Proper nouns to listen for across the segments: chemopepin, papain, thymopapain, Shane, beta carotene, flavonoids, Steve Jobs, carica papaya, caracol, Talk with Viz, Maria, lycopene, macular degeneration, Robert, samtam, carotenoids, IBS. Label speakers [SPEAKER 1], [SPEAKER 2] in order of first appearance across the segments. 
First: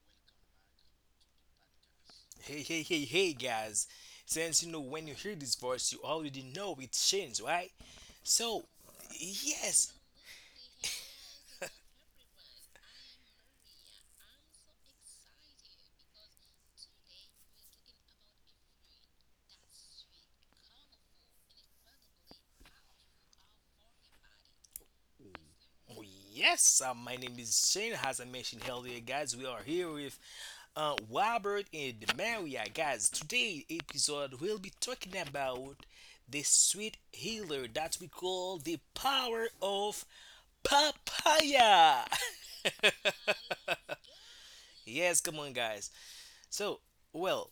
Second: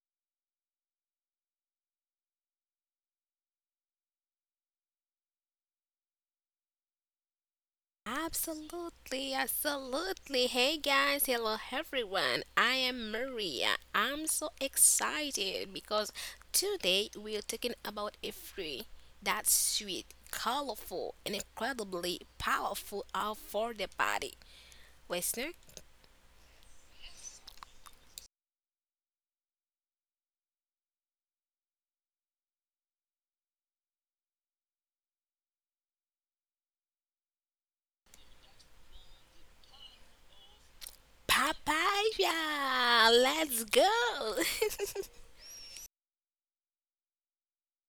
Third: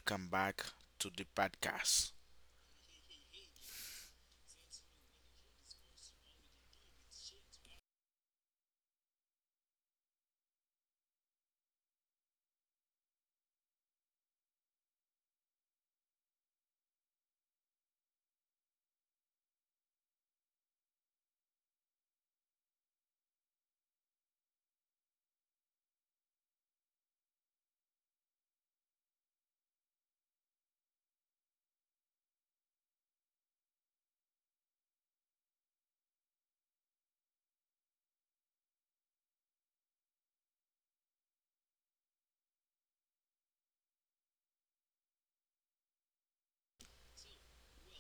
[SPEAKER 1] Welcome back to the podcast.
[SPEAKER 2] Hey, hey, hey, hey, guys. Since you know when you hear this voice, you already know it's Shane's, right? So,
[SPEAKER 3] Absolutely,
[SPEAKER 2] yes,
[SPEAKER 3] absolutely. Hey guys, hello everyone. I am Maria. I'm so excited because today we are talking about a fruit that's sweet, colorful, and incredibly powerful out for the body. Listener,
[SPEAKER 2] oh, yes, my name is Shane. As I mentioned earlier, guys, we are here with Robert and Maria, guys. Today episode, we'll be talking about the sweet healer that we call the power of
[SPEAKER 3] papaya.
[SPEAKER 2] papaya.
[SPEAKER 3] Let's go.
[SPEAKER 2] Yes, come on, guys. So, well,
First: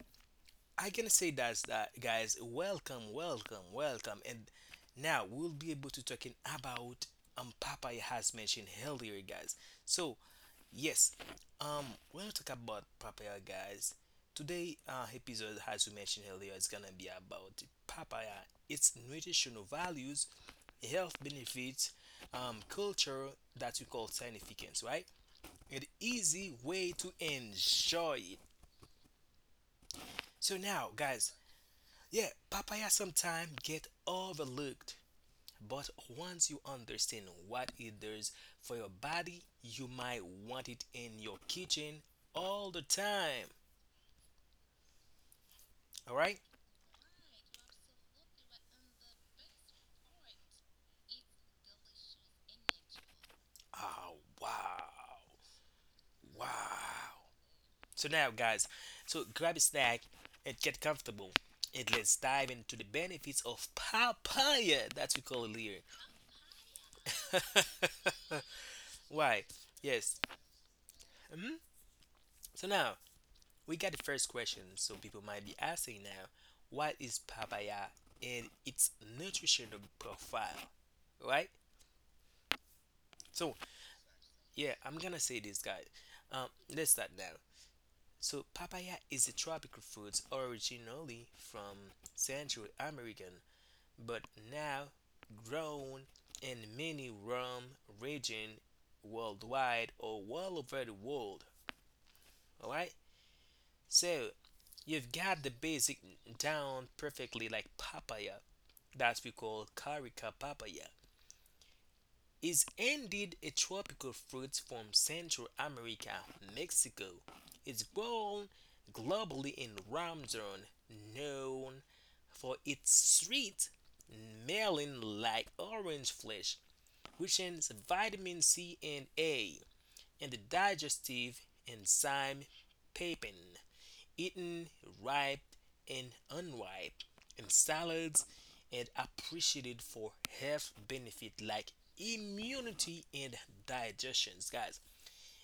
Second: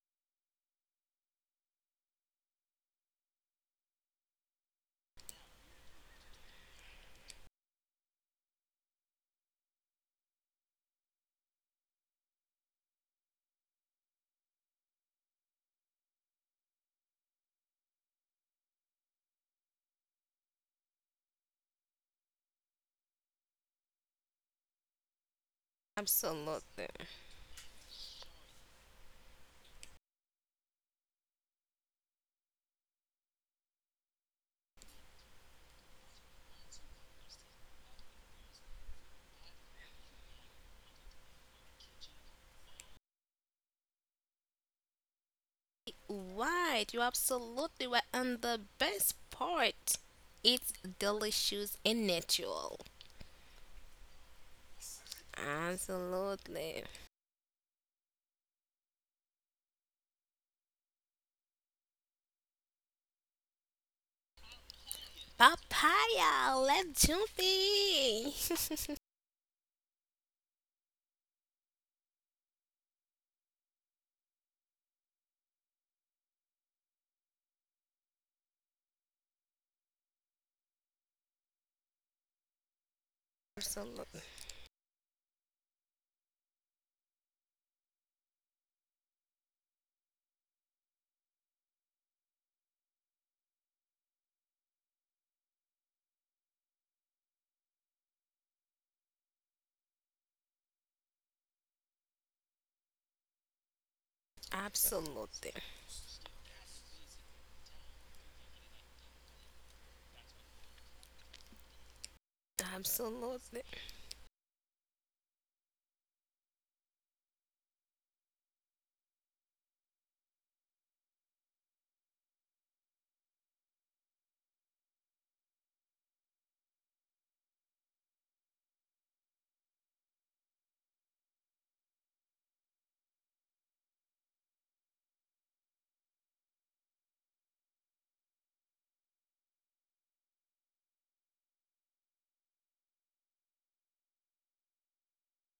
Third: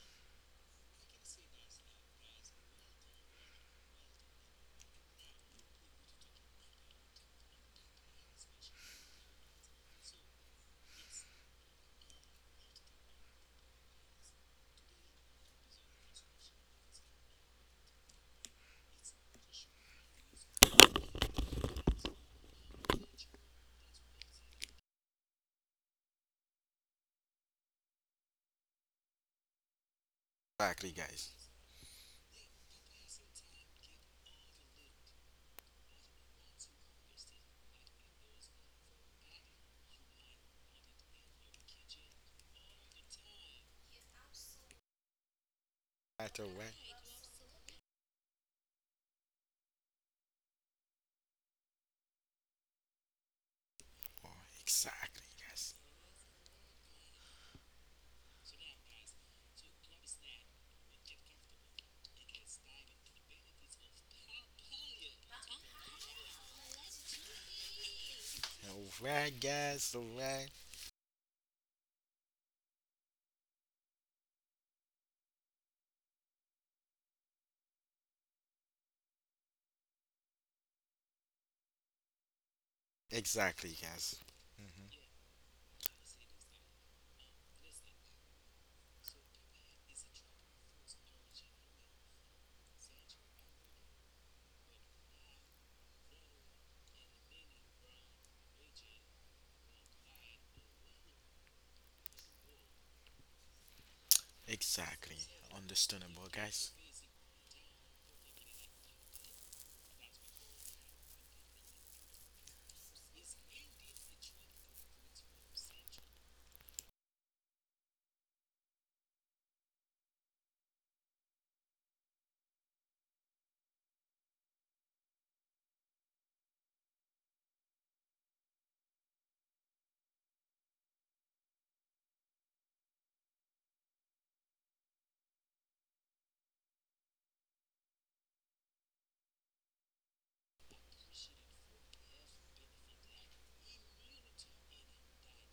[SPEAKER 2] I can say that's that, guys. Welcome, welcome, welcome. And now we'll be able to talking about papaya has mentioned earlier, guys. So yes, um, we when to talk about papaya, guys, today episode as we mentioned earlier is gonna be about papaya, its nutritional values, health benefits, culture that we call significance, right? An easy
[SPEAKER 3] absolutely.
[SPEAKER 2] way to enjoy it. So
[SPEAKER 1] Exactly,
[SPEAKER 2] now,
[SPEAKER 1] guys.
[SPEAKER 2] guys, yeah, papaya sometimes get overlooked, but once you understand what it does for your body, you might want it in your kitchen all the time. All right?
[SPEAKER 1] Exactly, right
[SPEAKER 3] Right, you
[SPEAKER 1] away.
[SPEAKER 3] absolutely were on the best part. It's delicious and natural.
[SPEAKER 2] Oh,
[SPEAKER 1] Oh, exactly,
[SPEAKER 2] wow.
[SPEAKER 1] guys.
[SPEAKER 3] Absolutely.
[SPEAKER 2] Wow. So now, guys, so grab a snack and get comfortable. And let's dive into the benefits of papaya that we call it here.
[SPEAKER 3] Papaya, let's jump in.
[SPEAKER 1] Alright,
[SPEAKER 2] Why?
[SPEAKER 1] guys. Alright.
[SPEAKER 2] Yes. hmm So now, we got the first question, so people might be asking now, what is papaya and its nutritional profile, right?
[SPEAKER 1] Exactly,
[SPEAKER 2] So
[SPEAKER 3] Absolutely.
[SPEAKER 1] guys.
[SPEAKER 2] yeah, I'm gonna say this, guys. Um, let's start now. So papaya is a tropical fruit originally from Central American, but now grown in many warm region worldwide or all over the world. All right. So
[SPEAKER 1] Exactly.
[SPEAKER 2] you've
[SPEAKER 3] Absolutely.
[SPEAKER 2] got the
[SPEAKER 1] Understandable,
[SPEAKER 2] basic
[SPEAKER 1] guys.
[SPEAKER 2] down perfectly, like papaya, that we call carica papaya, is
[SPEAKER 3] Absolutely.
[SPEAKER 2] indeed a tropical fruit from Central America, Mexico. It's grown globally in Ramzan, known for its sweet, melon like orange flesh, which has vitamin C and A, and the digestive enzyme pepin eaten ripe and unripe in salads and appreciated for health benefit like immunity and digestions, guys.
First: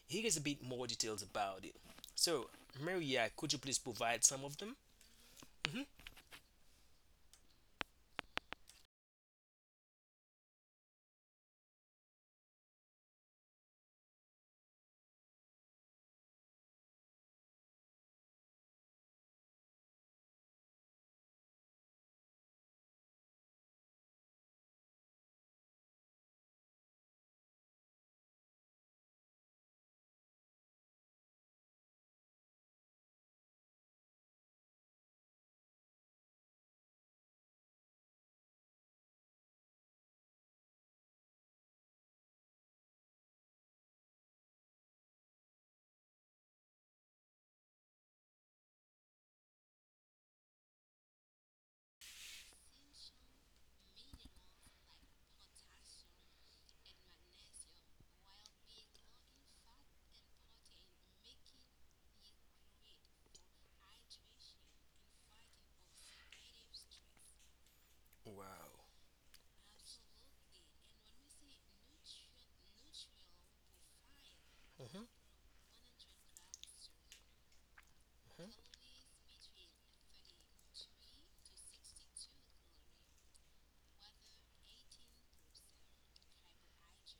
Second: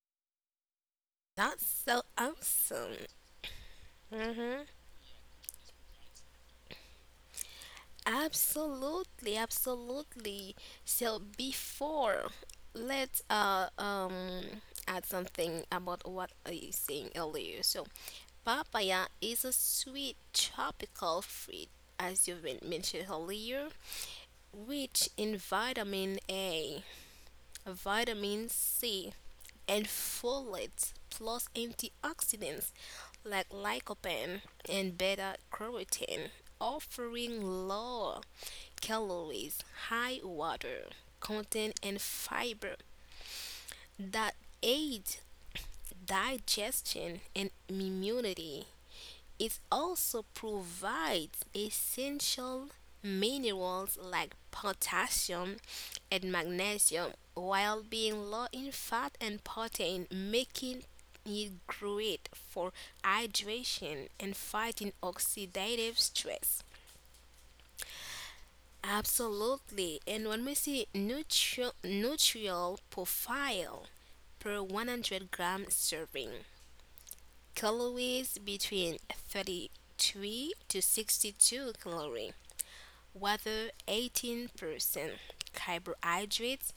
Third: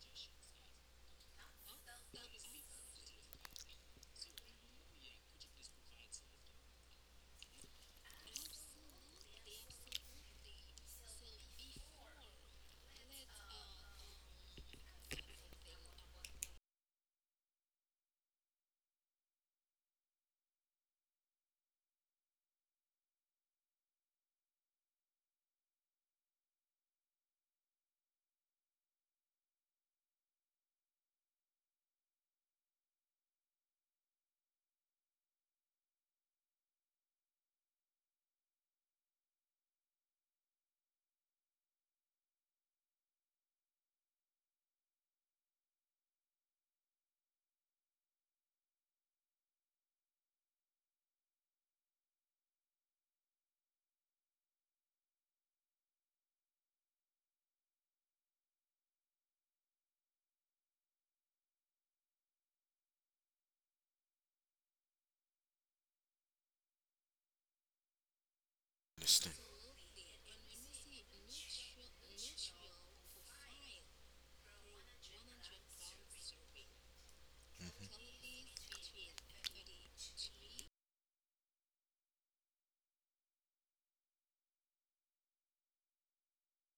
[SPEAKER 2] Here is a bit more details about
[SPEAKER 3] That's
[SPEAKER 2] it,
[SPEAKER 3] so
[SPEAKER 2] so
[SPEAKER 3] awesome.
[SPEAKER 2] Maria, could you please provide some of
[SPEAKER 3] Mm-hmm.
[SPEAKER 2] them? hmm
[SPEAKER 3] Absolutely, absolutely. So before, let's add something about what I was saying earlier. So papaya is a sweet tropical fruit, as you've been mentioned earlier, rich in vitamin A, vitamin C, and folate, plus antioxidants like lycopene and beta carotene, offering low calories, high water content, and fiber that aid digestion and immunity. It also provides essential minerals like potassium and magnesium while being low in fat and protein, making it great for hydration and fighting oxidative stress.
[SPEAKER 2] wow
[SPEAKER 1] Understand?
[SPEAKER 3] Absolutely. And when we see nutritional profile per
[SPEAKER 2] Mm-hmm.
[SPEAKER 3] 100-gram serving, calories between 33 to 62 calories, water 18%, carbohydrates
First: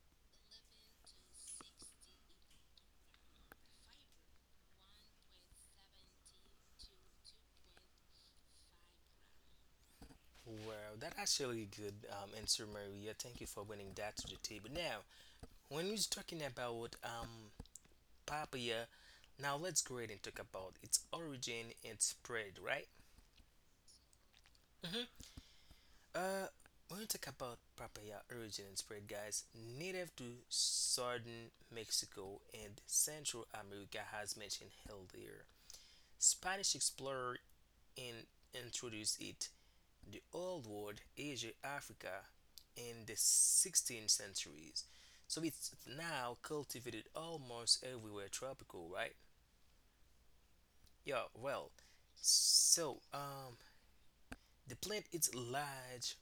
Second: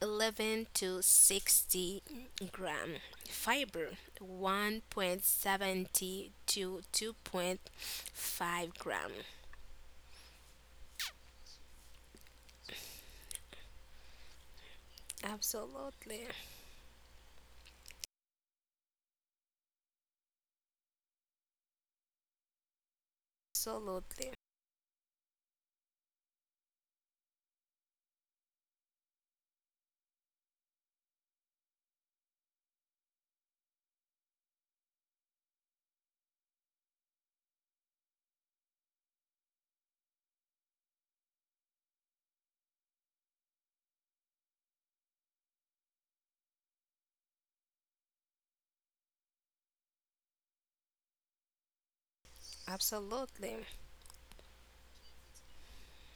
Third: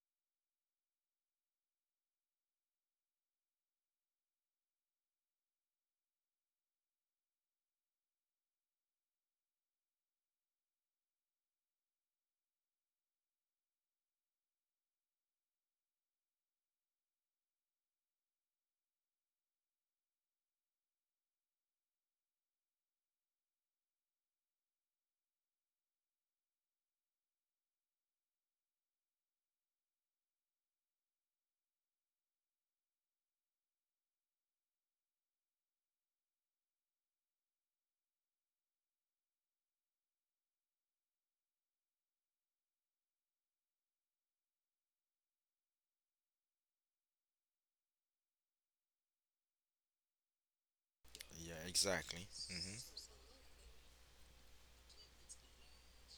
[SPEAKER 3] 11 to 60 gram, fiber 1.70 to 2.5 gram.
[SPEAKER 2] Mm-hmm. Wow, that actually good answer, Maria. Thank you for bringing that to the table. Now, when we're
[SPEAKER 3] Absolutely.
[SPEAKER 2] talking about papaya. Now let's go ahead and talk about its origin and spread, right?
[SPEAKER 3] Absolutely.
[SPEAKER 2] hmm Uh, when we talk about papaya origin and spread, guys, native to southern Mexico and Central America, as mentioned earlier, Spanish explorer in introduced it the old world, Asia, Africa, in the 16th centuries. So it's now cultivated almost everywhere tropical, right? Yeah,
[SPEAKER 1] Yeah,
[SPEAKER 2] well,
[SPEAKER 1] exactly. Mhm.
[SPEAKER 2] so um,
[SPEAKER 3] Absolutely.
[SPEAKER 2] the plant is large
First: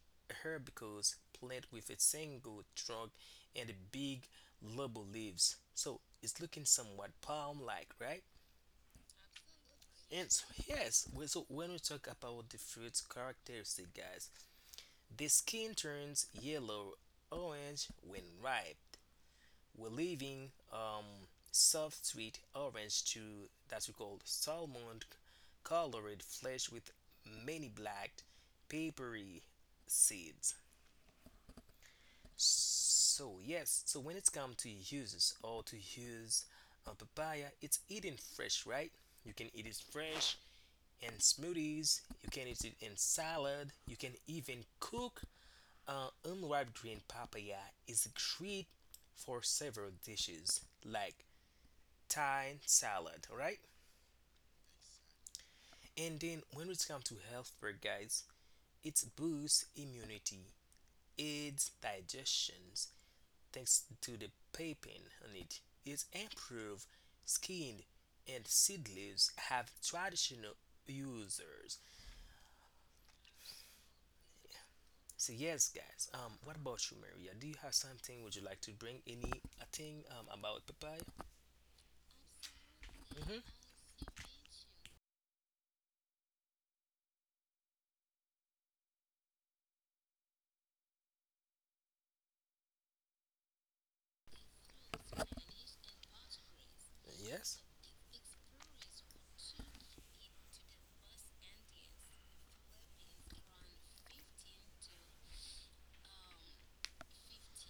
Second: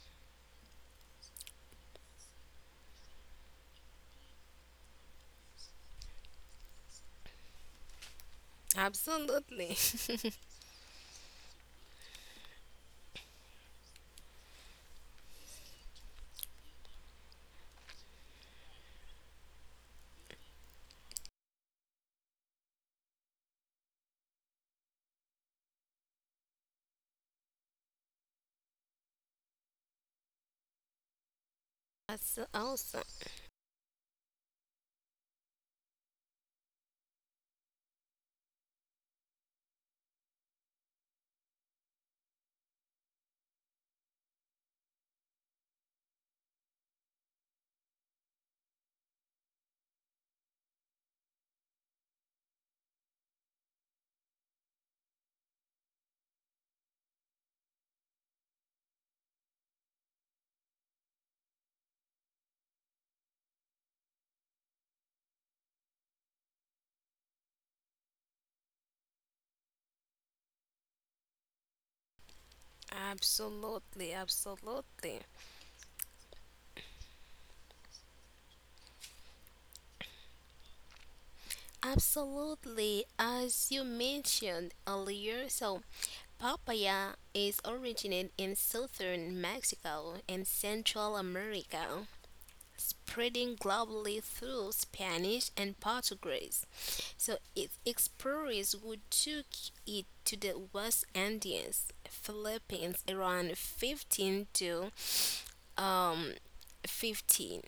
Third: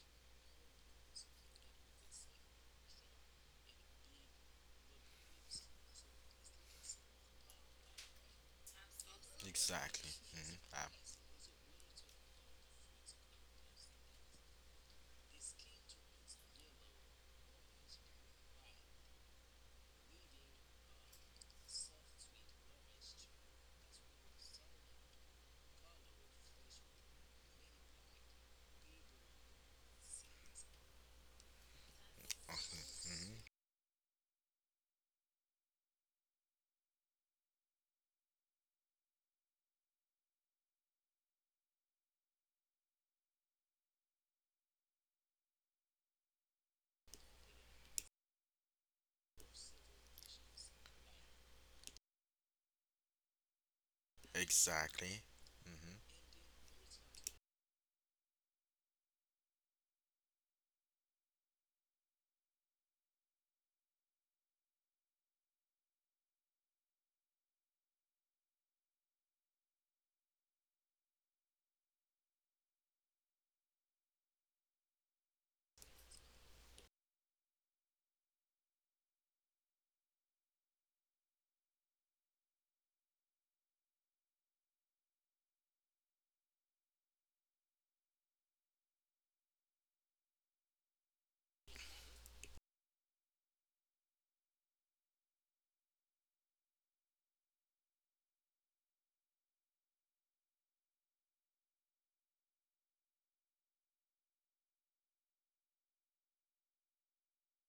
[SPEAKER 2] herbaceous plant with a single trunk and a big lobe leaves. So it's looking somewhat palm-like, right?
[SPEAKER 3] Absolutely.
[SPEAKER 1] Exactly.
[SPEAKER 2] And
[SPEAKER 1] Mhm. Ah,
[SPEAKER 2] when we talk about the fruit's characteristic, guys, the skin turns yellow orange when ripe. We're leaving soft sweet orange to that's we call salmon colored flesh with many black papery seeds.
[SPEAKER 3] That's awesome.
[SPEAKER 2] So yes, so when it's come to uses or to use a papaya, it's eaten fresh, right? You can eat it fresh in smoothies, you can eat it in salad, you can even cook unripe green papaya is great for several dishes like Thai salad, right?
[SPEAKER 1] exactly. Mhm.
[SPEAKER 2] And then when it comes to health food, guys, it boosts immunity, aids digestion thanks to the papain on it. It improves skin, and seed leaves have traditional users.
[SPEAKER 3] Absolutely. Absolutely.
[SPEAKER 2] So yes, guys. What about you, Maria? Do you have something? Would you like to bring any a thing about papaya?
[SPEAKER 3] Absolutely.
[SPEAKER 2] Mm-hmm.
[SPEAKER 3] As you mentioned earlier, so papaya is originated in southern Mexico and Central America, spreading globally through Spanish and Portuguese. So
[SPEAKER 2] Yes.
[SPEAKER 3] its explorers who took it to the West Indies, Philippines around 15 to um 15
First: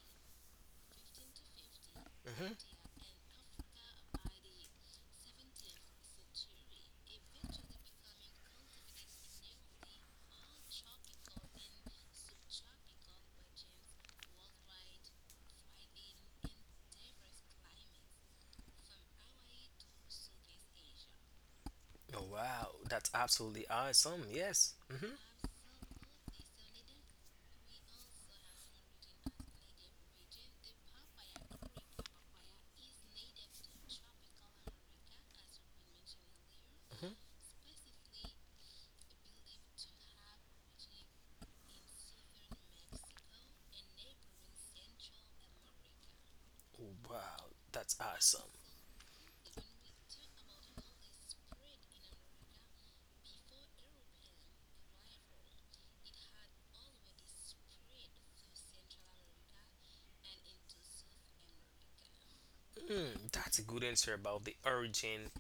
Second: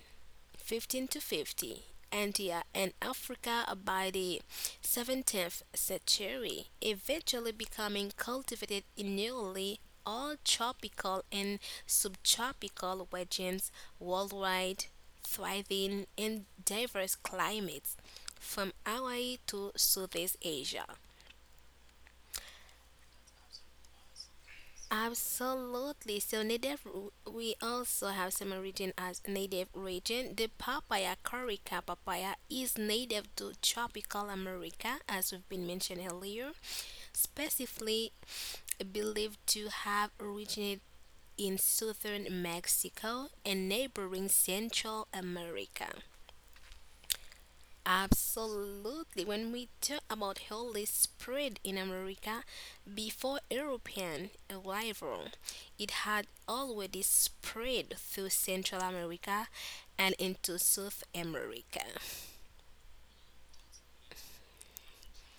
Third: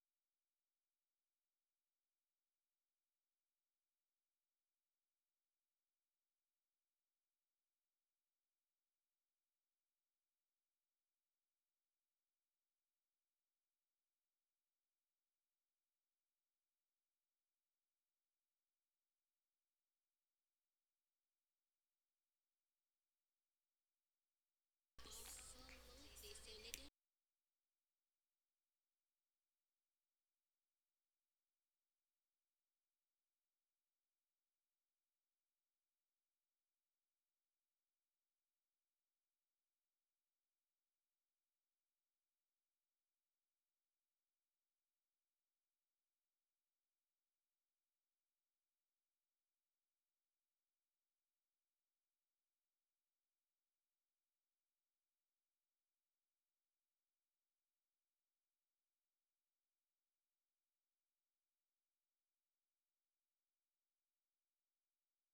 [SPEAKER 3] 15 to 50,
[SPEAKER 2] Mm-hmm.
[SPEAKER 3] India and Africa by the 17th century, eventually becoming cultivated in nearly all tropical and subtropical regions worldwide, thriving in diverse climates from Hawaii to Southeast Asia.
[SPEAKER 2] Oh wow, that's absolutely awesome. Yes. Mm-hmm.
[SPEAKER 3] Absolutely. So native, we also have some origin as native region. The papaya corica papaya is native to tropical America, as we've been mentioned earlier,
[SPEAKER 2] Mm-hmm.
[SPEAKER 3] specifically believed to have originated in southern Mexico and neighboring Central America.
[SPEAKER 2] Oh, wow, that's awesome.
[SPEAKER 3] Absolutely. When we talk about holy spread in America before European arrival, it had already spread through Central America and into South America.
[SPEAKER 2] Mm, that's a good answer about the origin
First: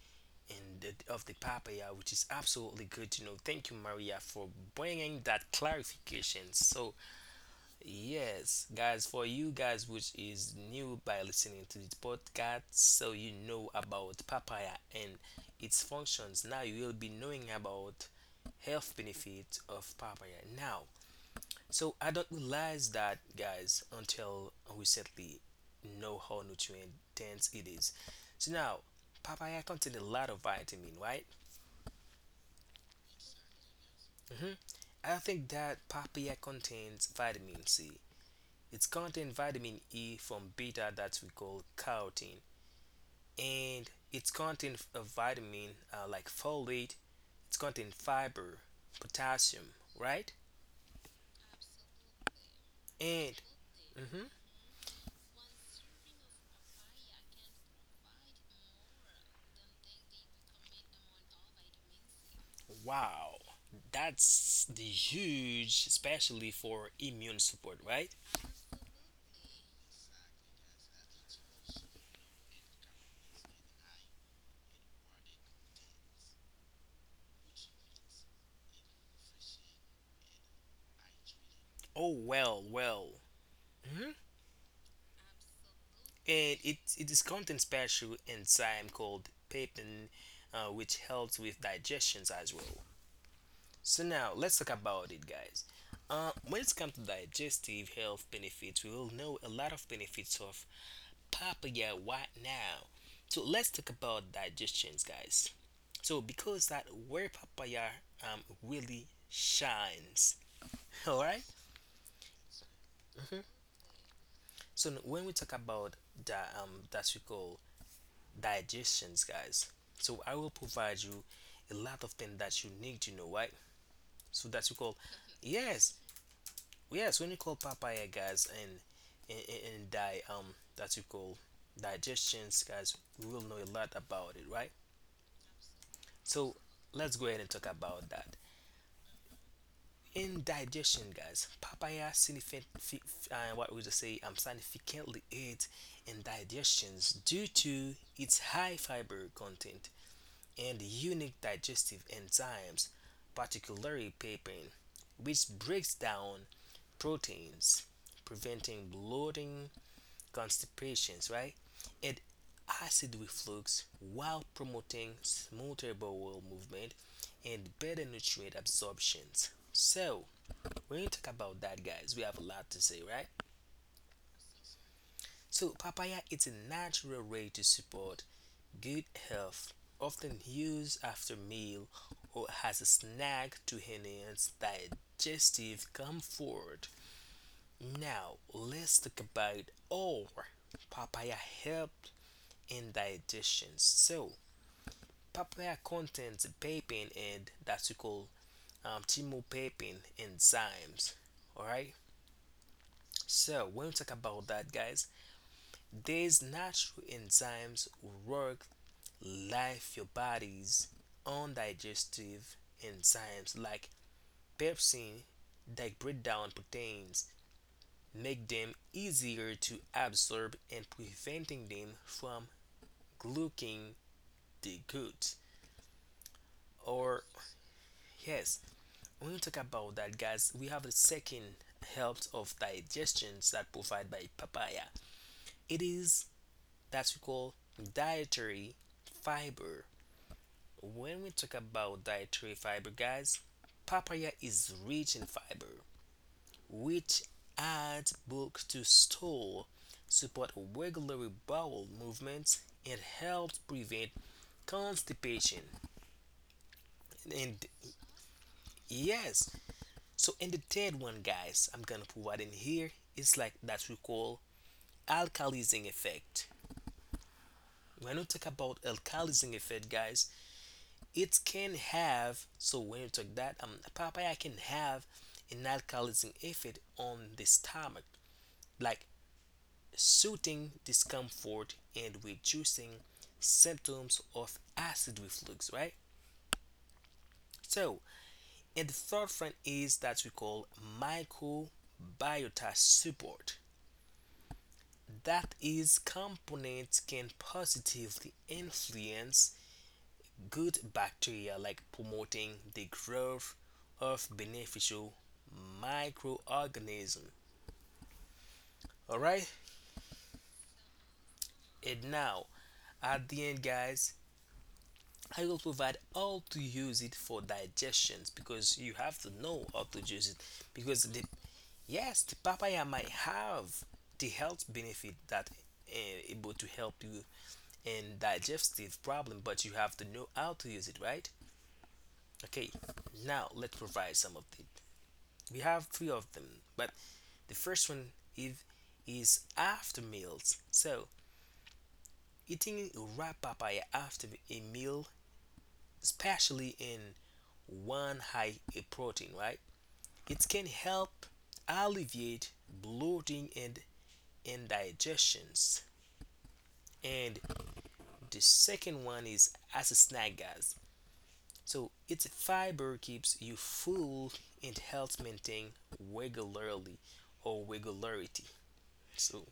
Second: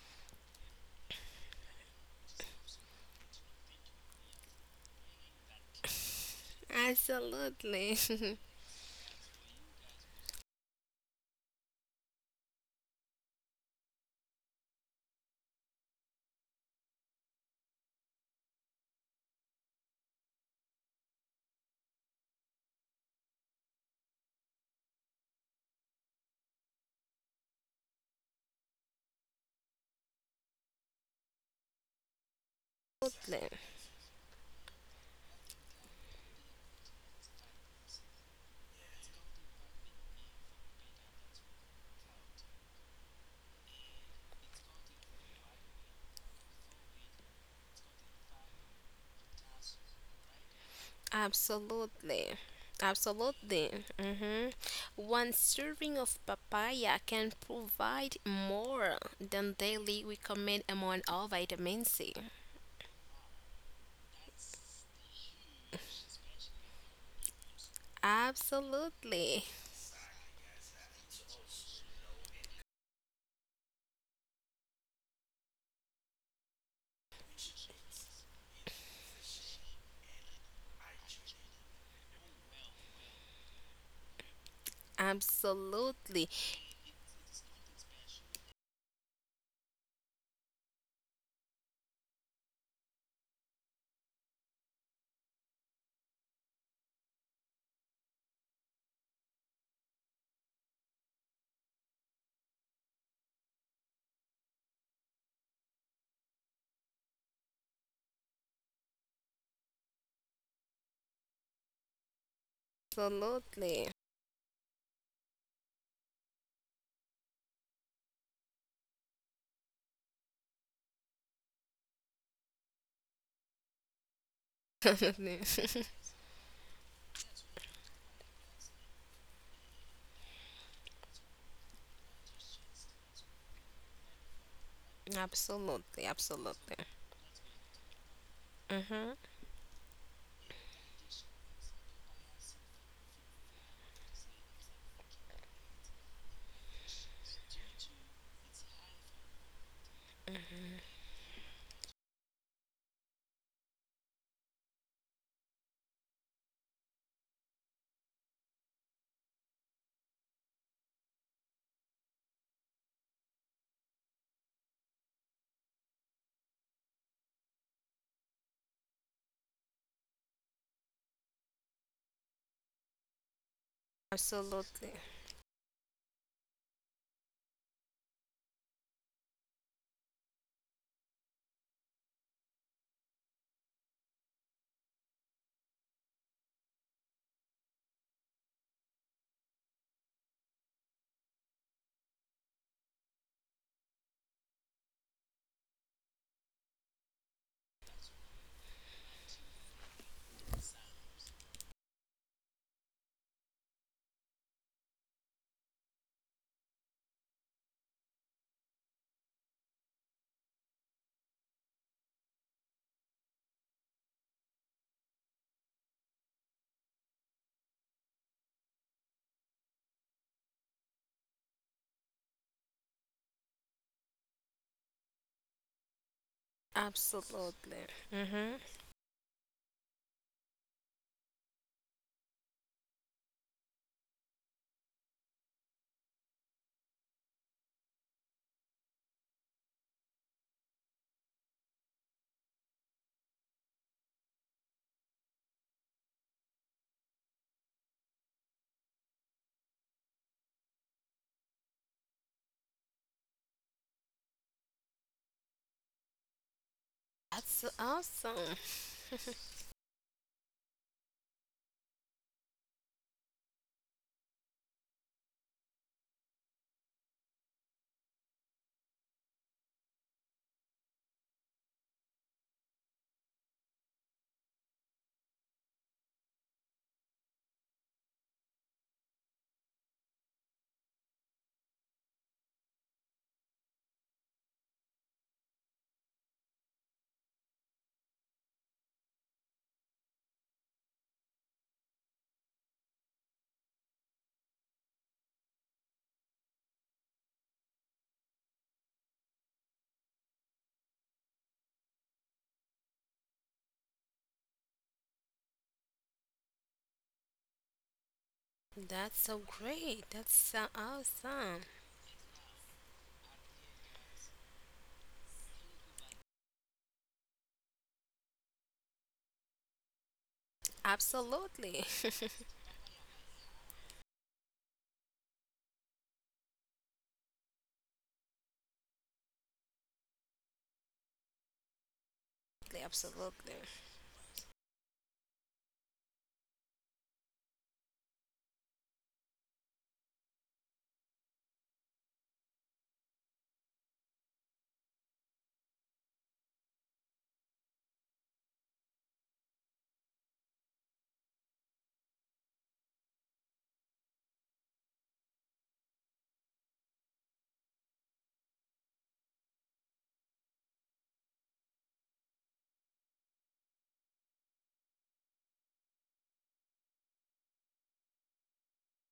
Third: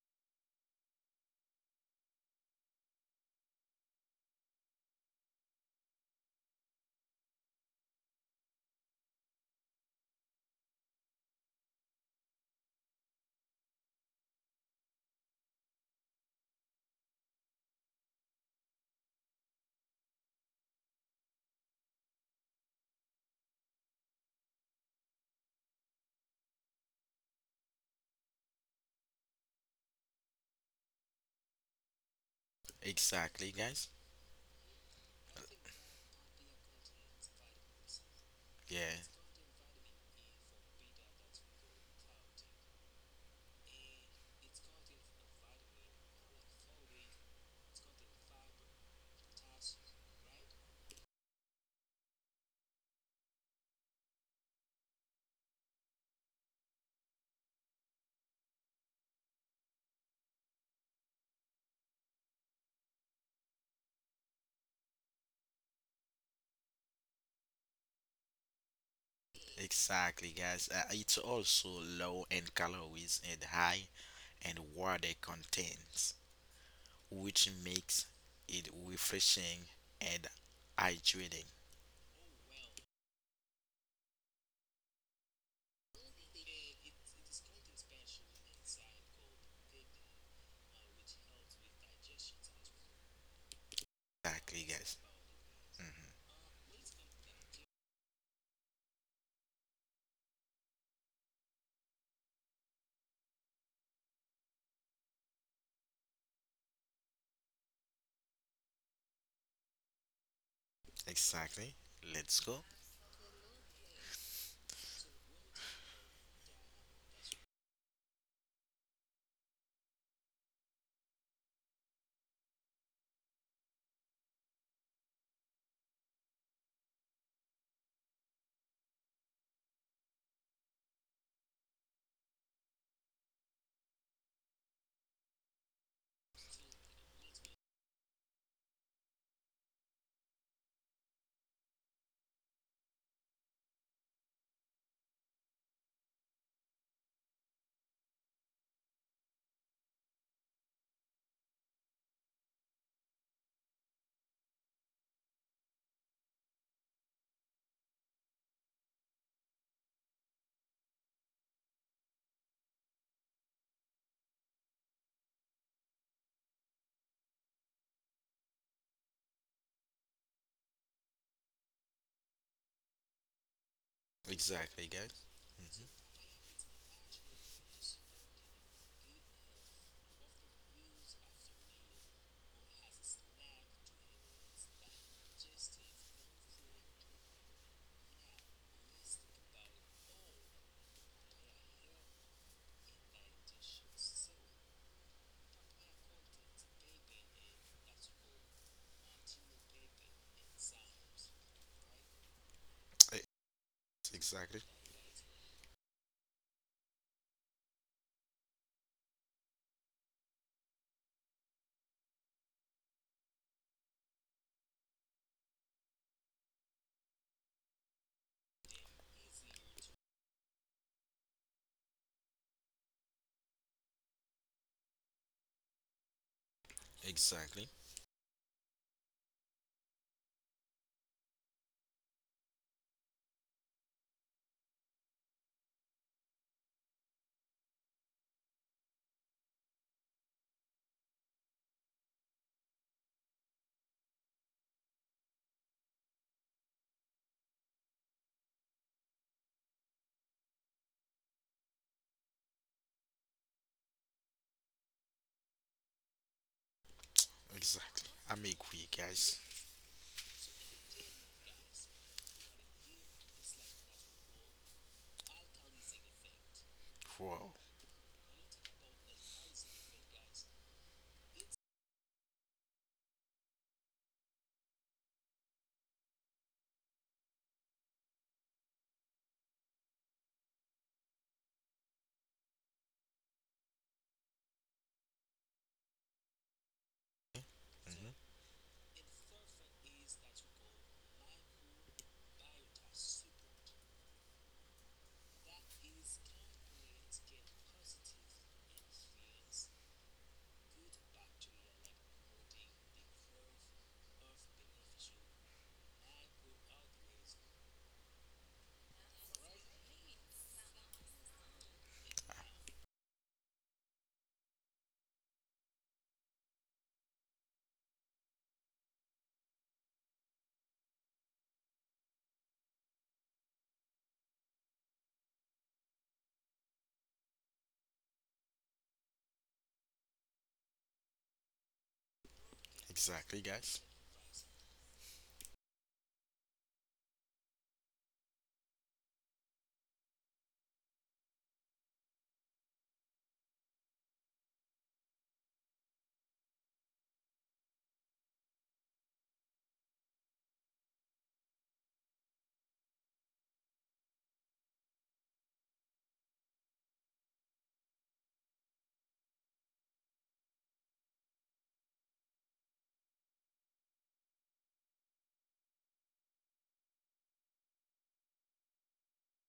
[SPEAKER 2] and the, of the papaya, which is absolutely good to know. Thank you, Maria, for bringing that clarification. So,
[SPEAKER 3] Absolutely.
[SPEAKER 2] yes, guys, for you guys, which is new by listening to this podcast, so you know about papaya and its functions. Now you will be knowing about health benefits of papaya. Now, so I don't realize that, guys, until recently, know how nutrient dense it is. So now, papaya contains a lot of vitamin, right?
[SPEAKER 3] Absolutely.
[SPEAKER 1] Exactly, guys.
[SPEAKER 2] hmm I think that papaya contains vitamin C. It
[SPEAKER 1] Yeah.
[SPEAKER 2] contains vitamin E from beta that we call carotene, and it contains a vitamin like folate. It contains fiber, potassium, right?
[SPEAKER 3] Absolutely.
[SPEAKER 2] And
[SPEAKER 3] Absolutely.
[SPEAKER 2] mhm,
[SPEAKER 3] Hmm. One serving of papaya can provide more than daily recommend amount of vitamin C.
[SPEAKER 2] wow, that's the huge, especially for immune support, right?
[SPEAKER 3] Absolutely.
[SPEAKER 1] Exactly, guys. It's also low in calories and high in water contents, which makes it refreshing and hydrating.
[SPEAKER 2] Oh well, well. hmm
[SPEAKER 3] Absolutely.
[SPEAKER 2] And it is contain special enzyme called pepin, which helps with digestions as well. So now let's talk
[SPEAKER 1] Exactly, guys.
[SPEAKER 2] about it, guys. When it's come to digestive health benefits, we will know a lot of benefits of papaya right now. So let's talk about digestions, guys. So because that where papaya really shines, all right.
[SPEAKER 1] Exactly. Let's go.
[SPEAKER 3] Absolutely.
[SPEAKER 2] So when we talk about that that we call digestions, guys. So I will provide you a lot of things that you need to know, right? So that we call,
[SPEAKER 3] absolutely.
[SPEAKER 2] yes, yes. When you call papaya, guys, and di that we call digestions, guys, we will know a lot about it, right?
[SPEAKER 3] Absolutely.
[SPEAKER 2] So
[SPEAKER 3] Absolutely.
[SPEAKER 2] let's go ahead and talk about that.
[SPEAKER 3] Mm-hmm.
[SPEAKER 2] In digestion, guys, papaya significant, what would you say, significantly aids in digestions due to its high fiber content and unique digestive enzymes, particularly papain, which breaks down proteins, preventing bloating constipations, right? And acid reflux while promoting smoother bowel movement and better nutrient absorptions. So, when you talk about that, guys, we have a lot to say, right?
[SPEAKER 1] Exactly,
[SPEAKER 3] Absolutely.
[SPEAKER 1] guys.
[SPEAKER 2] So,
[SPEAKER 1] Hmm
[SPEAKER 2] papaya is a natural way to support good health, often used after meal or as a snack to enhance digestive comfort. Now, let's talk about all papaya help and digestions. So papaya contains papain and that's we call thymopapain enzymes. All right. So when we talk about
[SPEAKER 1] Exactly.
[SPEAKER 2] that, guys, these natural enzymes work like your body's undigestive enzymes, like pepsin, that break down proteins, make them easier to absorb and preventing them from glucking the good. Or
[SPEAKER 1] Exactly.
[SPEAKER 3] Absolutely.
[SPEAKER 2] yes,
[SPEAKER 3] Mm-hmm.
[SPEAKER 2] when we talk about that, guys, we have a second helps of digestions that provide by papaya. It is that we call dietary fiber. When we talk about dietary fiber, guys, papaya is rich in fiber, which adds bulk to stool, support regular bowel movements, and helps prevent constipation. And
[SPEAKER 3] That's so
[SPEAKER 1] Exactly. I'm
[SPEAKER 3] awesome.
[SPEAKER 1] agree, guys.
[SPEAKER 2] yes, so in the third one, guys, I'm gonna provide in here is like that we call alkalizing effect.
[SPEAKER 1] Wow.
[SPEAKER 2] When we talk about alkalizing effect, guys, it can have so when you talk that papaya can have an alkalizing effect on the stomach, like soothing discomfort and reducing symptoms of acid reflux, right? So,
[SPEAKER 1] hmm
[SPEAKER 2] and the third one is that we call microbiota support. That is components can positively influence good bacteria like promoting the growth of beneficial microorganisms. All
[SPEAKER 3] That's
[SPEAKER 2] right,
[SPEAKER 3] so great. That's so awesome.
[SPEAKER 2] and now at the end, guys, I will provide how to use it for digestions, because you have to know how to use it because the
[SPEAKER 3] Absolutely.
[SPEAKER 2] yes the papaya might have the health benefit that uh, able to help you and digestive problem, but you have to know how to use it, right? Okay,
[SPEAKER 1] Exactly,
[SPEAKER 2] now let's
[SPEAKER 1] guys.
[SPEAKER 3] Absolutely.
[SPEAKER 2] provide some of them. We have three of them, but the first one is after meals. So eating a ripe papaya after a meal, especially in one high in protein, right, it can help alleviate bloating and indigestions. And the second one is as a snack, guys. So its fiber keeps you full and helps maintain regularly or regularity. So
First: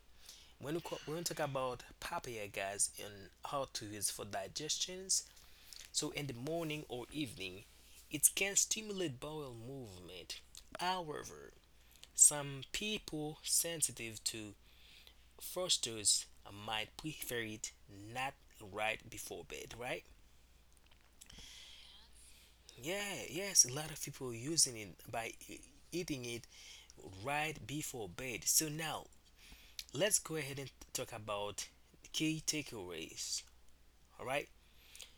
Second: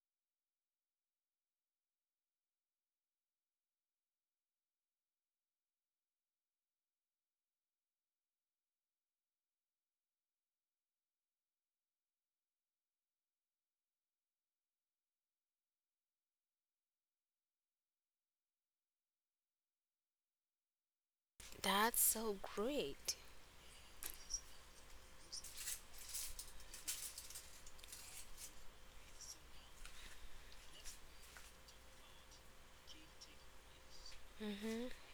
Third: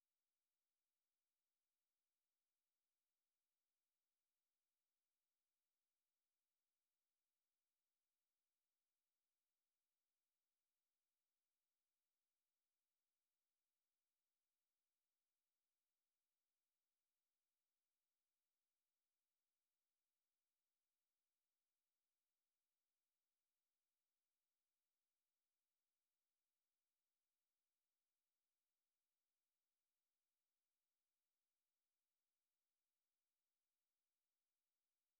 [SPEAKER 2] when we, when we talk about papaya guys and how to use for digestions, so in the morning or evening, it can stimulate bowel movement. However, some people sensitive to fructose might prefer it not right before bed, right?
[SPEAKER 3] That's so
[SPEAKER 2] Yeah,
[SPEAKER 3] great.
[SPEAKER 2] yes, a lot of people using it by eating it right before bed. So now let's go ahead and talk about key takeaways. All right.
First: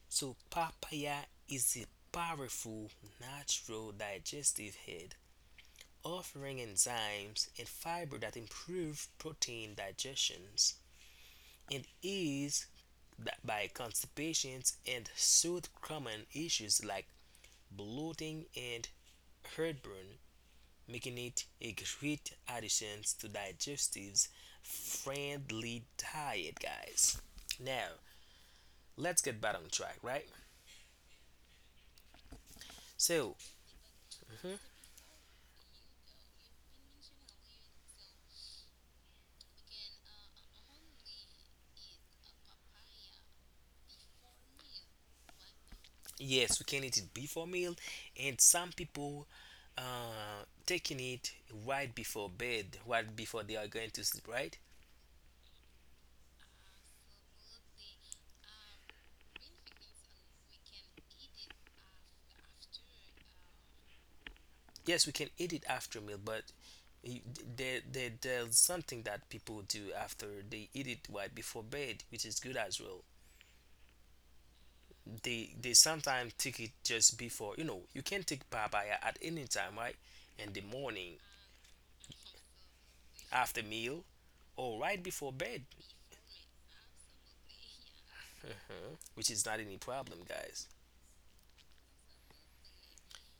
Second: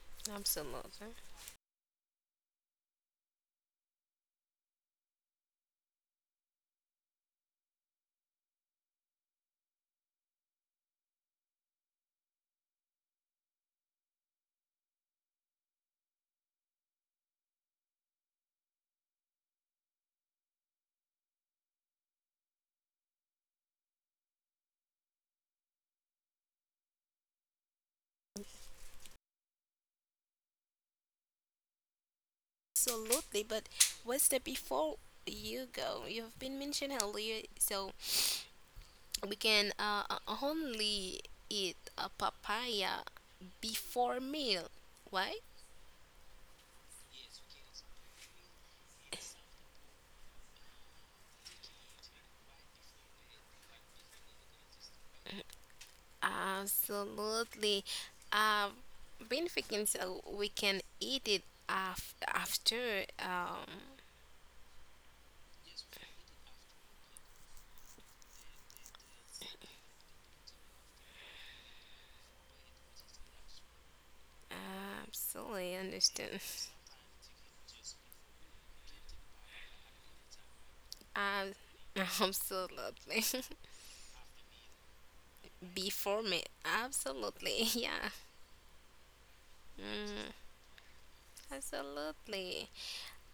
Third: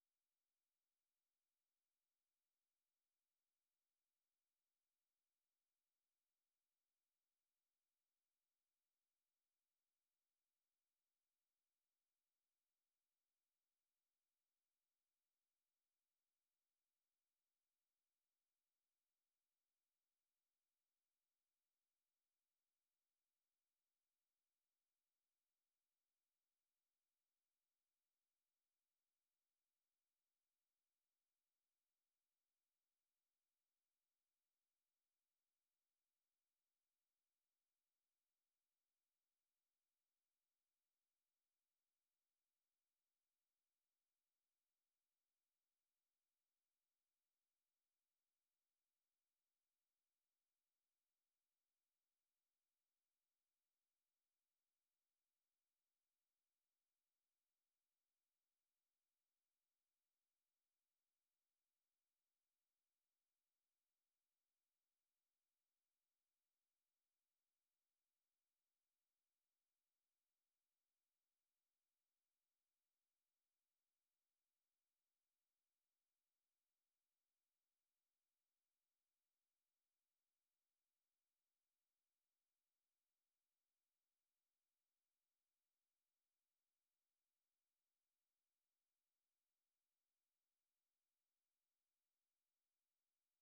[SPEAKER 2] So
[SPEAKER 3] Absolutely.
[SPEAKER 2] papaya is a powerful natural digestive aid offering enzymes and fiber that improve protein digestions and ease by constipations and soothe common issues like bloating and heartburn, making it a great addition to digestive's friendly diet, guys. Now, let's get back on track, right? So,
[SPEAKER 3] Absolutely. But what's the
[SPEAKER 2] mhm,
[SPEAKER 3] before you go? You've been mentioned earlier, so we can only eat a papaya before meal. Why?
[SPEAKER 2] yes, we can eat it before meal, and some people taking it right before bed, right before they are going to sleep, right?
[SPEAKER 3] Absolutely. I've been thinking, so we can eat it after
[SPEAKER 2] Yes, we can eat it after meal, but you- there's something that people do after they eat it right before bed, which is good as well. They
[SPEAKER 3] absolutely, understand.
[SPEAKER 2] sometimes take it just before, you know, you can take papaya at any time, right? In the morning,
[SPEAKER 3] uh, absolutely.
[SPEAKER 2] after meal, or right before bed,
[SPEAKER 3] Before me, absolutely. Yeah.
[SPEAKER 2] uh, which is not any
[SPEAKER 3] Mm,
[SPEAKER 2] problem, guys.
[SPEAKER 3] absolutely.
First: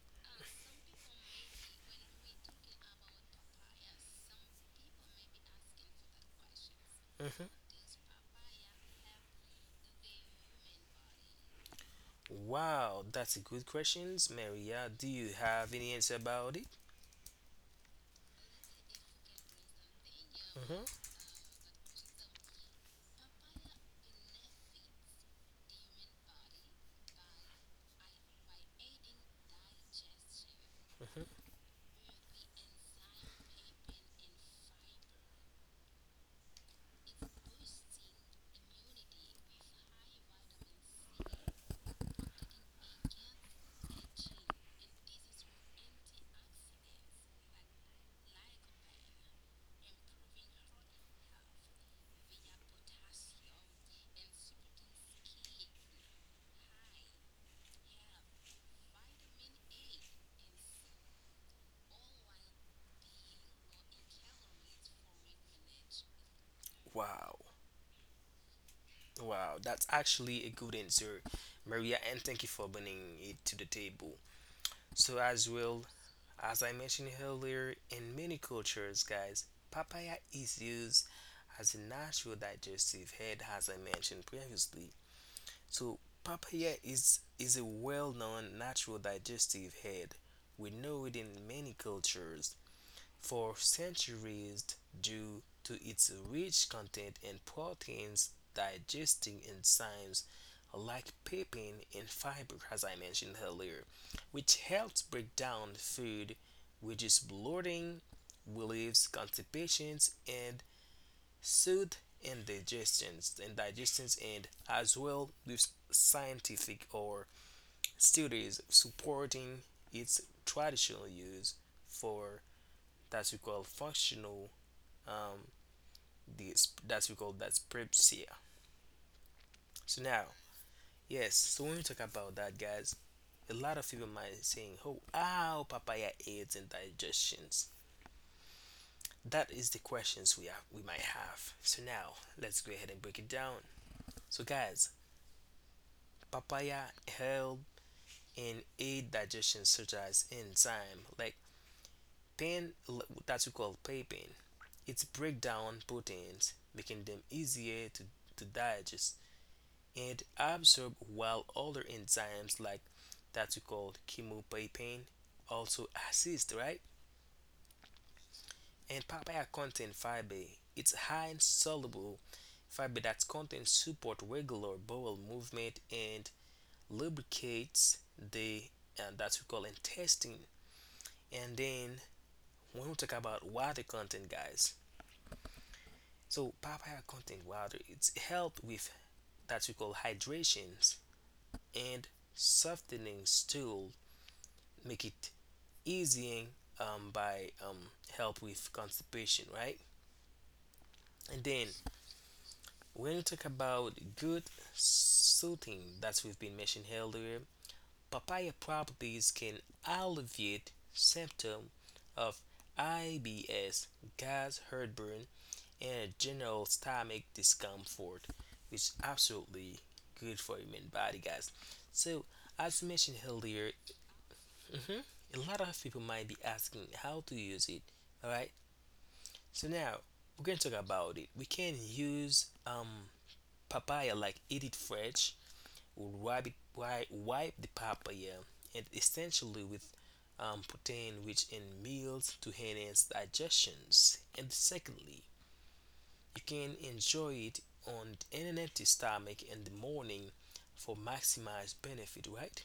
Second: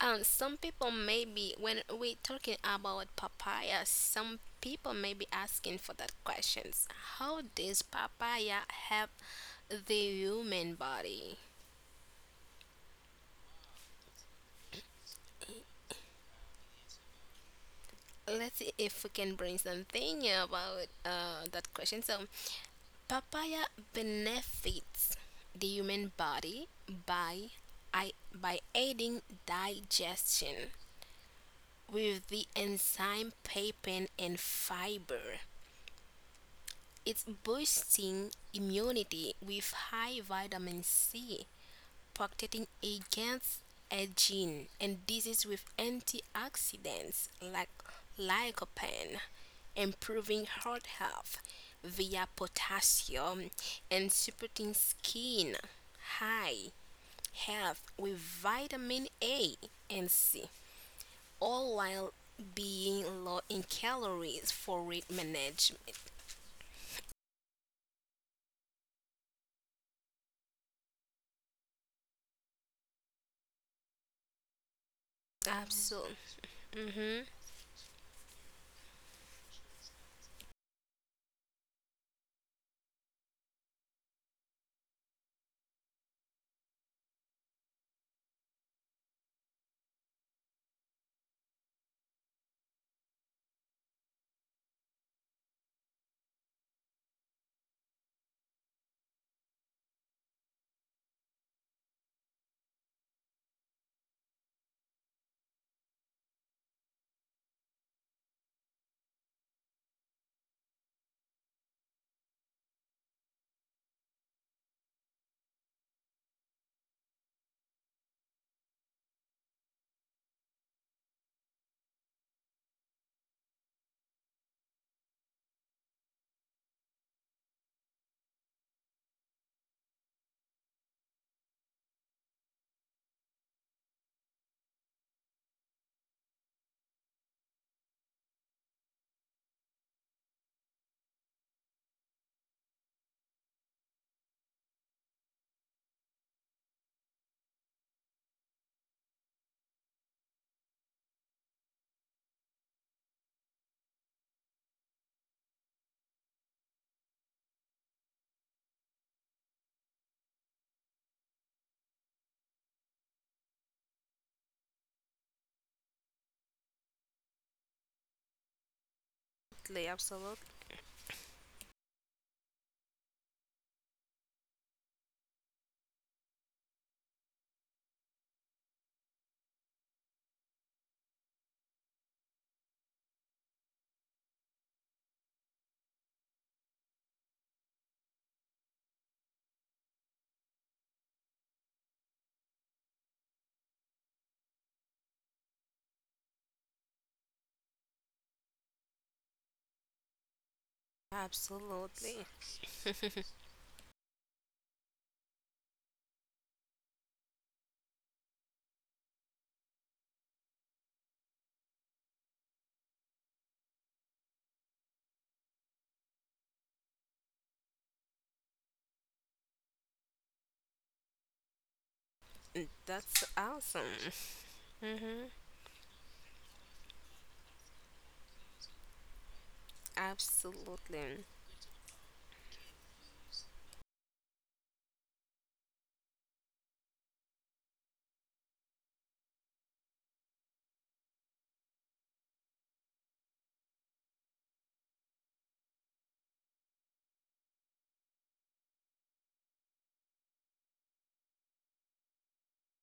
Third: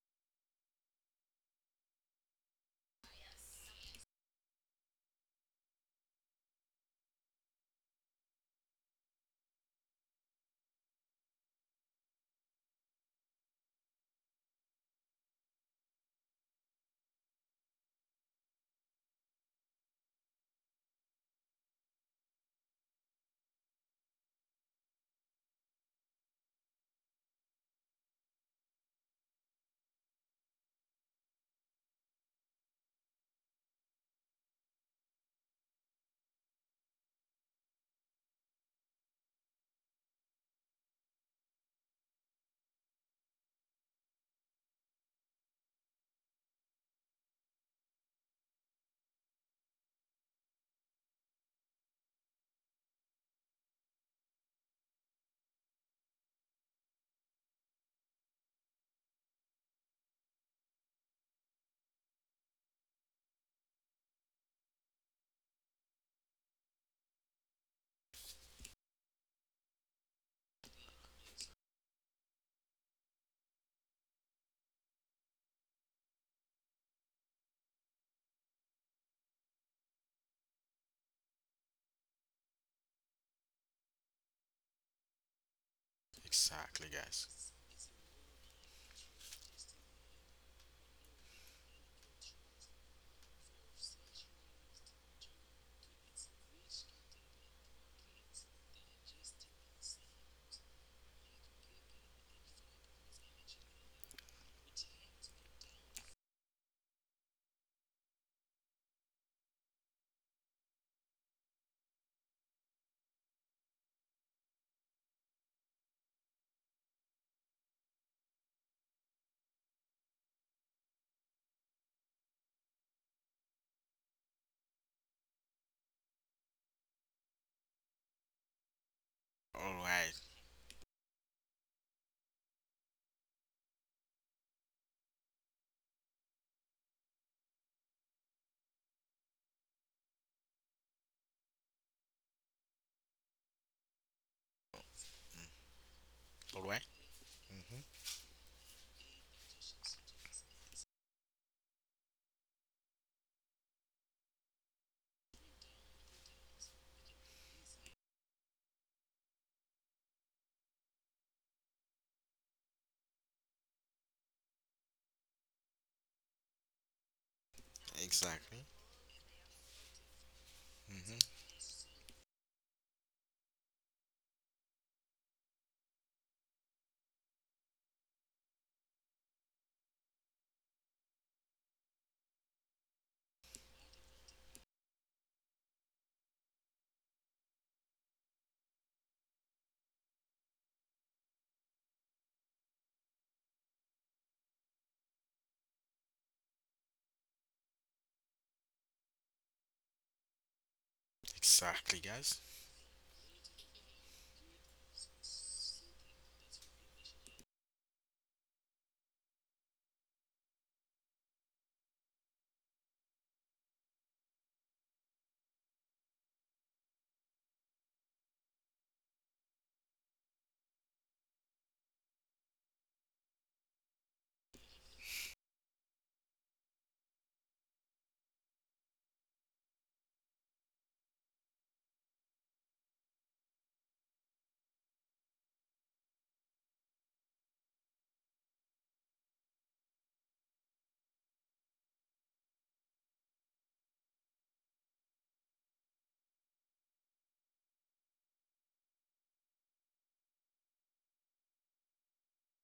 [SPEAKER 3] And some people may be, when we're talking about papaya, some people may be asking for that questions. How
[SPEAKER 2] Mhm.
[SPEAKER 3] does papaya help the human body?
[SPEAKER 2] Wow, that's a good questions, Maria, do you have any answer about it?
[SPEAKER 3] Let's see if we can bring something about that question. So, papaya benefits the human body by by aiding digestion with the enzyme papain and fiber. It's boosting immunity with high vitamin C, protecting against aging and disease with antioxidants like lycopene, improving heart health via potassium, and supporting skin high health with vitamin A and C, all while being low in calories for weight management.
[SPEAKER 2] Wow. Wow, that's actually a good answer, Maria, and thank you for bringing it to the table. So as well,
[SPEAKER 3] Absolutely.
[SPEAKER 2] as I mentioned
[SPEAKER 3] Hmm.
[SPEAKER 2] earlier, in many cultures, guys, papaya is used as a natural digestive aid, as I mentioned previously. So, papaya
[SPEAKER 1] Exactly, guys.
[SPEAKER 2] is a well known natural digestive aid. We know it in many cultures for centuries due to its rich content in proteins, digesting enzymes like pepin and fiber, as I mentioned earlier, which helps break down food, reduce bloating, relieves constipations, and soothe indigestions and digestions, and as well with scientific or studies supporting its traditional use for that we call functional, um this that's we call that's prepsia.
[SPEAKER 1] All
[SPEAKER 2] So
[SPEAKER 1] right.
[SPEAKER 2] now, yes, so when we talk about that, guys, a lot of people might be saying, oh, how papaya aids in digestions. That is the questions we might have. So now let's go ahead and break it down. So, guys,
[SPEAKER 1] All right.
[SPEAKER 2] papaya help
[SPEAKER 1] Mm-hmm.
[SPEAKER 2] in aid digestion such as enzyme like pain, that we call papain. It's break down proteins, making them easier to digest and absorb, while other enzymes like that we call chemopepin also assist, right?
[SPEAKER 1] Exactly.
[SPEAKER 2] And papaya
[SPEAKER 3] Absolutely,
[SPEAKER 2] contains
[SPEAKER 3] absolutely,
[SPEAKER 2] fiber, it's high
[SPEAKER 1] Mm-hmm.
[SPEAKER 2] in soluble fiber that contains support regular bowel movement and lubricates the, and that we call intestine. And then, when we talk about water content, guys, so papaya contains water, it's help with that we call hydrations and softening stool, make it easing, by help with constipation, right? And then,
[SPEAKER 1] Exactly,
[SPEAKER 3] absolutely.
[SPEAKER 1] guys.
[SPEAKER 2] when we talk about good soothing that we've been mentioned earlier, papaya properties can alleviate symptom of IBS, gas, heartburn, and general stomach discomfort, which is absolutely good for human body, guys. So, as
[SPEAKER 3] That's
[SPEAKER 2] mentioned earlier,
[SPEAKER 3] awesome.
[SPEAKER 2] mhm, a lot of people might be asking how to use it. All right, so now we're going to talk
[SPEAKER 3] Absolutely.
[SPEAKER 2] about it. We can use papaya like eat it fresh or wipe the papaya, and essentially with protein rich in meals to enhance digestions. And secondly, you can enjoy it on an empty stomach in the morning for maximized benefit, right?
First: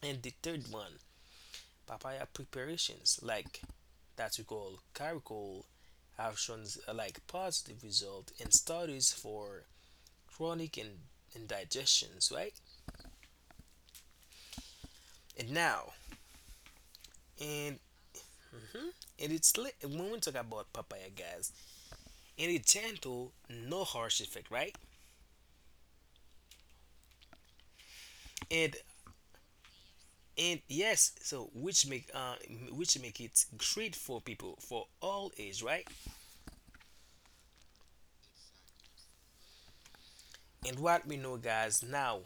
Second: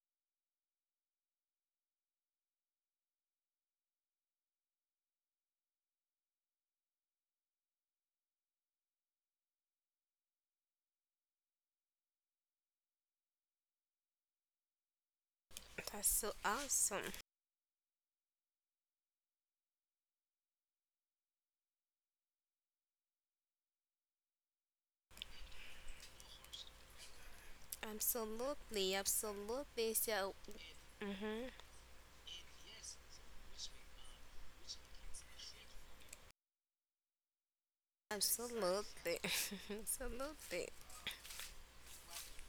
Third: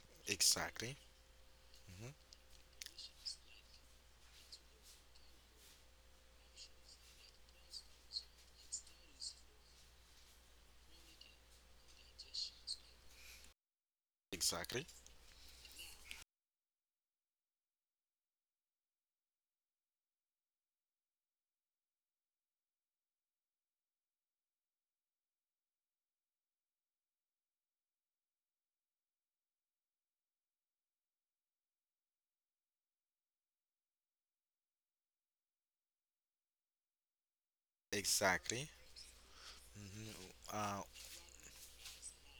[SPEAKER 2] And the third
[SPEAKER 1] Exactly.
[SPEAKER 2] one,
[SPEAKER 1] Mhm.
[SPEAKER 2] papaya preparations like that we call caracol have shown like positive result in studies for chronic indigestions, right?
[SPEAKER 1] Exactly.
[SPEAKER 2] And now,
[SPEAKER 3] That's so awesome.
[SPEAKER 2] and when we talk about papaya, guys, and it's gentle, no harsh effect, right?
[SPEAKER 3] Absolutely,
[SPEAKER 2] And
[SPEAKER 3] absolutely. So,
[SPEAKER 2] and yes,
[SPEAKER 3] hmm,
[SPEAKER 2] so which make it great for people for all age, right?
[SPEAKER 1] Exactly.
[SPEAKER 3] absolutely,
[SPEAKER 1] hmm
[SPEAKER 3] absolutely,
[SPEAKER 1] Uh,
[SPEAKER 2] And what we know, guys, now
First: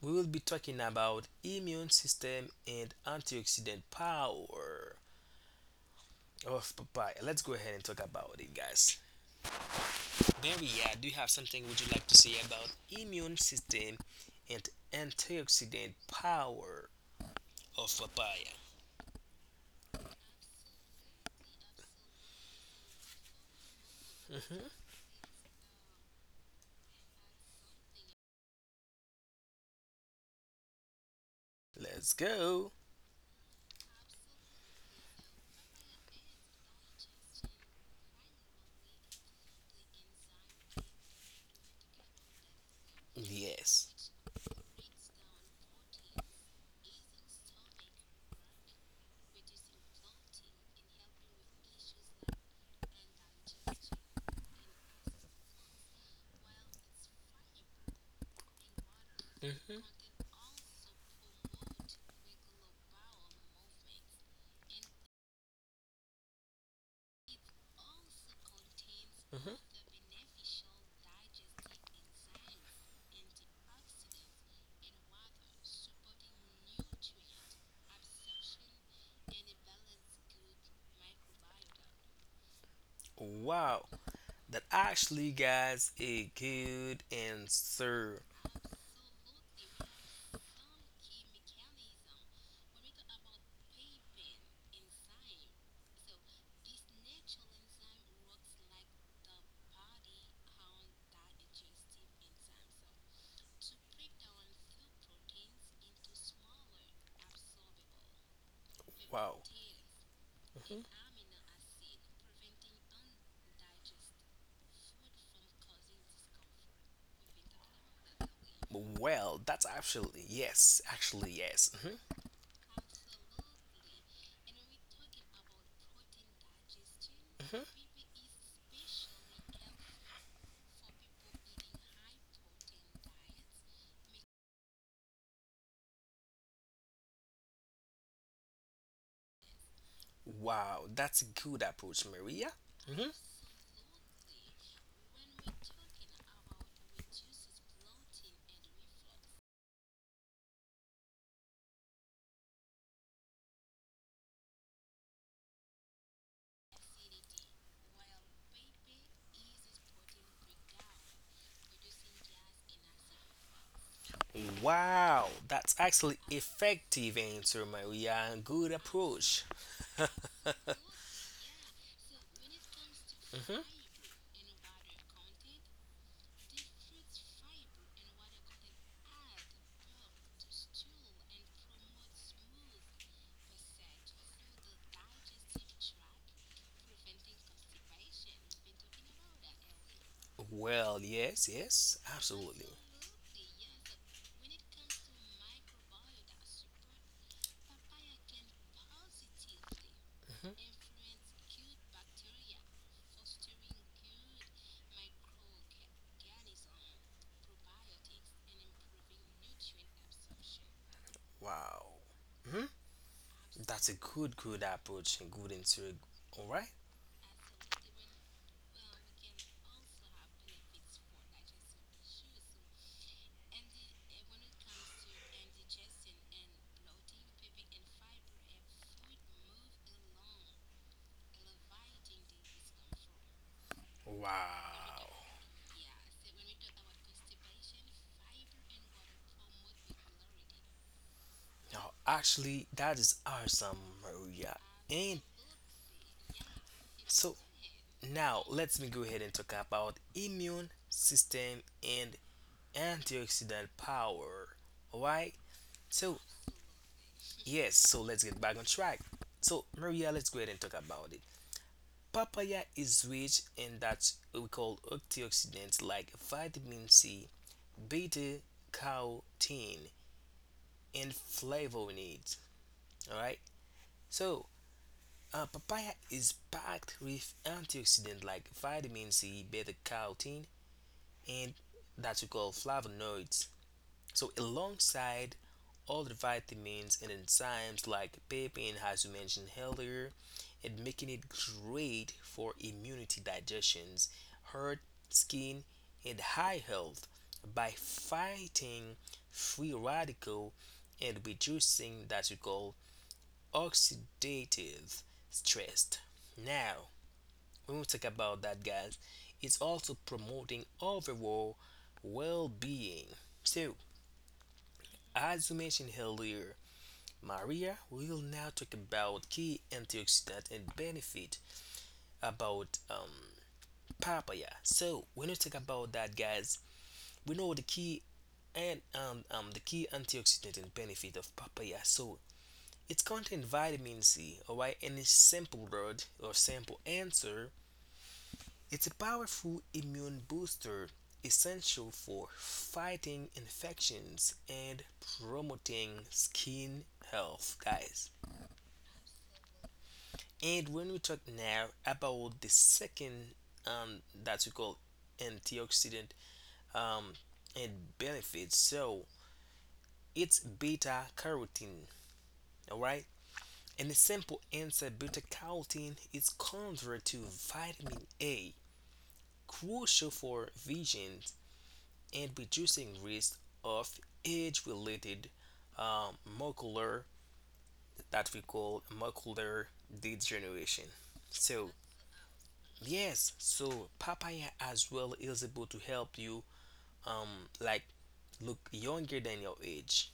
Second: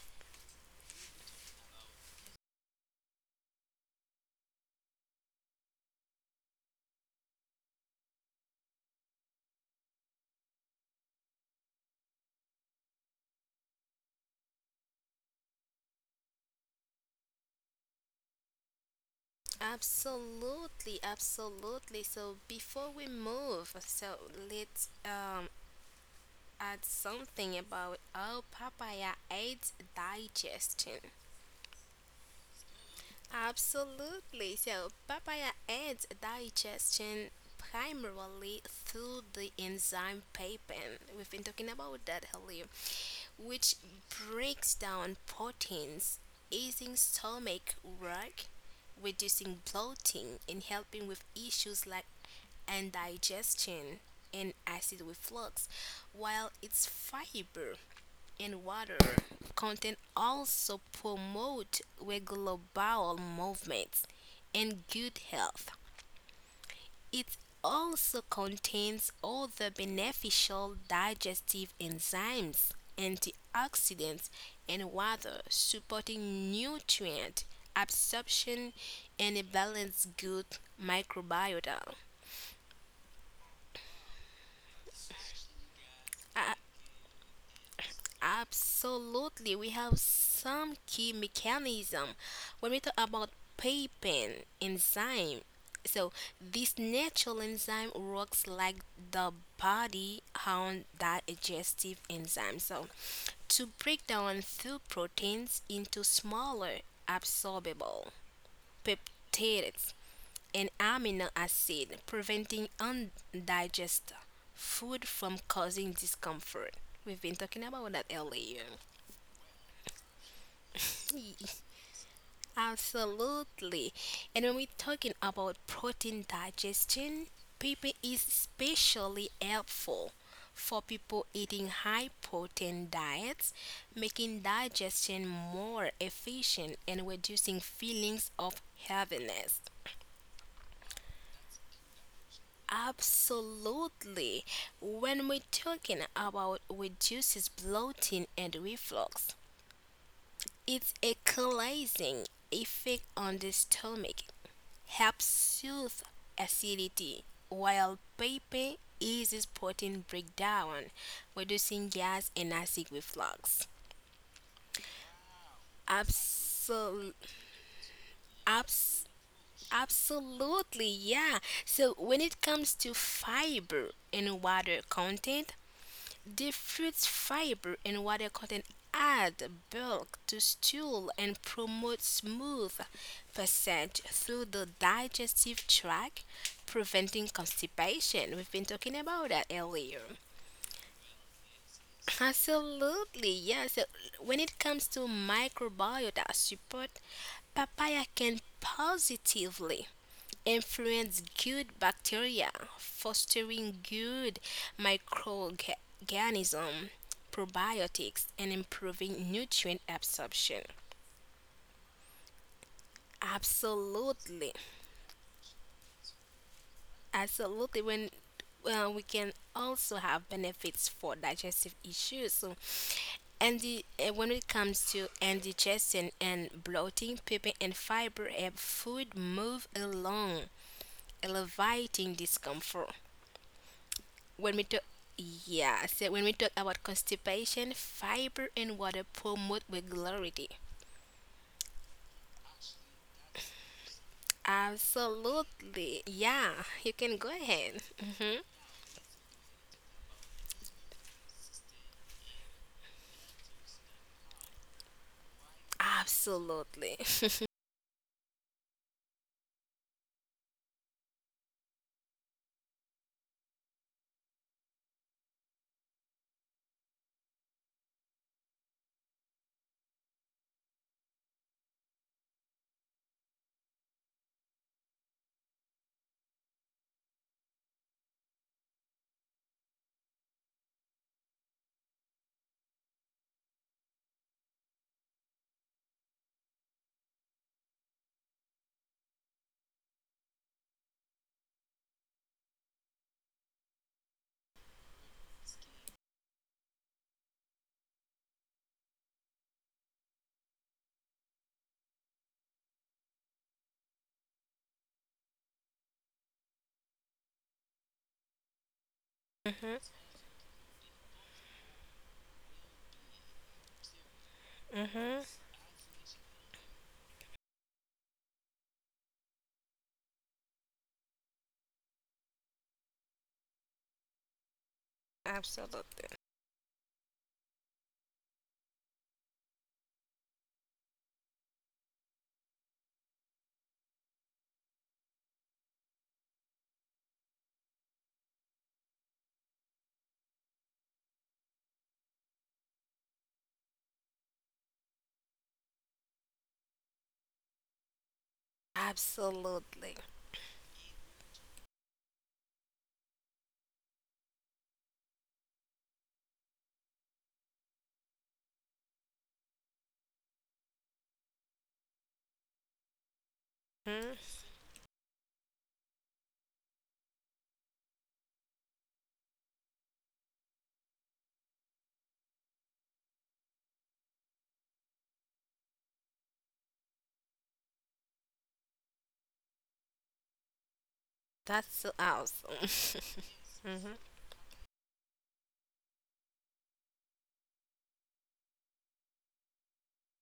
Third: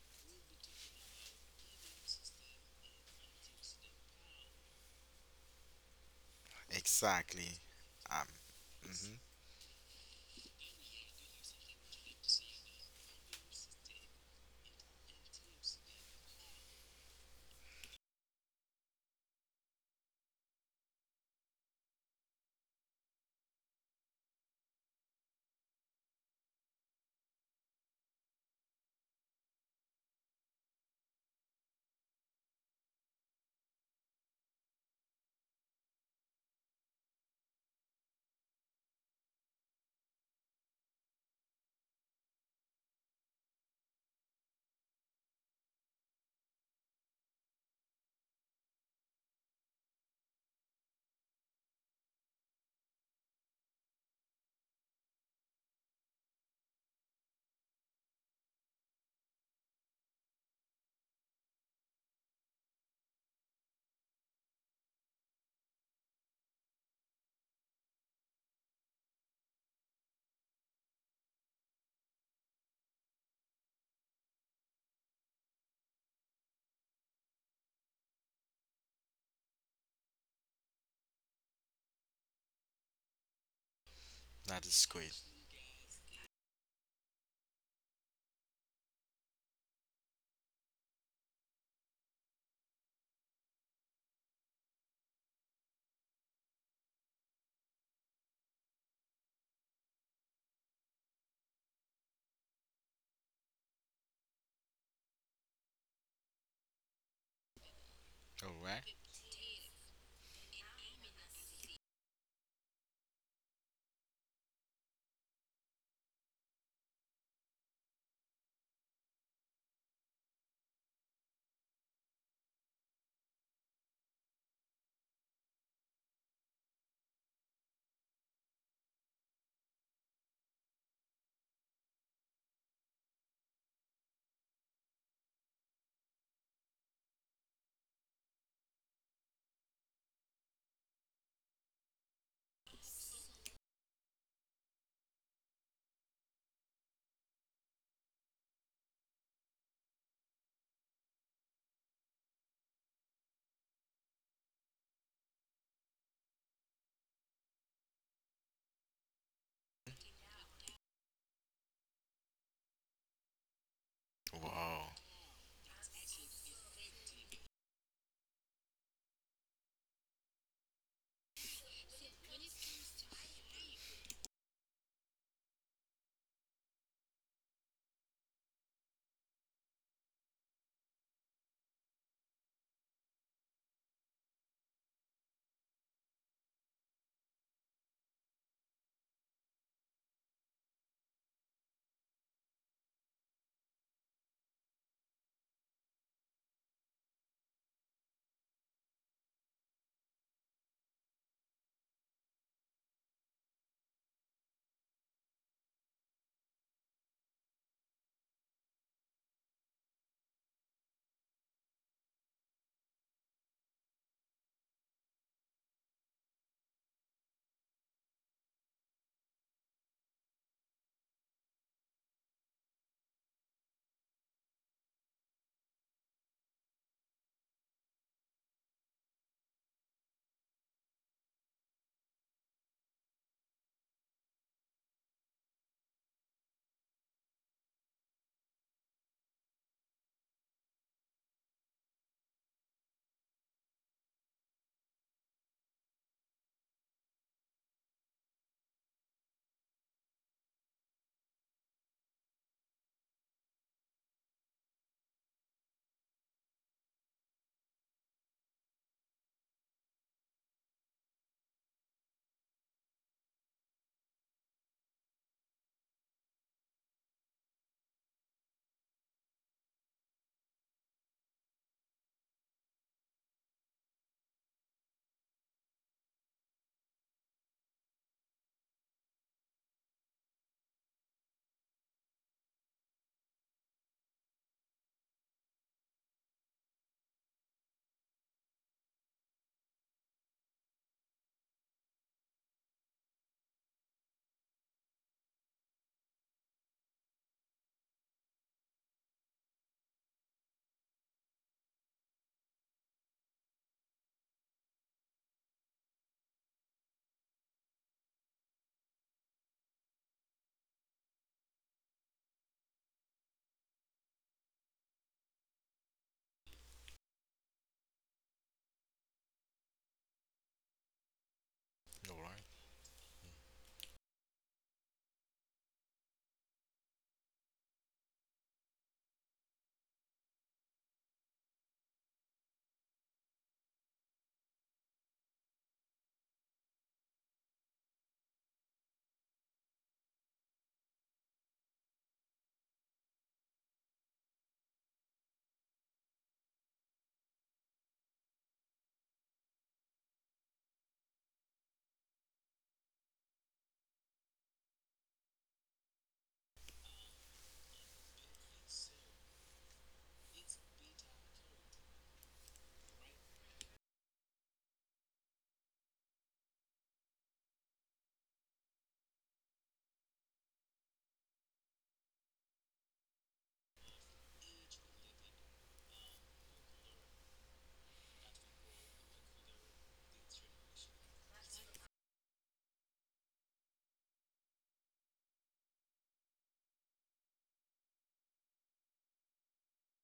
[SPEAKER 2] we will be talking about immune system and antioxidant power. Oh, papaya. Let's go
[SPEAKER 1] exactly.
[SPEAKER 2] ahead and talk
[SPEAKER 1] Um.
[SPEAKER 2] about it, guys.
[SPEAKER 1] Mhm.
[SPEAKER 2] Maria, do you have something would you like to say about immune system and antioxidant power of papaya?
[SPEAKER 3] absolutely, absolutely. So, before we move, so
[SPEAKER 2] Mhm.
[SPEAKER 3] let's add something about how papaya aids digestion.
[SPEAKER 2] Let's go.
[SPEAKER 3] Absolutely. So, papaya aids digestion primarily through the enzyme papain. We've been talking about that earlier, which
[SPEAKER 2] Yes.
[SPEAKER 3] breaks down proteins, easing stomach work, reducing bloating, and helping with issues like indigestion and acid reflux, while its fiber and water
[SPEAKER 2] Mhm,
[SPEAKER 3] content also promote regular bowel movements and good health. It also contains
[SPEAKER 2] mhm.
[SPEAKER 3] other beneficial digestive enzymes, antioxidants, and water supporting nutrient absorption and a balanced gut microbiota.
[SPEAKER 2] Wow, that
[SPEAKER 1] That is great.
[SPEAKER 2] actually, guys, a
[SPEAKER 3] I,
[SPEAKER 2] good answer.
[SPEAKER 3] Absolutely, we have some key mechanism when we talk about papain enzyme. So this natural enzyme works like the body on digestive enzyme, so to break down food proteins into smaller absorbable
[SPEAKER 1] All right.
[SPEAKER 2] Wow.
[SPEAKER 3] peptides and
[SPEAKER 2] Mhm.
[SPEAKER 3] amino acid, preventing undigested food from causing discomfort. We've been talking about that earlier.
[SPEAKER 2] Well, that's actually yes,
[SPEAKER 3] Ye-
[SPEAKER 2] actually yes. Mhm,
[SPEAKER 3] Absolutely. And when we're talking about protein digestion,
[SPEAKER 2] mhm.
[SPEAKER 3] paper is especially helpful for people eating high protein diets, making digestion more efficient and reducing feelings of heaviness.
[SPEAKER 2] Wow, that's a good approach, Maria. Mhm.
[SPEAKER 3] Absolutely. When we're talking about reduces bloating and reflux, it's a cleansing effect on the stomach, helps soothe acidity, while pepper eases protein breakdown, reducing gas and acid reflux.
[SPEAKER 1] Wow.
[SPEAKER 2] Wow, that's actually effective
[SPEAKER 3] Absol-
[SPEAKER 2] answer, Maria. Good
[SPEAKER 3] abs-
[SPEAKER 2] approach.
[SPEAKER 3] absolutely, yeah. So when it comes to
[SPEAKER 2] Mhm.
[SPEAKER 3] fiber and water content, the fruit's fiber and water content add bulk to stool and promote smooth passage through the digestive tract, preventing constipation. We've been talking about that earlier.
[SPEAKER 2] Well, yes, yes, absolutely.
[SPEAKER 3] Absolutely, yes. So when it comes to microbiota support, papaya can positively
[SPEAKER 2] Mhm.
[SPEAKER 3] influence good bacteria, fostering good microorganisms, probiotics, and improving nutrient absorption.
[SPEAKER 2] Wow. Mhm. That's a good,
[SPEAKER 3] Absolutely.
[SPEAKER 2] good approach and good answer. All right.
[SPEAKER 3] Absolutely. When well, we can also have benefits for digestive issues. So, when it comes to indigestion and bloating, pepper and fiber help food move along, elevating discomfort.
[SPEAKER 2] Wow.
[SPEAKER 3] When we talk yeah, so when we talk about constipation, fiber and water promote regularity.
[SPEAKER 2] Now, actually, that is awesome, Maria. And
[SPEAKER 3] Absolutely. Yeah, you can go
[SPEAKER 2] so,
[SPEAKER 3] ahead.
[SPEAKER 2] now, let me go ahead and talk about immune system and antioxidant power. Alright? So,
[SPEAKER 3] Absolutely.
[SPEAKER 2] yes, so let's get back on track. So, Maria, let's go ahead and talk about it. Papaya is rich in that we call antioxidants like vitamin C, beta carotene, and flavonoids. Alright? So, papaya is packed with antioxidants like vitamin C, beta carotene, and that we call flavonoids. So, alongside all the vitamins and enzymes like pepin, as we mentioned earlier, and making it great for immunity, digestions, heart, skin, and high health by fighting free radical and reducing that we call oxidative stress. Now, when we talk about that, guys, it's
[SPEAKER 3] Mhm.
[SPEAKER 2] also promoting overall well being. So, as we mentioned earlier, Maria, we will now talk about key antioxidant and benefit
[SPEAKER 1] All right.
[SPEAKER 2] about papaya. So, when we talk about
[SPEAKER 3] Absolutely.
[SPEAKER 2] that, guys, we know the key and the key antioxidant and benefit of papaya. So, it's contains vitamin C, alright, and a simple word or simple answer, it's a powerful immune booster essential for fighting infections and promoting skin health, guys.
[SPEAKER 3] Absolutely.
[SPEAKER 2] And when we talk now about the second um, that we call antioxidant, um, and benefits, so it's beta carotene, all right? And the
[SPEAKER 3] Mhm.
[SPEAKER 2] simple answer, beta carotene is converted to vitamin A, crucial for vision and reducing risk of age-related, macular, that we call macular degeneration.
[SPEAKER 3] That's
[SPEAKER 2] So,
[SPEAKER 3] so awesome.
[SPEAKER 2] yes,
[SPEAKER 3] Mhm.
[SPEAKER 2] so papaya as well is able to help you like look younger than your age.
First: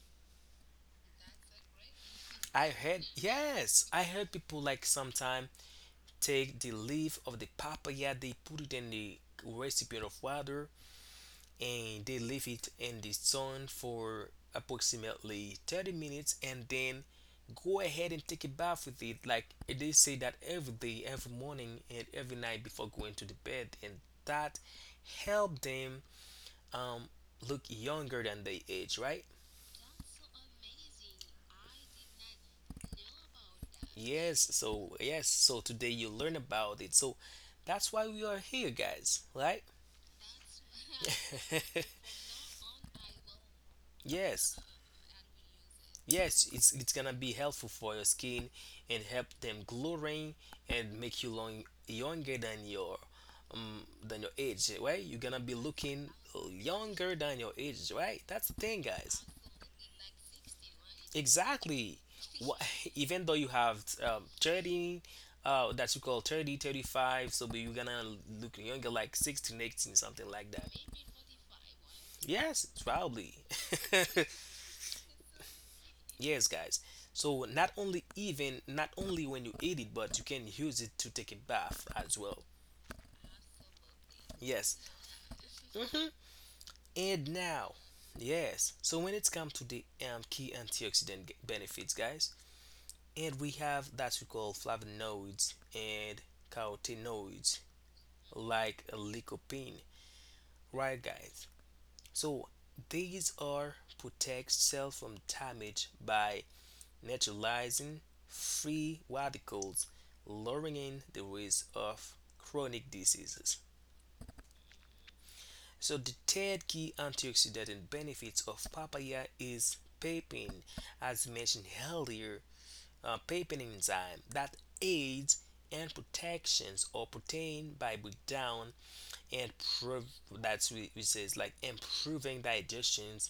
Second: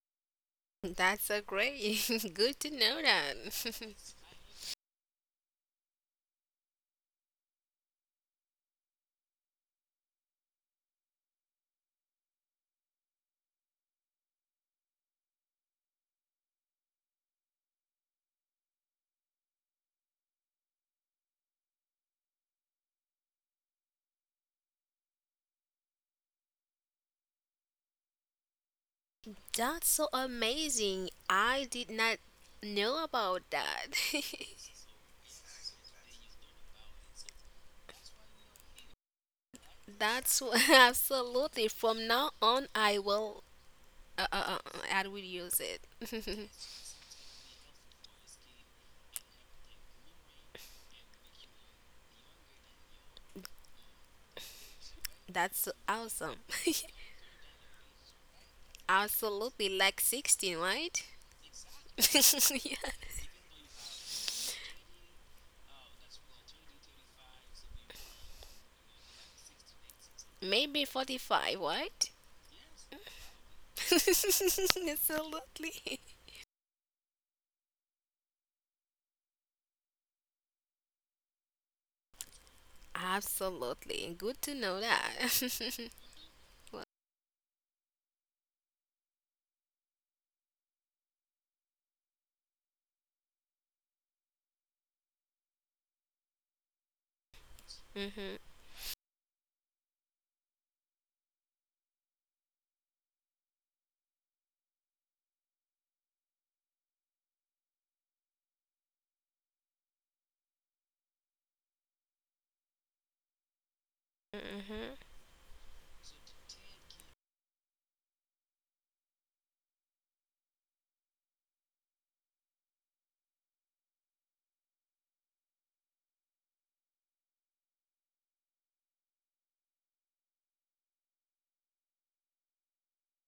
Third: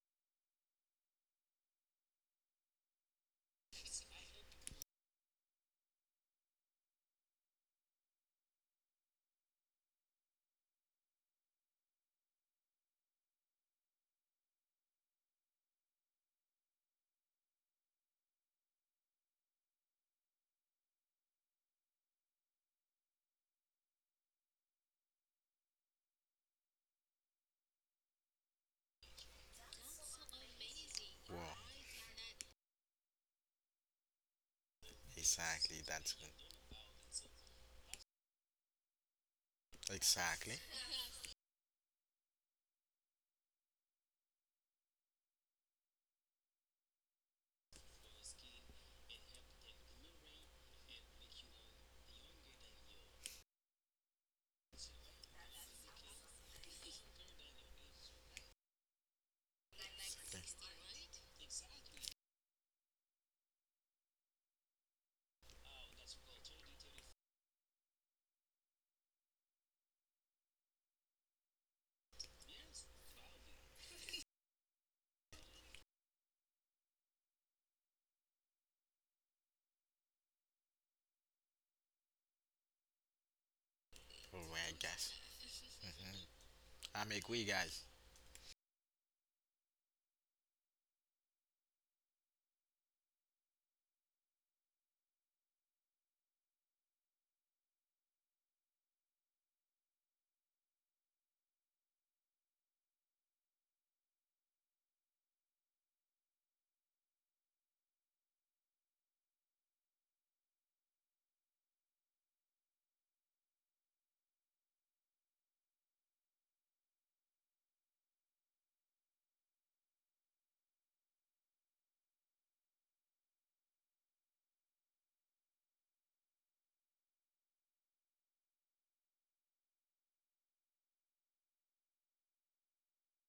[SPEAKER 3] That's so great. Good
[SPEAKER 2] I
[SPEAKER 3] to know
[SPEAKER 2] heard,
[SPEAKER 3] that.
[SPEAKER 2] yes, I heard people like sometime take the leaf of the papaya, they put it in the recipient of water, and they leave it in the sun for approximately 30 minutes, and then go ahead and take a bath with it, like they say that every day, every morning, and every night before going to the bed, and that help them um look younger than they age, right?
[SPEAKER 3] That's so amazing.
[SPEAKER 1] Wow.
[SPEAKER 3] I did not know about that.
[SPEAKER 2] Yes, so yes, so
[SPEAKER 1] Exactly.
[SPEAKER 2] today you
[SPEAKER 1] That's good.
[SPEAKER 2] learn about it. So that's why we are here, guys, right?
[SPEAKER 1] Exactly.
[SPEAKER 3] Absolutely. From now on, I will. Uh, uh, uh,
[SPEAKER 2] Yes.
[SPEAKER 3] I will use it.
[SPEAKER 2] Yes, it's gonna be helpful for your skin and help them glowing and make you long younger than your age, right? You're gonna be
[SPEAKER 3] That's
[SPEAKER 2] looking
[SPEAKER 3] awesome.
[SPEAKER 2] younger than your age, right? That's the thing, guys.
[SPEAKER 3] Absolutely, like 16, right?
[SPEAKER 2] Exactly. What,
[SPEAKER 3] yeah.
[SPEAKER 2] even though you have 30, that you call 30 35, so but you're gonna look younger like 16, 18, something like that.
[SPEAKER 3] Maybe 45, right?
[SPEAKER 2] Yes, probably.
[SPEAKER 3] absolutely.
[SPEAKER 2] Yes, guys. So, not only when you eat it, but you can use it to take a bath as well.
[SPEAKER 3] Absolutely.
[SPEAKER 1] All
[SPEAKER 3] Good to
[SPEAKER 1] right,
[SPEAKER 2] Yes.
[SPEAKER 3] know
[SPEAKER 1] guys.
[SPEAKER 3] that.
[SPEAKER 2] Hmm.
[SPEAKER 3] well,
[SPEAKER 1] I'm
[SPEAKER 2] And
[SPEAKER 1] agree,
[SPEAKER 2] now,
[SPEAKER 1] guys.
[SPEAKER 2] yes. So, when it's come to the key antioxidant benefits, guys, and we have that we call flavonoids and carotenoids,
[SPEAKER 3] mhm,
[SPEAKER 2] like lycopene, right, guys? So, these are protect cell from damage by neutralizing free radicals, lowering the risk of chronic diseases.
[SPEAKER 3] mhm.
[SPEAKER 2] So the third key antioxidant and benefits of papaya is papain, as mentioned earlier, a papain enzyme that aids and protections or protein by breakdown, and prov- that's what it says, like improving digestions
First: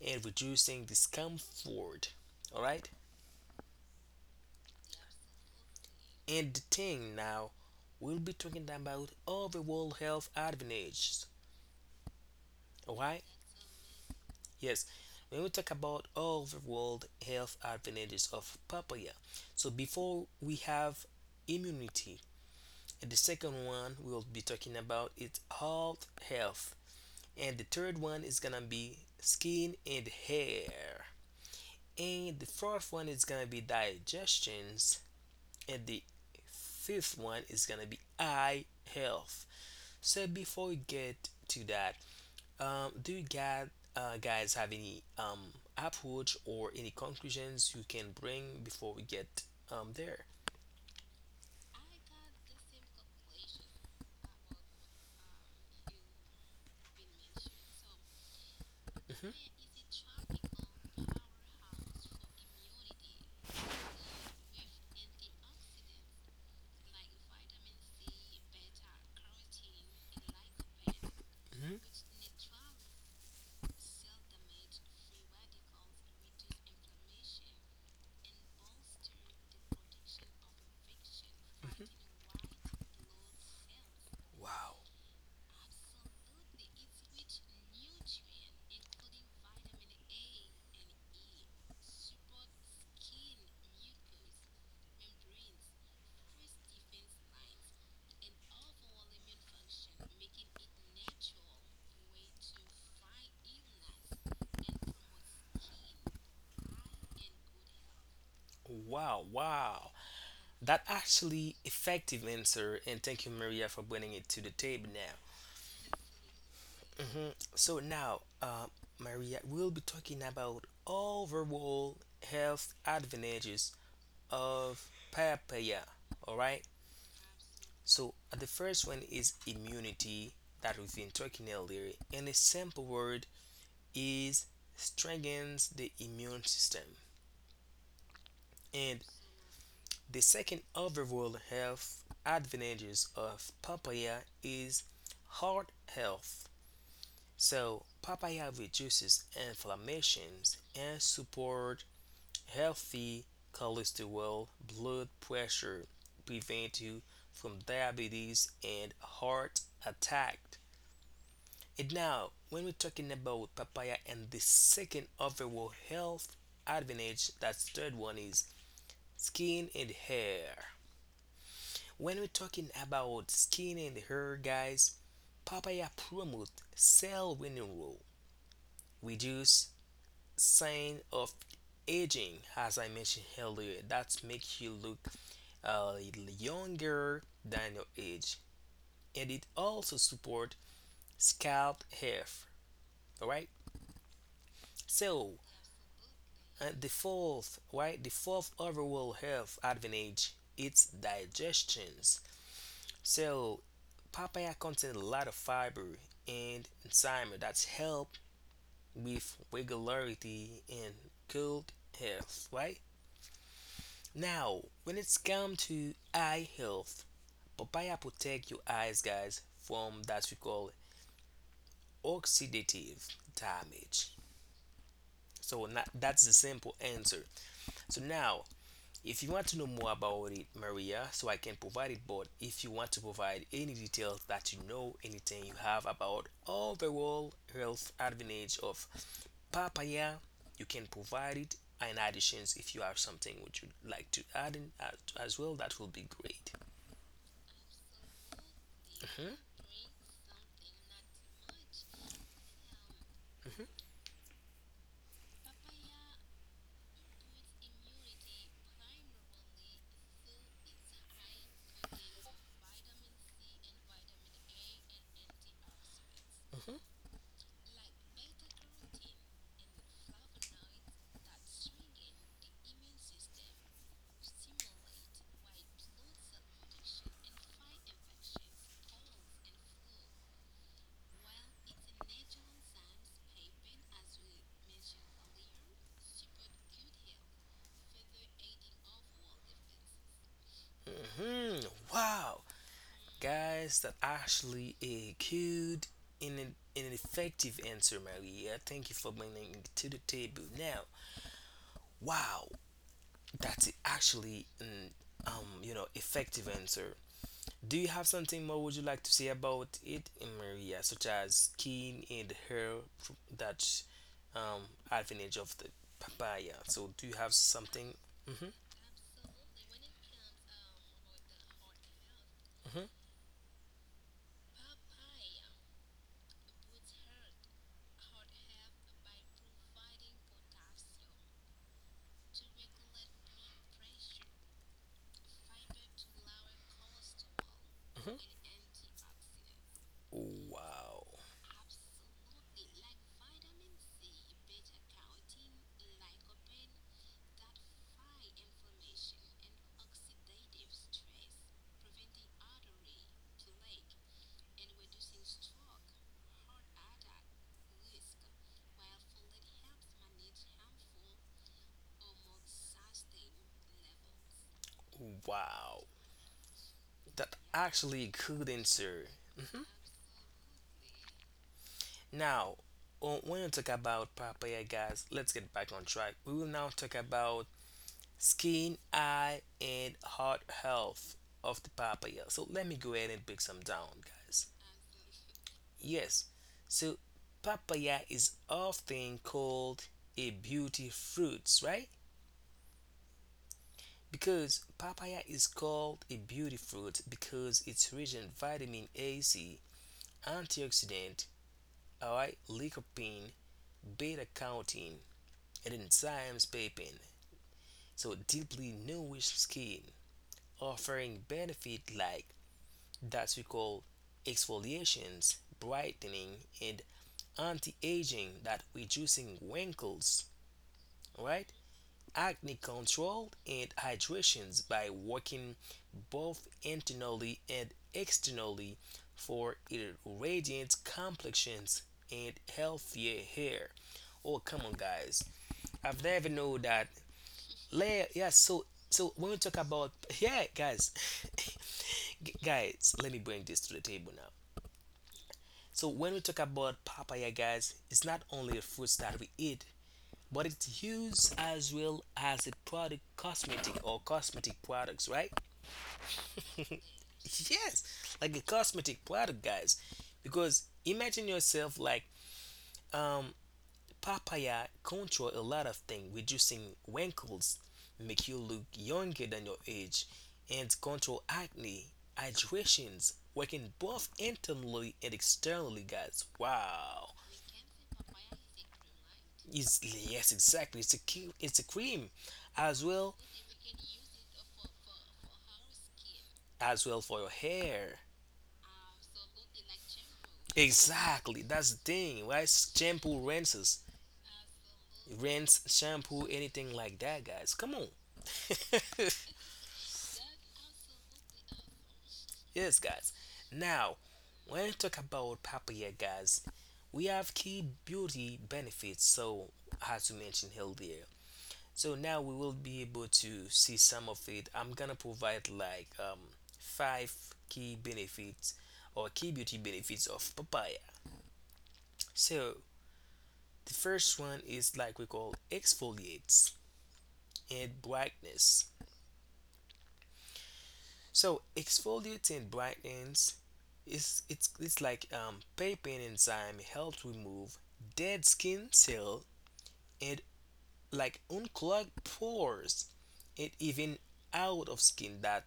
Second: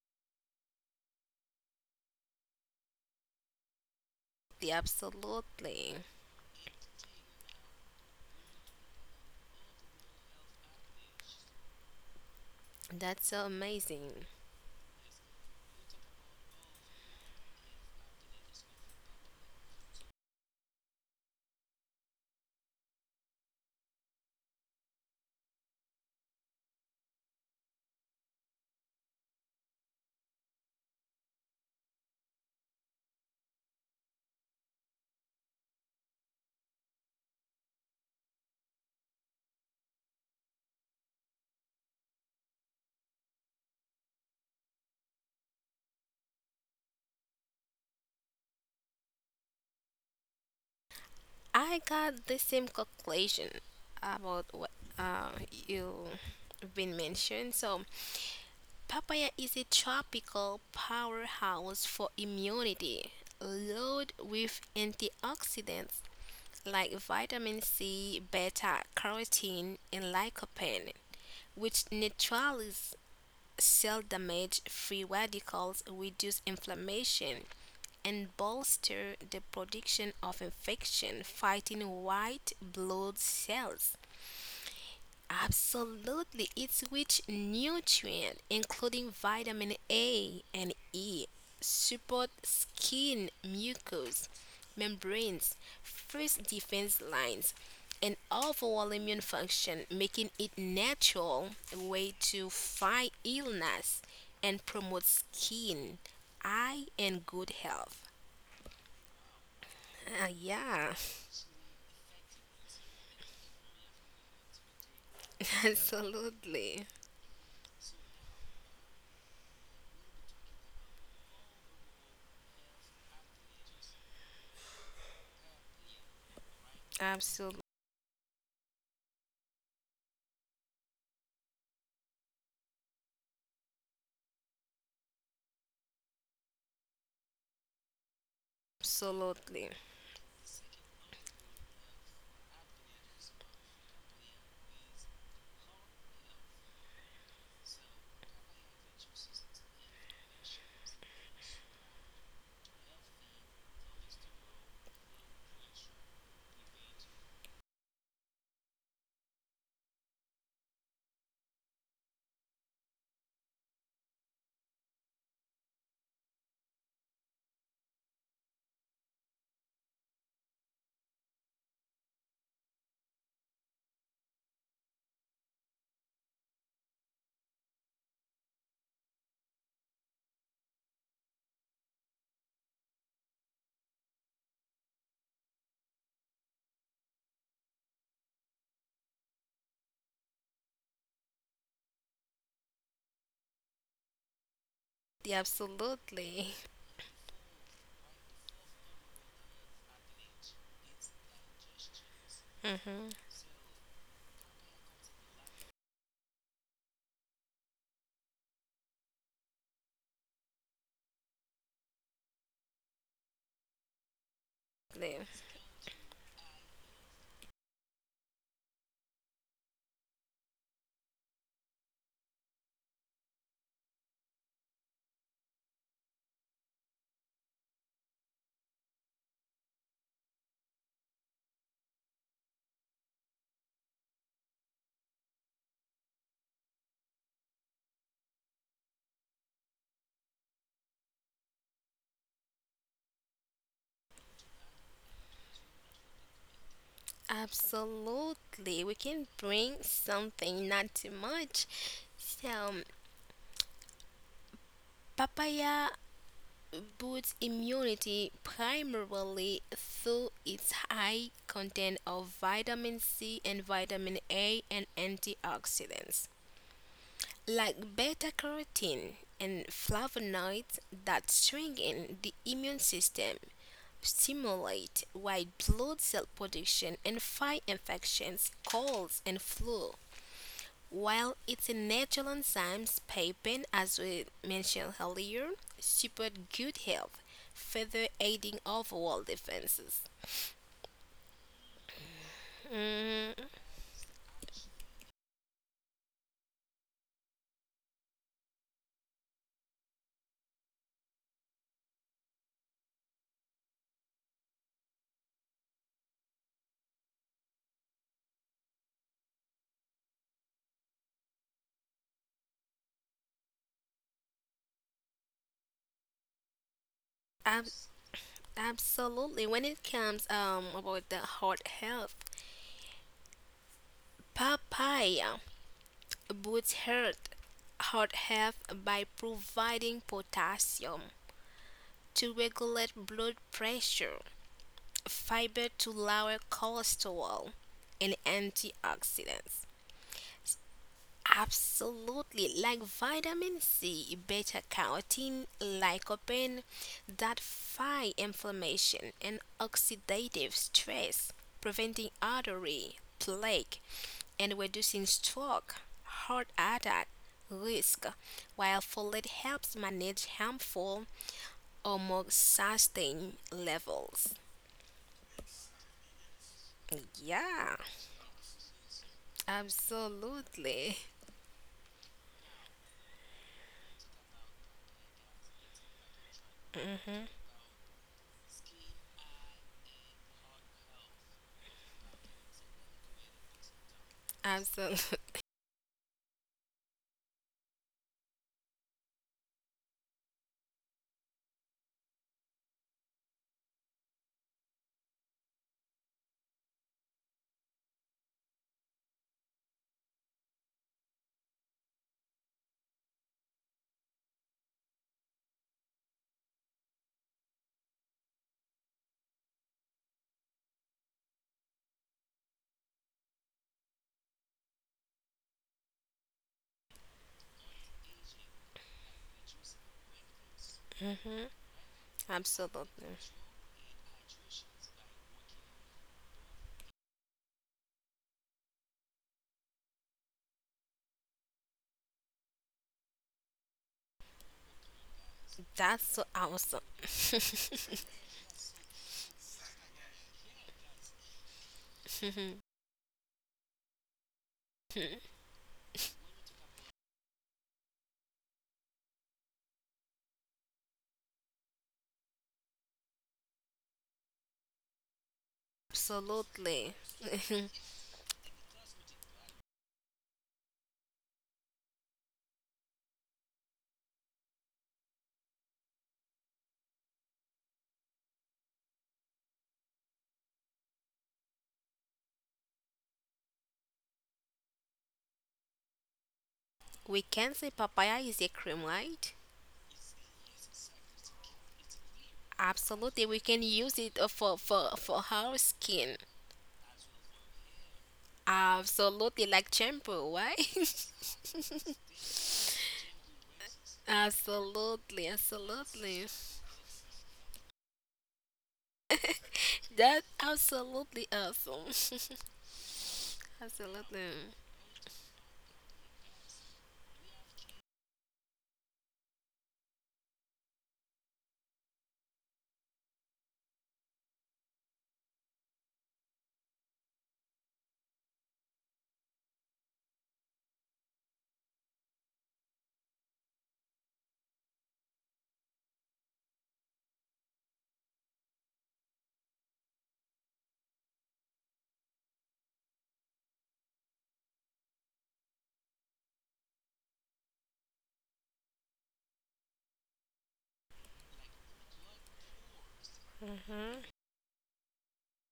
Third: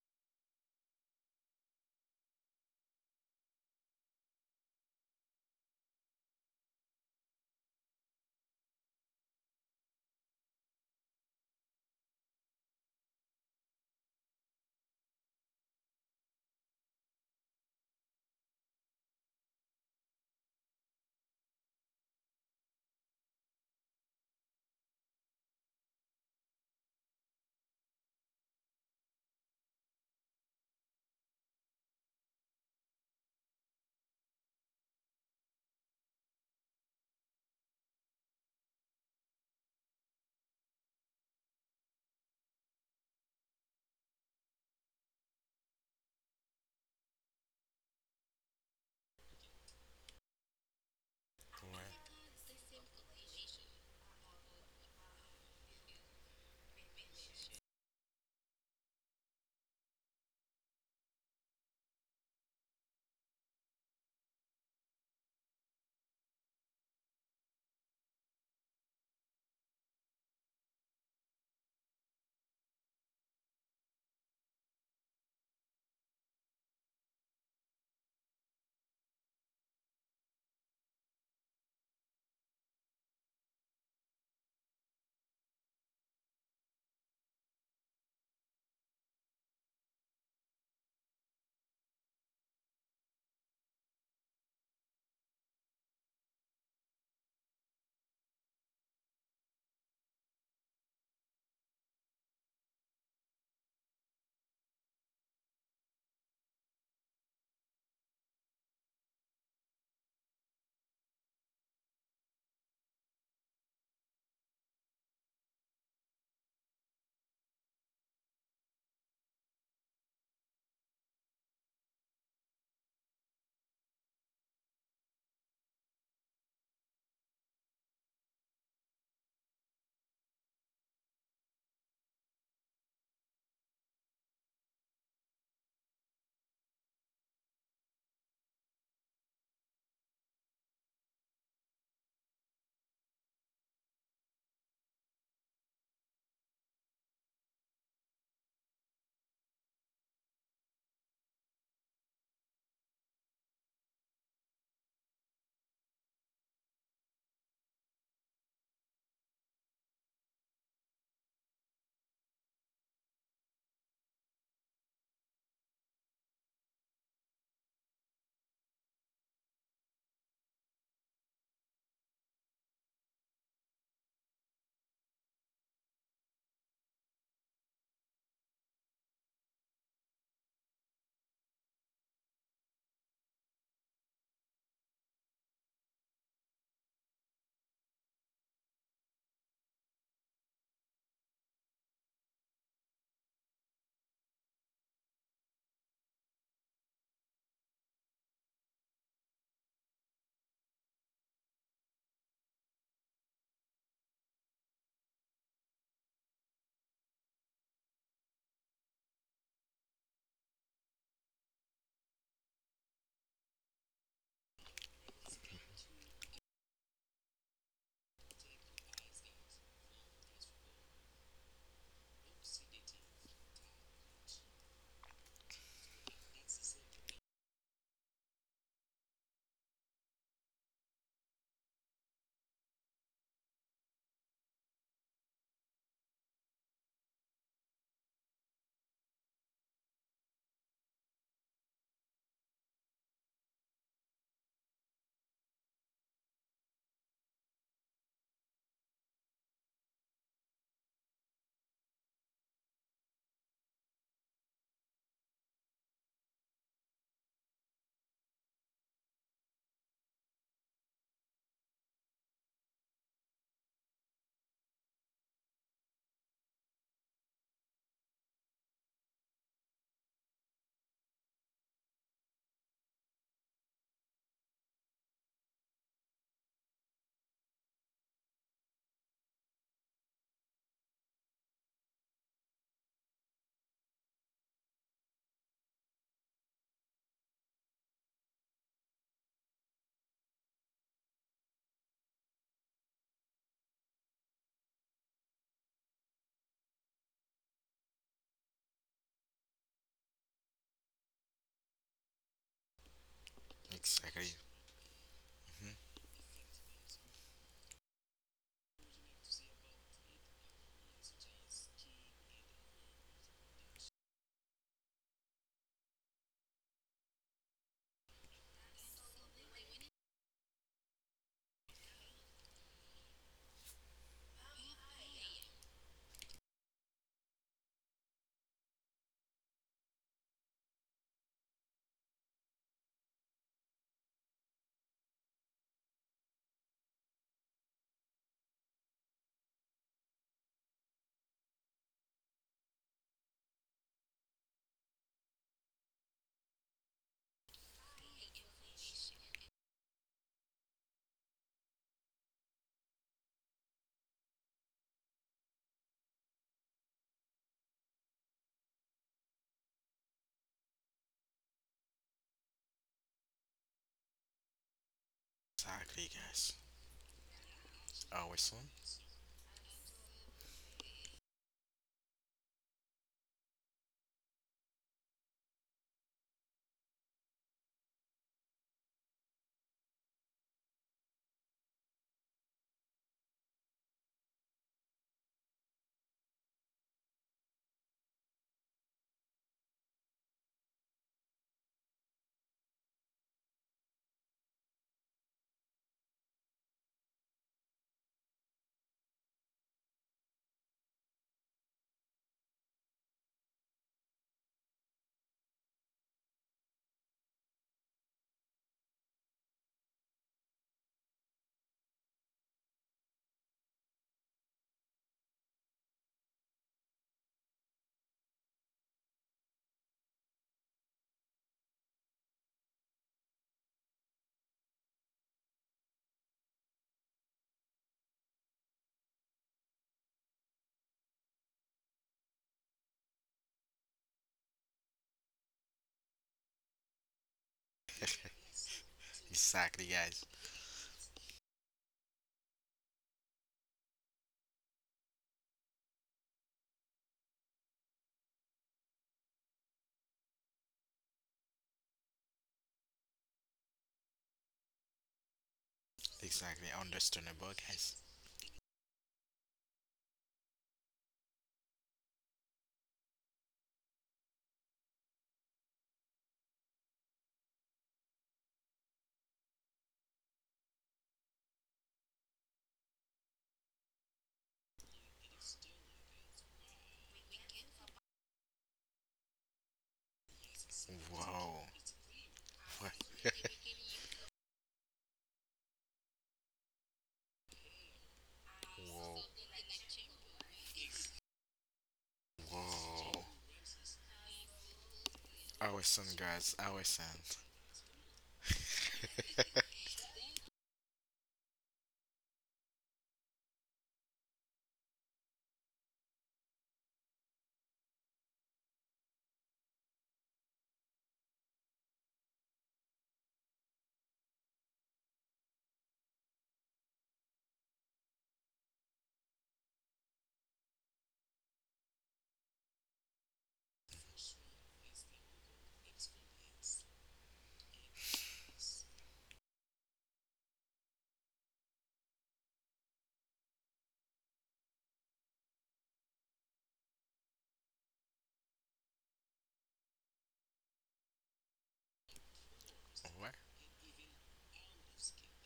[SPEAKER 2] and reducing discomfort. All right.
[SPEAKER 3] The absolutely.
[SPEAKER 2] And the thing now, we'll be talking about overall health advantages. Alright?
[SPEAKER 3] That's so amazing.
[SPEAKER 2] Yes. When we talk about overall health advantages of papaya, so before we have immunity, and the second one we'll be talking about is heart health, and the third one is gonna be skin and hair, and the fourth one is gonna be digestions, and the fifth one is gonna be eye health. So before we get to that, do you guys, guys have any approach or any conclusions you can bring before we get there?
[SPEAKER 1] All
[SPEAKER 3] I
[SPEAKER 1] right.
[SPEAKER 3] got the same conclusion about what you've been mentioned. So, papaya
[SPEAKER 2] Hmm.
[SPEAKER 3] is a tropical powerhouse for immunity, loaded with antioxidants like vitamin C, beta carotene, and lycopene,
[SPEAKER 2] Hmm.
[SPEAKER 3] which neutralize cell damage, free radicals, reduce inflammation, and bolster the production of infection fighting white blood cells.
[SPEAKER 2] Wow.
[SPEAKER 3] Absolutely, it's rich nutrient including vitamin A and E support skin mucous membranes, first defense lines, and overall immune function, making it natural way to fight illness and promote skin, eye, and good health.
[SPEAKER 2] Wow, wow. That
[SPEAKER 3] Yeah,
[SPEAKER 2] actually effective answer, and thank you, Maria, for bringing it to the table now.
[SPEAKER 3] absolutely,
[SPEAKER 2] So now, Maria, we'll be talking about overall health advantages of papaya. All right.
[SPEAKER 3] absolutely,
[SPEAKER 2] So the first one is immunity, that we've been talking earlier, and a simple word is strengthens the immune system. And
[SPEAKER 3] absolutely,
[SPEAKER 2] the second overall health advantages of papaya is heart health. So papaya reduces inflammations and support healthy cholesterol, blood pressure, prevent you from diabetes and heart attack. And now, when we're talking about papaya and the second overall health advantage, that's third one is skin and hair. When we're talking about skin and hair, guys, papaya promotes cell renewal, reduce sign of aging, as I mentioned earlier. That makes you look a little younger than your age, and it also support scalp health, all right?
[SPEAKER 3] the
[SPEAKER 2] So
[SPEAKER 3] absolutely,
[SPEAKER 2] the fourth, right, the fourth overall health advantage, it's digestions.
[SPEAKER 3] mm-hmm.
[SPEAKER 2] So papaya contains a lot of fiber and enzyme that's help with regularity and good health, right? Now, when it's come to eye health, papaya protect your eyes, guys, from that we call oxidative damage. So that's the simple answer. So now, if you want to know more about it, Maria, so I can provide it, but if you want to provide any details that you know, anything you have about overall health advantage of papaya, you can provide it. In additions, if you have something which you'd like to add in as well, that will be great.
[SPEAKER 3] Absolutely. We can bring something, not too much. So,
[SPEAKER 2] Hmm.
[SPEAKER 3] papaya boosts immunity primarily through its high content of vitamin C and vitamin A and antioxidants, like beta carotene and flavonoids that strengthen the immune system, stimulate white blood cell production, and fight infections, colds, and flu. While its natural enzymes, papain, as we mentioned earlier, support good health, further aiding overall defenses.
[SPEAKER 2] Hmm. Wow, guys, that actually a good and an effective answer, Maria. Thank you for bringing it to the table. Now, wow, that's
[SPEAKER 1] Exactly.
[SPEAKER 2] actually an effective answer. Do you have something more would you like to say about it, Maria, such as skin and hair, that um advantage of the papaya? So, do you have
[SPEAKER 3] Ab-
[SPEAKER 2] something? Hmm.
[SPEAKER 3] absolutely. When it comes about the heart health,
[SPEAKER 2] Hmm.
[SPEAKER 3] papaya boosts heart health by providing potassium to regulate blood pressure, fiber to lower cholesterol, and
[SPEAKER 2] Hmm.
[SPEAKER 3] antioxidants.
[SPEAKER 2] Wow,
[SPEAKER 3] Absolutely, like vitamin C, beta carotene, lycopene that fight inflammation and oxidative stress, preventing artery plaque and reducing stroke, heart attack risk, while folate helps manage harmful or more sustained levels.
[SPEAKER 2] wow.
[SPEAKER 1] Exactly, guys.
[SPEAKER 2] That
[SPEAKER 3] Yeah,
[SPEAKER 2] actually good
[SPEAKER 1] Always on.
[SPEAKER 2] answer. Hmm.
[SPEAKER 3] absolutely.
[SPEAKER 2] Now, when we talk about papaya, guys, let's get back on track. We will now talk about skin, eye, and heart health of the papaya. So let me go ahead and break some down, guys.
[SPEAKER 3] Absolutely.
[SPEAKER 2] Yes, so papaya is often called a beauty fruit, right? Because papaya is called a beauty fruit because it's rich in vitamin A, C, antioxidant, all right, lycopene, beta carotene, and enzymes pepin, so deeply nourish skin, offering benefit like that we call exfoliations, brightening, and anti-aging that reducing wrinkles, right, acne
[SPEAKER 3] Absolutely.
[SPEAKER 2] control and hydrations, by working both internally and externally for radiant complexions and healthier hair. Oh, come on, guys. I've
[SPEAKER 3] That's so
[SPEAKER 2] never know
[SPEAKER 3] awesome.
[SPEAKER 2] that.
[SPEAKER 3] Absolutely.
[SPEAKER 2] So when we talk
[SPEAKER 1] Exactly,
[SPEAKER 2] about
[SPEAKER 1] guys.
[SPEAKER 2] yeah, guys, guys, let me bring this to the table now. So when we talk about papaya, guys, it's not only a fruit that we eat, but it's used as well as a product, cosmetic or cosmetic products, right?
[SPEAKER 1] Exactly. Understandable,
[SPEAKER 2] Yes,
[SPEAKER 1] guys.
[SPEAKER 2] like a cosmetic product, guys, because imagine yourself like um papaya control a lot of things, reducing wrinkles, make you look younger than your age, and control acne, hydrations, working both internally and externally, guys. Wow.
[SPEAKER 3] We can say papaya is a cream, right?
[SPEAKER 2] It's, yes, exactly. It's a it's a
[SPEAKER 1] Wow.
[SPEAKER 2] cream, as well
[SPEAKER 3] Absolutely. We can use it for our skin.
[SPEAKER 2] for your hair.
[SPEAKER 1] Whoa.
[SPEAKER 3] Absolutely, like shampoo, why?
[SPEAKER 2] Exactly. That's the thing, right? Shampoo
[SPEAKER 1] Whoa.
[SPEAKER 2] rinses,
[SPEAKER 3] absolutely,
[SPEAKER 2] rinse,
[SPEAKER 1] Our son,
[SPEAKER 3] absolutely.
[SPEAKER 2] shampoo,
[SPEAKER 1] guys.
[SPEAKER 2] anything
[SPEAKER 1] Our
[SPEAKER 2] like
[SPEAKER 1] son.
[SPEAKER 2] that, guys. Come on.
[SPEAKER 3] That's absolutely awesome.
[SPEAKER 2] Yes, guys. Now,
[SPEAKER 3] absolutely.
[SPEAKER 2] when we talk about papaya, guys, we have key beauty benefits. So, as we mentioned earlier, so now we will be able to see some of it. I'm gonna provide like five key benefits or key beauty benefits of papaya. So, the first one is like we call exfoliates and brightness. So exfoliating brightens is it's like pepin enzyme helps remove dead skin cell and like unclog pores
[SPEAKER 1] what?
[SPEAKER 2] and even
[SPEAKER 3] Hmm.
[SPEAKER 2] out of skin that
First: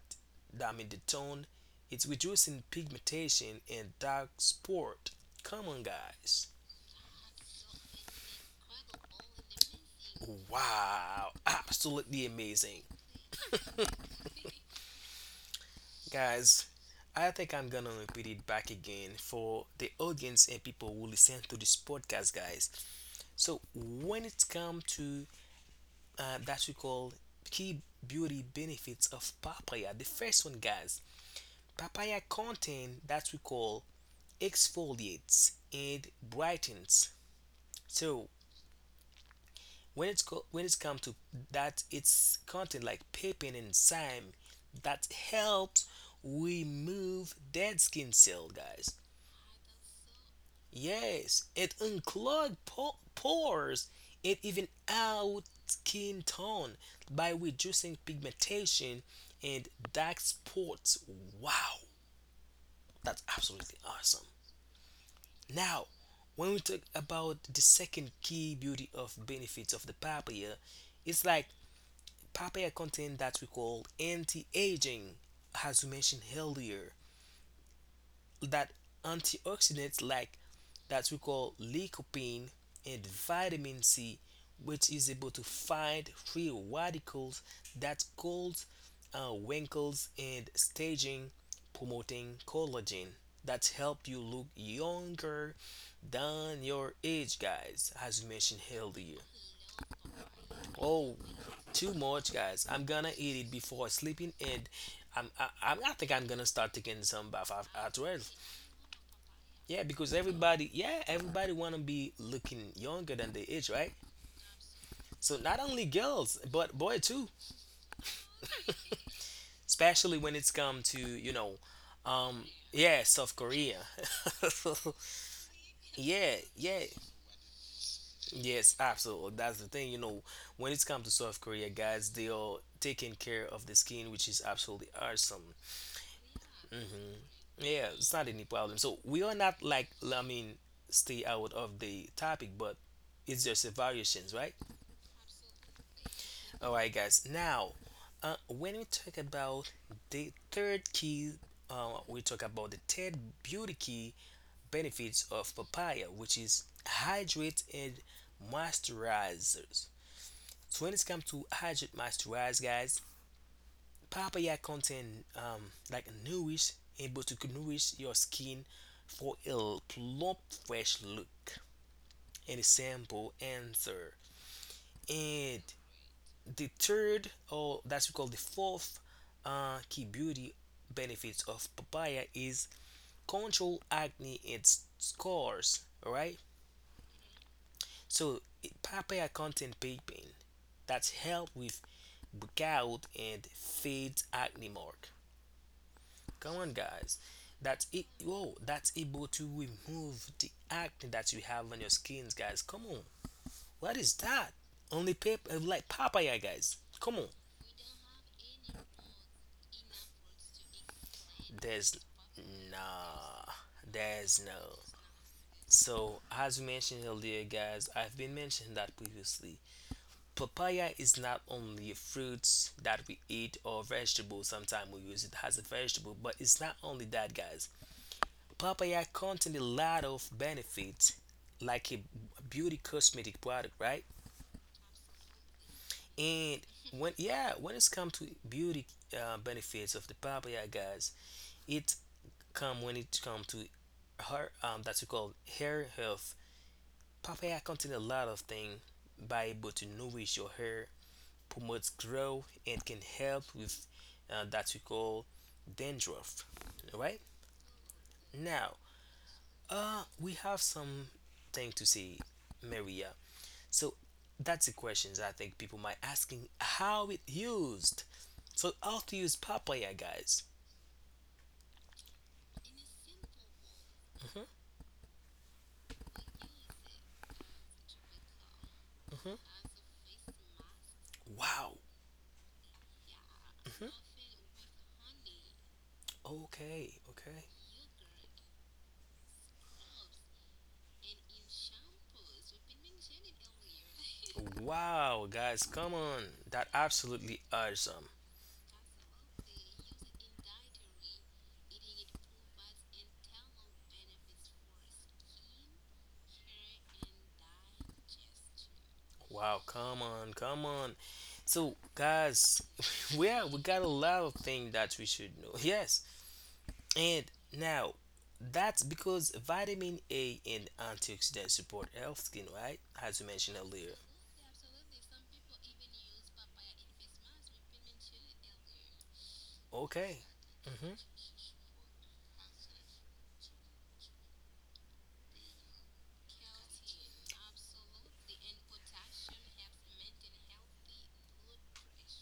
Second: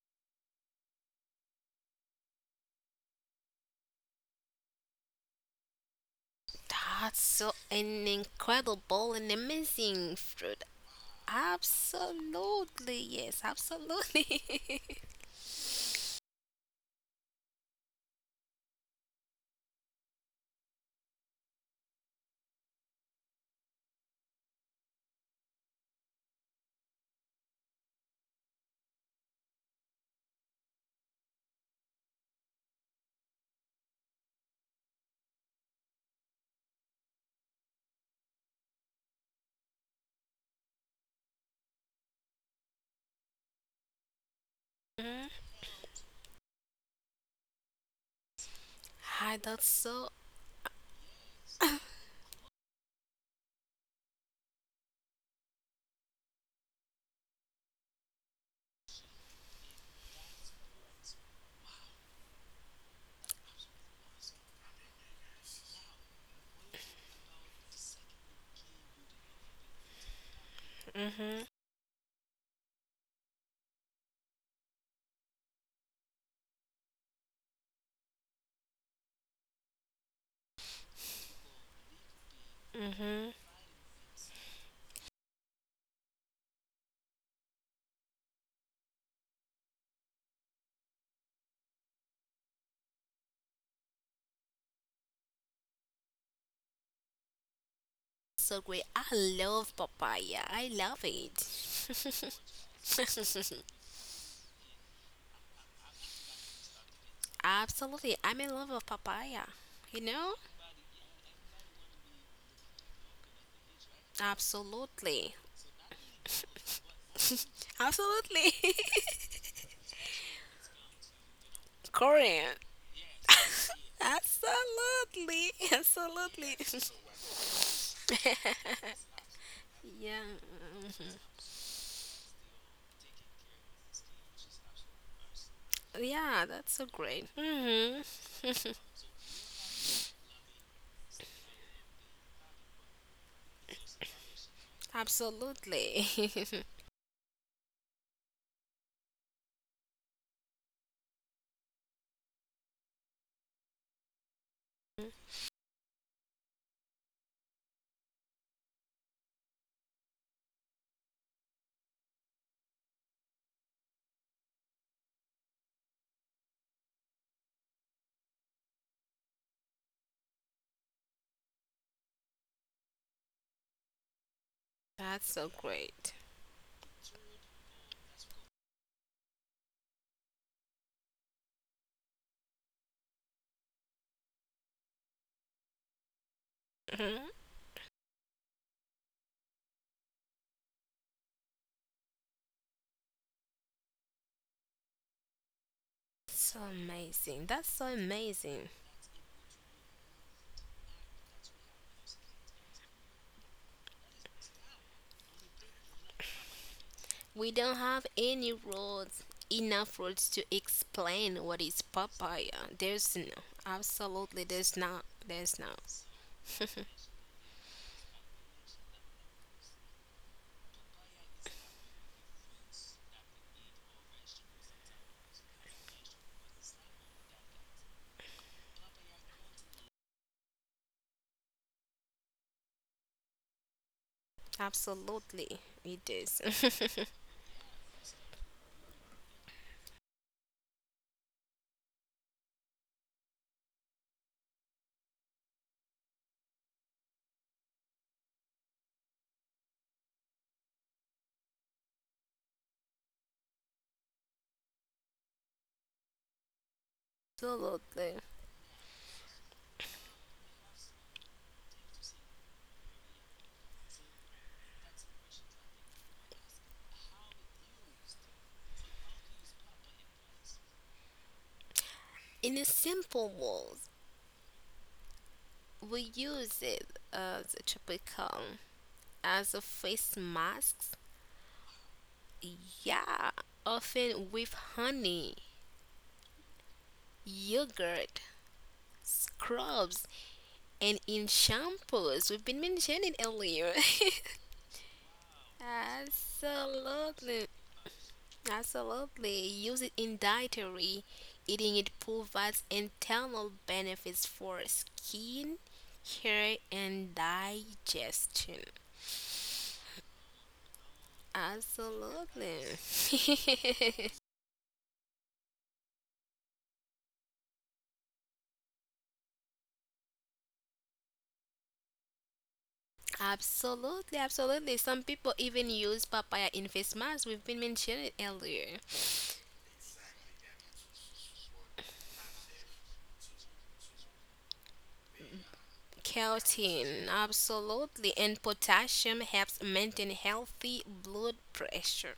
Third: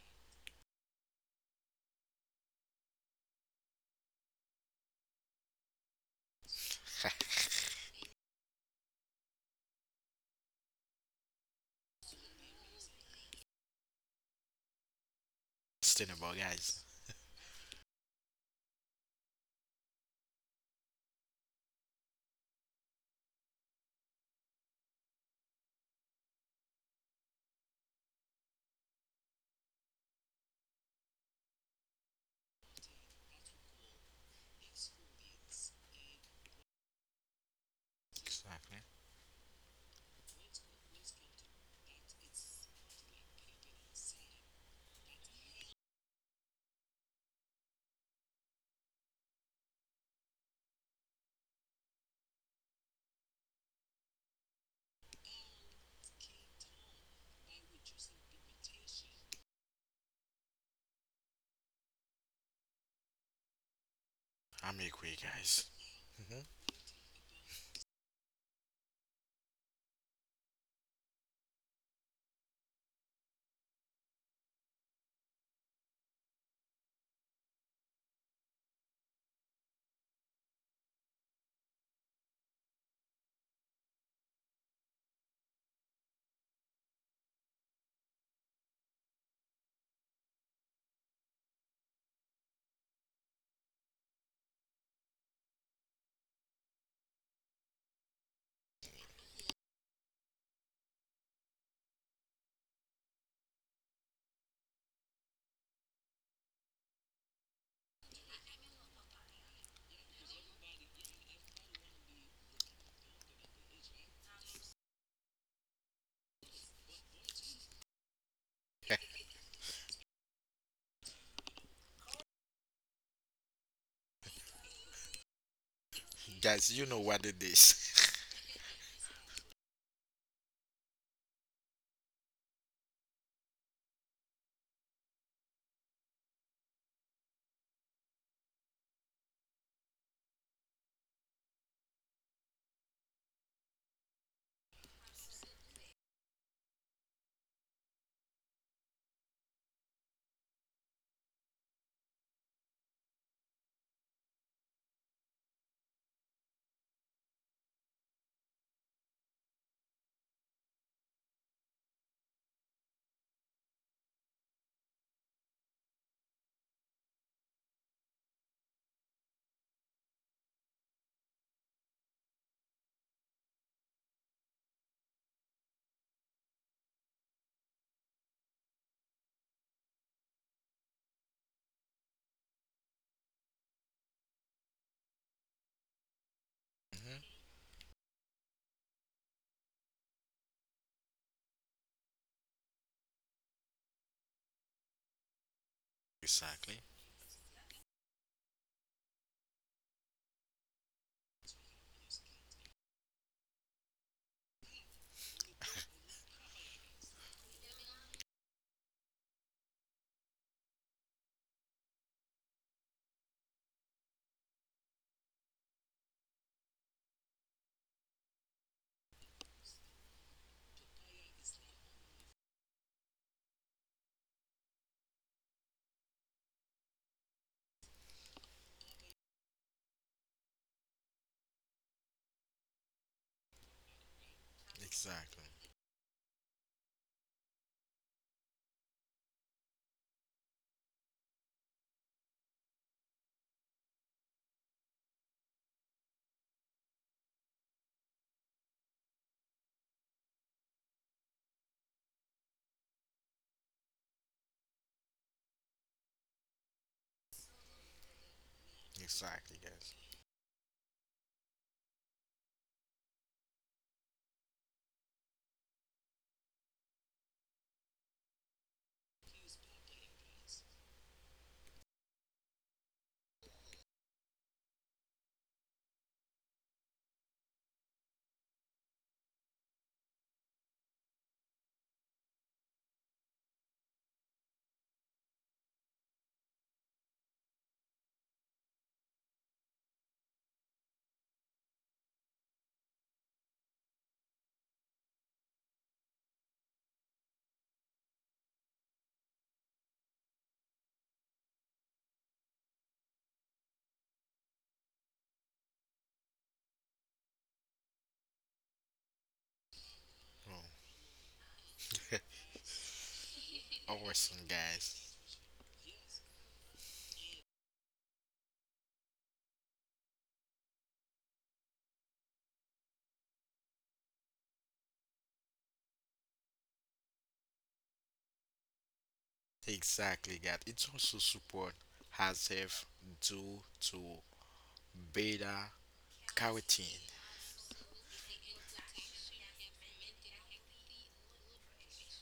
[SPEAKER 2] damage the tone. It's reducing pigmentation and dark spot. Come on, guys.
[SPEAKER 3] That's so an incredible and amazing fruit.
[SPEAKER 2] Wow, absolutely amazing.
[SPEAKER 3] Absolutely, yes, absolutely.
[SPEAKER 1] Sustainable,
[SPEAKER 2] Guys,
[SPEAKER 1] guys.
[SPEAKER 2] I think I'm gonna repeat it back again for the audience and people who listen to this podcast, guys. So when it's come to that we call key beauty benefits of papaya, the first one, guys, papaya contain that we call exfoliates and brightens. So
[SPEAKER 1] Exactly.
[SPEAKER 2] when it's come to that, it's content like pepin and thyme that
[SPEAKER 3] hmm.
[SPEAKER 2] helps remove dead skin cell, guys.
[SPEAKER 3] Hi, that's so
[SPEAKER 2] Yes, it includes pores and even out skin tone by reducing pigmentation and dark spots. Wow, that's absolutely awesome.
[SPEAKER 1] I'm equi, guys.
[SPEAKER 2] Now,
[SPEAKER 1] Hmm
[SPEAKER 2] when we talk about the second key beauty of benefits of the papaya, it's
[SPEAKER 3] hmm
[SPEAKER 2] like papaya content that we call anti-aging, as we mentioned earlier. That antioxidants like that we call lycopene and
[SPEAKER 3] hmm
[SPEAKER 2] vitamin C, which is able to fight free radicals that cause wrinkles and staging, promoting collagen that help you look younger than your age, guys. As we mentioned
[SPEAKER 3] so great. I
[SPEAKER 2] earlier.
[SPEAKER 3] love papaya. I love
[SPEAKER 2] Oh, too
[SPEAKER 3] it.
[SPEAKER 2] much, guys. I'm gonna eat it before sleeping, and I think I'm gonna start taking some bath at
[SPEAKER 3] Absolutely.
[SPEAKER 2] 12.
[SPEAKER 3] I'm in love with papaya.
[SPEAKER 2] Yeah,
[SPEAKER 3] You
[SPEAKER 2] because
[SPEAKER 3] know?
[SPEAKER 2] everybody, yeah, everybody wanna be looking younger than they age, right? So
[SPEAKER 3] Absolutely.
[SPEAKER 2] not only girls, but boy too,
[SPEAKER 3] Absolutely.
[SPEAKER 2] especially when it's come to you know, um,
[SPEAKER 3] Korean.
[SPEAKER 2] yeah, South Korea.
[SPEAKER 3] Absolutely.
[SPEAKER 2] Yeah,
[SPEAKER 3] Absolutely.
[SPEAKER 1] guys,
[SPEAKER 2] yeah,
[SPEAKER 1] you know what it is.
[SPEAKER 2] yes, absolutely. That's the thing, you
[SPEAKER 3] yeah.
[SPEAKER 2] know, when it's come to South Korea, guys, they are taking care of the skin, which is absolutely awesome.
[SPEAKER 3] Yeah, that's so
[SPEAKER 2] Hmm.
[SPEAKER 3] great.
[SPEAKER 2] Yeah,
[SPEAKER 3] Hmm.
[SPEAKER 2] it's not any problem. So we are not like, I mean, stay out of the topic, but it's just a variations, right?
[SPEAKER 3] Absolutely.
[SPEAKER 2] All right, guys. Now, when we talk about the third key, we talk about the third beauty key benefits of papaya, which is hydrate and moisturizers. So when it comes to hydrate moisturize, guys, papaya contain like nourish able to nourish your skin for a plump, fresh look and a simple answer.
[SPEAKER 3] That's so
[SPEAKER 2] And
[SPEAKER 3] great.
[SPEAKER 2] the third, or that's we call the fourth key beauty benefits of papaya is control acne and scars. All right,
[SPEAKER 1] hmm
[SPEAKER 3] Hmm.
[SPEAKER 2] so papaya contain papain that's help with breakout and fades acne mark. Come
[SPEAKER 3] So
[SPEAKER 2] on,
[SPEAKER 1] Exactly.
[SPEAKER 2] guys,
[SPEAKER 3] amazing. That's
[SPEAKER 2] that's
[SPEAKER 3] so
[SPEAKER 2] it. Whoa,
[SPEAKER 3] amazing.
[SPEAKER 2] that's able to remove the acne that you have on your skins, guys. Come on, what is that? Only paper like papaya, guys. Come on,
[SPEAKER 3] We don't have any rules, enough rules to explain what is
[SPEAKER 2] There's
[SPEAKER 3] papaya. There's no,
[SPEAKER 2] nah, there's
[SPEAKER 3] absolutely,
[SPEAKER 2] no.
[SPEAKER 3] there's not, there's not.
[SPEAKER 2] So as we mentioned earlier, guys, I've been mentioning that previously. Papaya is not only a fruit that we eat or vegetable. Sometimes we use it as a vegetable, but it's not only that, guys. Papaya contains a lot of benefits, like a beauty cosmetic product, right?
[SPEAKER 1] Exactly.
[SPEAKER 3] Absolutely, it is.
[SPEAKER 2] And when it's come to beauty benefits of the papaya, guys, it come when it comes to her that's called hair health. Papaya contains a lot of things by able to nourish your hair, promotes growth, and can help with that we call dandruff. Alright?
[SPEAKER 3] absolutely.
[SPEAKER 2] Now,
[SPEAKER 1] Exactly, guys.
[SPEAKER 2] we have some thing to say, Maria. So that's the questions I think people might asking how it used. So how to use papaya, guys?
[SPEAKER 3] In a simple words, we use it as a tropical,
[SPEAKER 2] Hmm.
[SPEAKER 3] as a face mask.
[SPEAKER 2] Wow.
[SPEAKER 3] Yeah, often with honey,
[SPEAKER 2] Okay. Okay.
[SPEAKER 3] yogurt, scrubs, and in shampoos. We've been mentioning earlier.
[SPEAKER 2] Wow, guys, come on. That absolutely
[SPEAKER 3] Absolutely,
[SPEAKER 2] awesome.
[SPEAKER 3] absolutely. Use it in dietary. Eating it provides internal benefits for skin, hair, and digestion.
[SPEAKER 2] Wow, come on, come on. So, guys,
[SPEAKER 3] Absolutely.
[SPEAKER 2] yeah, we got a
[SPEAKER 1] our
[SPEAKER 2] lot of
[SPEAKER 1] son,
[SPEAKER 2] things
[SPEAKER 1] guys.
[SPEAKER 2] that we should know. Yes, and now that's because vitamin A and antioxidants support health skin, right? As we mentioned earlier.
[SPEAKER 3] absolutely, absolutely. Some people even use papaya in face masks. We've been mentioning it earlier.
[SPEAKER 2] Okay.
[SPEAKER 1] Exactly, guys. It's
[SPEAKER 2] Hmm.
[SPEAKER 1] also support has if due to beta carotene.
[SPEAKER 3] Keratin, absolutely. And potassium helps maintain healthy blood pressure.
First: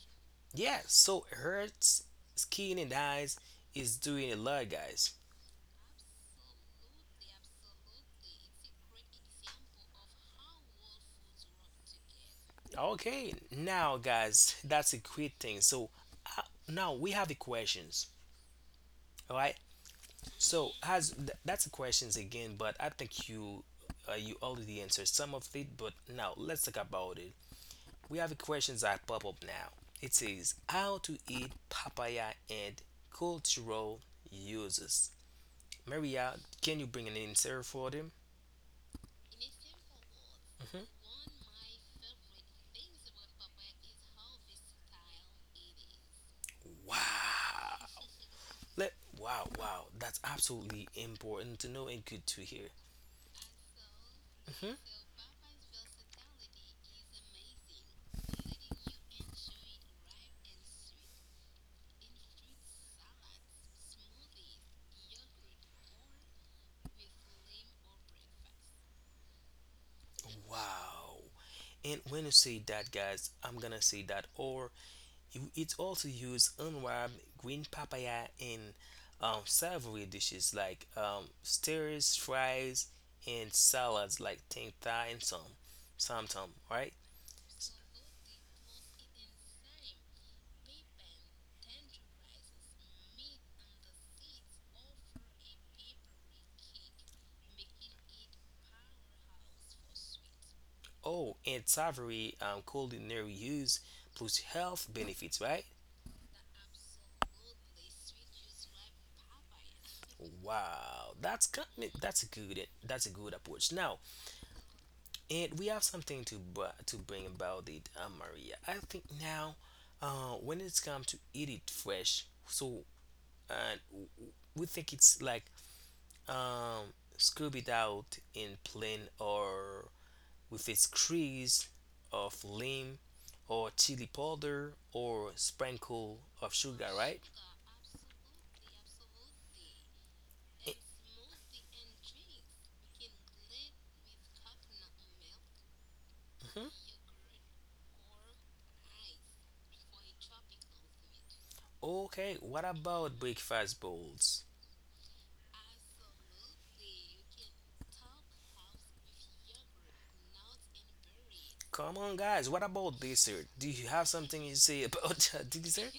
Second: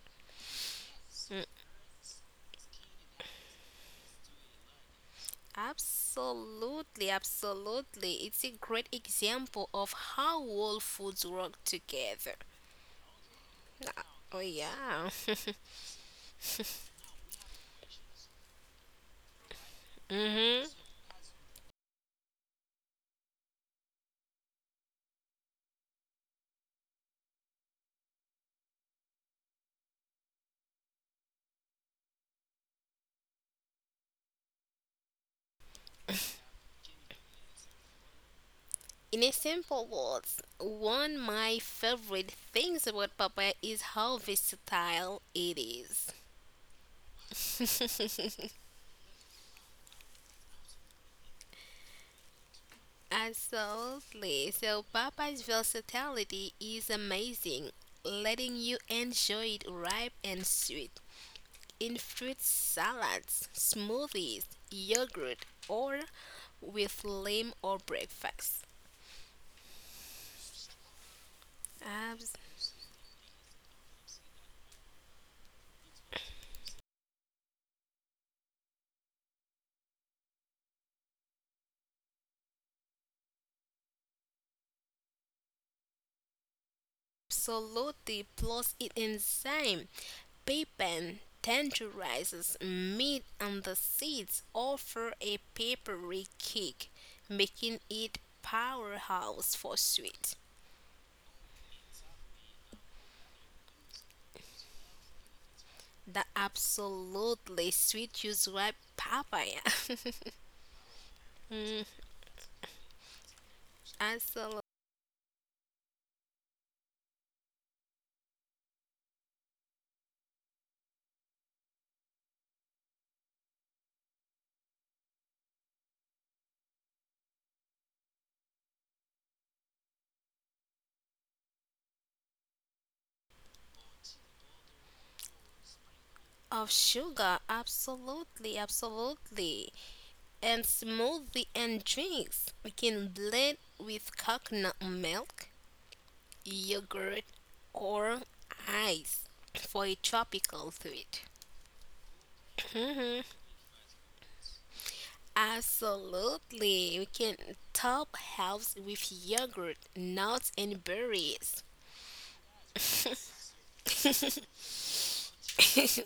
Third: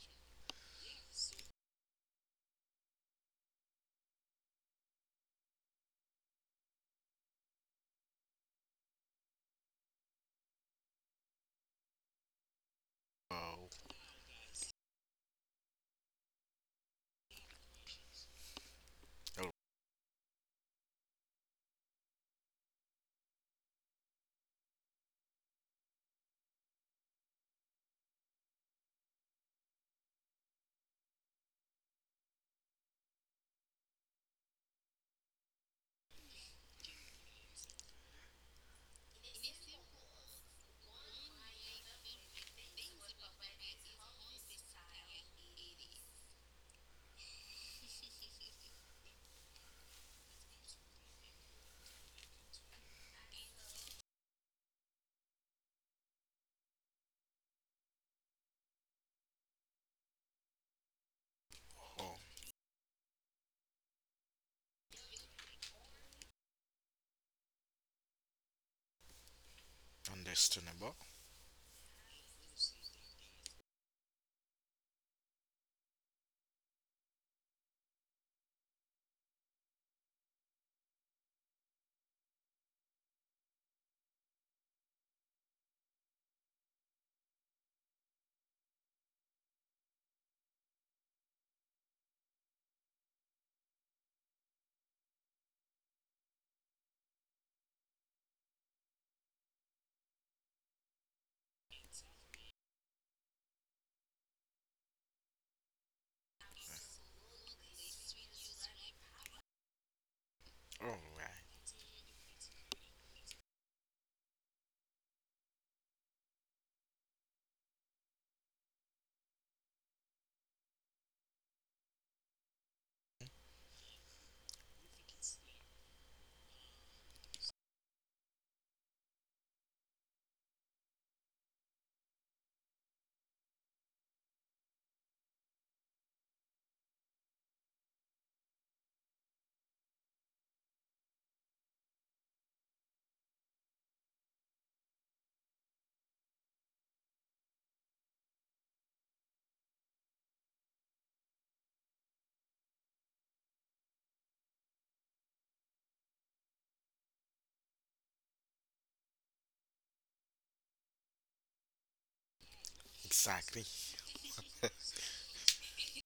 [SPEAKER 2] Yeah, so
[SPEAKER 3] Hmm.
[SPEAKER 2] hurts skin and eyes is doing a lot, guys.
[SPEAKER 3] Absolutely, absolutely. It's a great example of how all foods work together.
[SPEAKER 2] Okay,
[SPEAKER 1] Oh,
[SPEAKER 2] now
[SPEAKER 3] Oh
[SPEAKER 2] guys, that's a
[SPEAKER 3] yeah.
[SPEAKER 2] great thing. So uh, now we have the questions. All
[SPEAKER 1] oh,
[SPEAKER 2] right.
[SPEAKER 3] Mhm.
[SPEAKER 2] So that's the questions again, but I think you you already answered some of it. But now let's talk about it. We have questions that pop up now. It says how to eat papaya and cultural uses. Maria, can you bring an answer for them?
[SPEAKER 3] In a simple words,
[SPEAKER 2] Hmm.
[SPEAKER 3] one of my favorite things about papaya is how versatile it is.
[SPEAKER 2] Wow. Let Wow, wow. That's absolutely important to know and good to hear.
[SPEAKER 3] Absolutely.
[SPEAKER 2] Hmm.
[SPEAKER 3] So papaya's versatility is amazing, letting you enjoy it ripe and sweet, in
[SPEAKER 1] oh.
[SPEAKER 3] fruit salads, smoothies, yogurt, or with lamb or breakfast.
[SPEAKER 1] understandable.
[SPEAKER 2] Wow. And when you say that, guys, I'm gonna say that, or it's also used unripe green papaya in savory dishes like stirs, fries, and salads like tang thai and samtam, right?
[SPEAKER 3] Absolutely. Plus, it enzyme, papain, tenderizes meat and the seeds offer a papery kick, making it powerhouse for sweet.
[SPEAKER 2] Oh, and savory culinary use plus health benefits, right?
[SPEAKER 3] The absolutely sweet juice ripe papaya.
[SPEAKER 1] All
[SPEAKER 2] Wow,
[SPEAKER 1] right.
[SPEAKER 3] Mm,
[SPEAKER 2] that's a good approach. Now,
[SPEAKER 3] absolutely.
[SPEAKER 2] and we have something to to bring about it, Maria. I think now, when it's come to eat it fresh, so and we think it's like um scuba out in plain or with its crease of lime or chili powder or sprinkle of
[SPEAKER 3] Of
[SPEAKER 2] sugar, right?
[SPEAKER 3] sugar, absolutely, absolutely. And
[SPEAKER 2] Eh,
[SPEAKER 3] smoothie and drinks. We can blend with coconut milk,
[SPEAKER 2] mhm.
[SPEAKER 3] yogurt, or ice for a tropical treat.
[SPEAKER 2] Okay, what
[SPEAKER 3] Mhm.
[SPEAKER 2] about breakfast bowls?
[SPEAKER 3] Absolutely. We can top health with yogurt, nuts, and berries.
[SPEAKER 2] Come on, guys, what about dessert?
[SPEAKER 1] Exactly.
[SPEAKER 2] Do you have something you say about the dessert?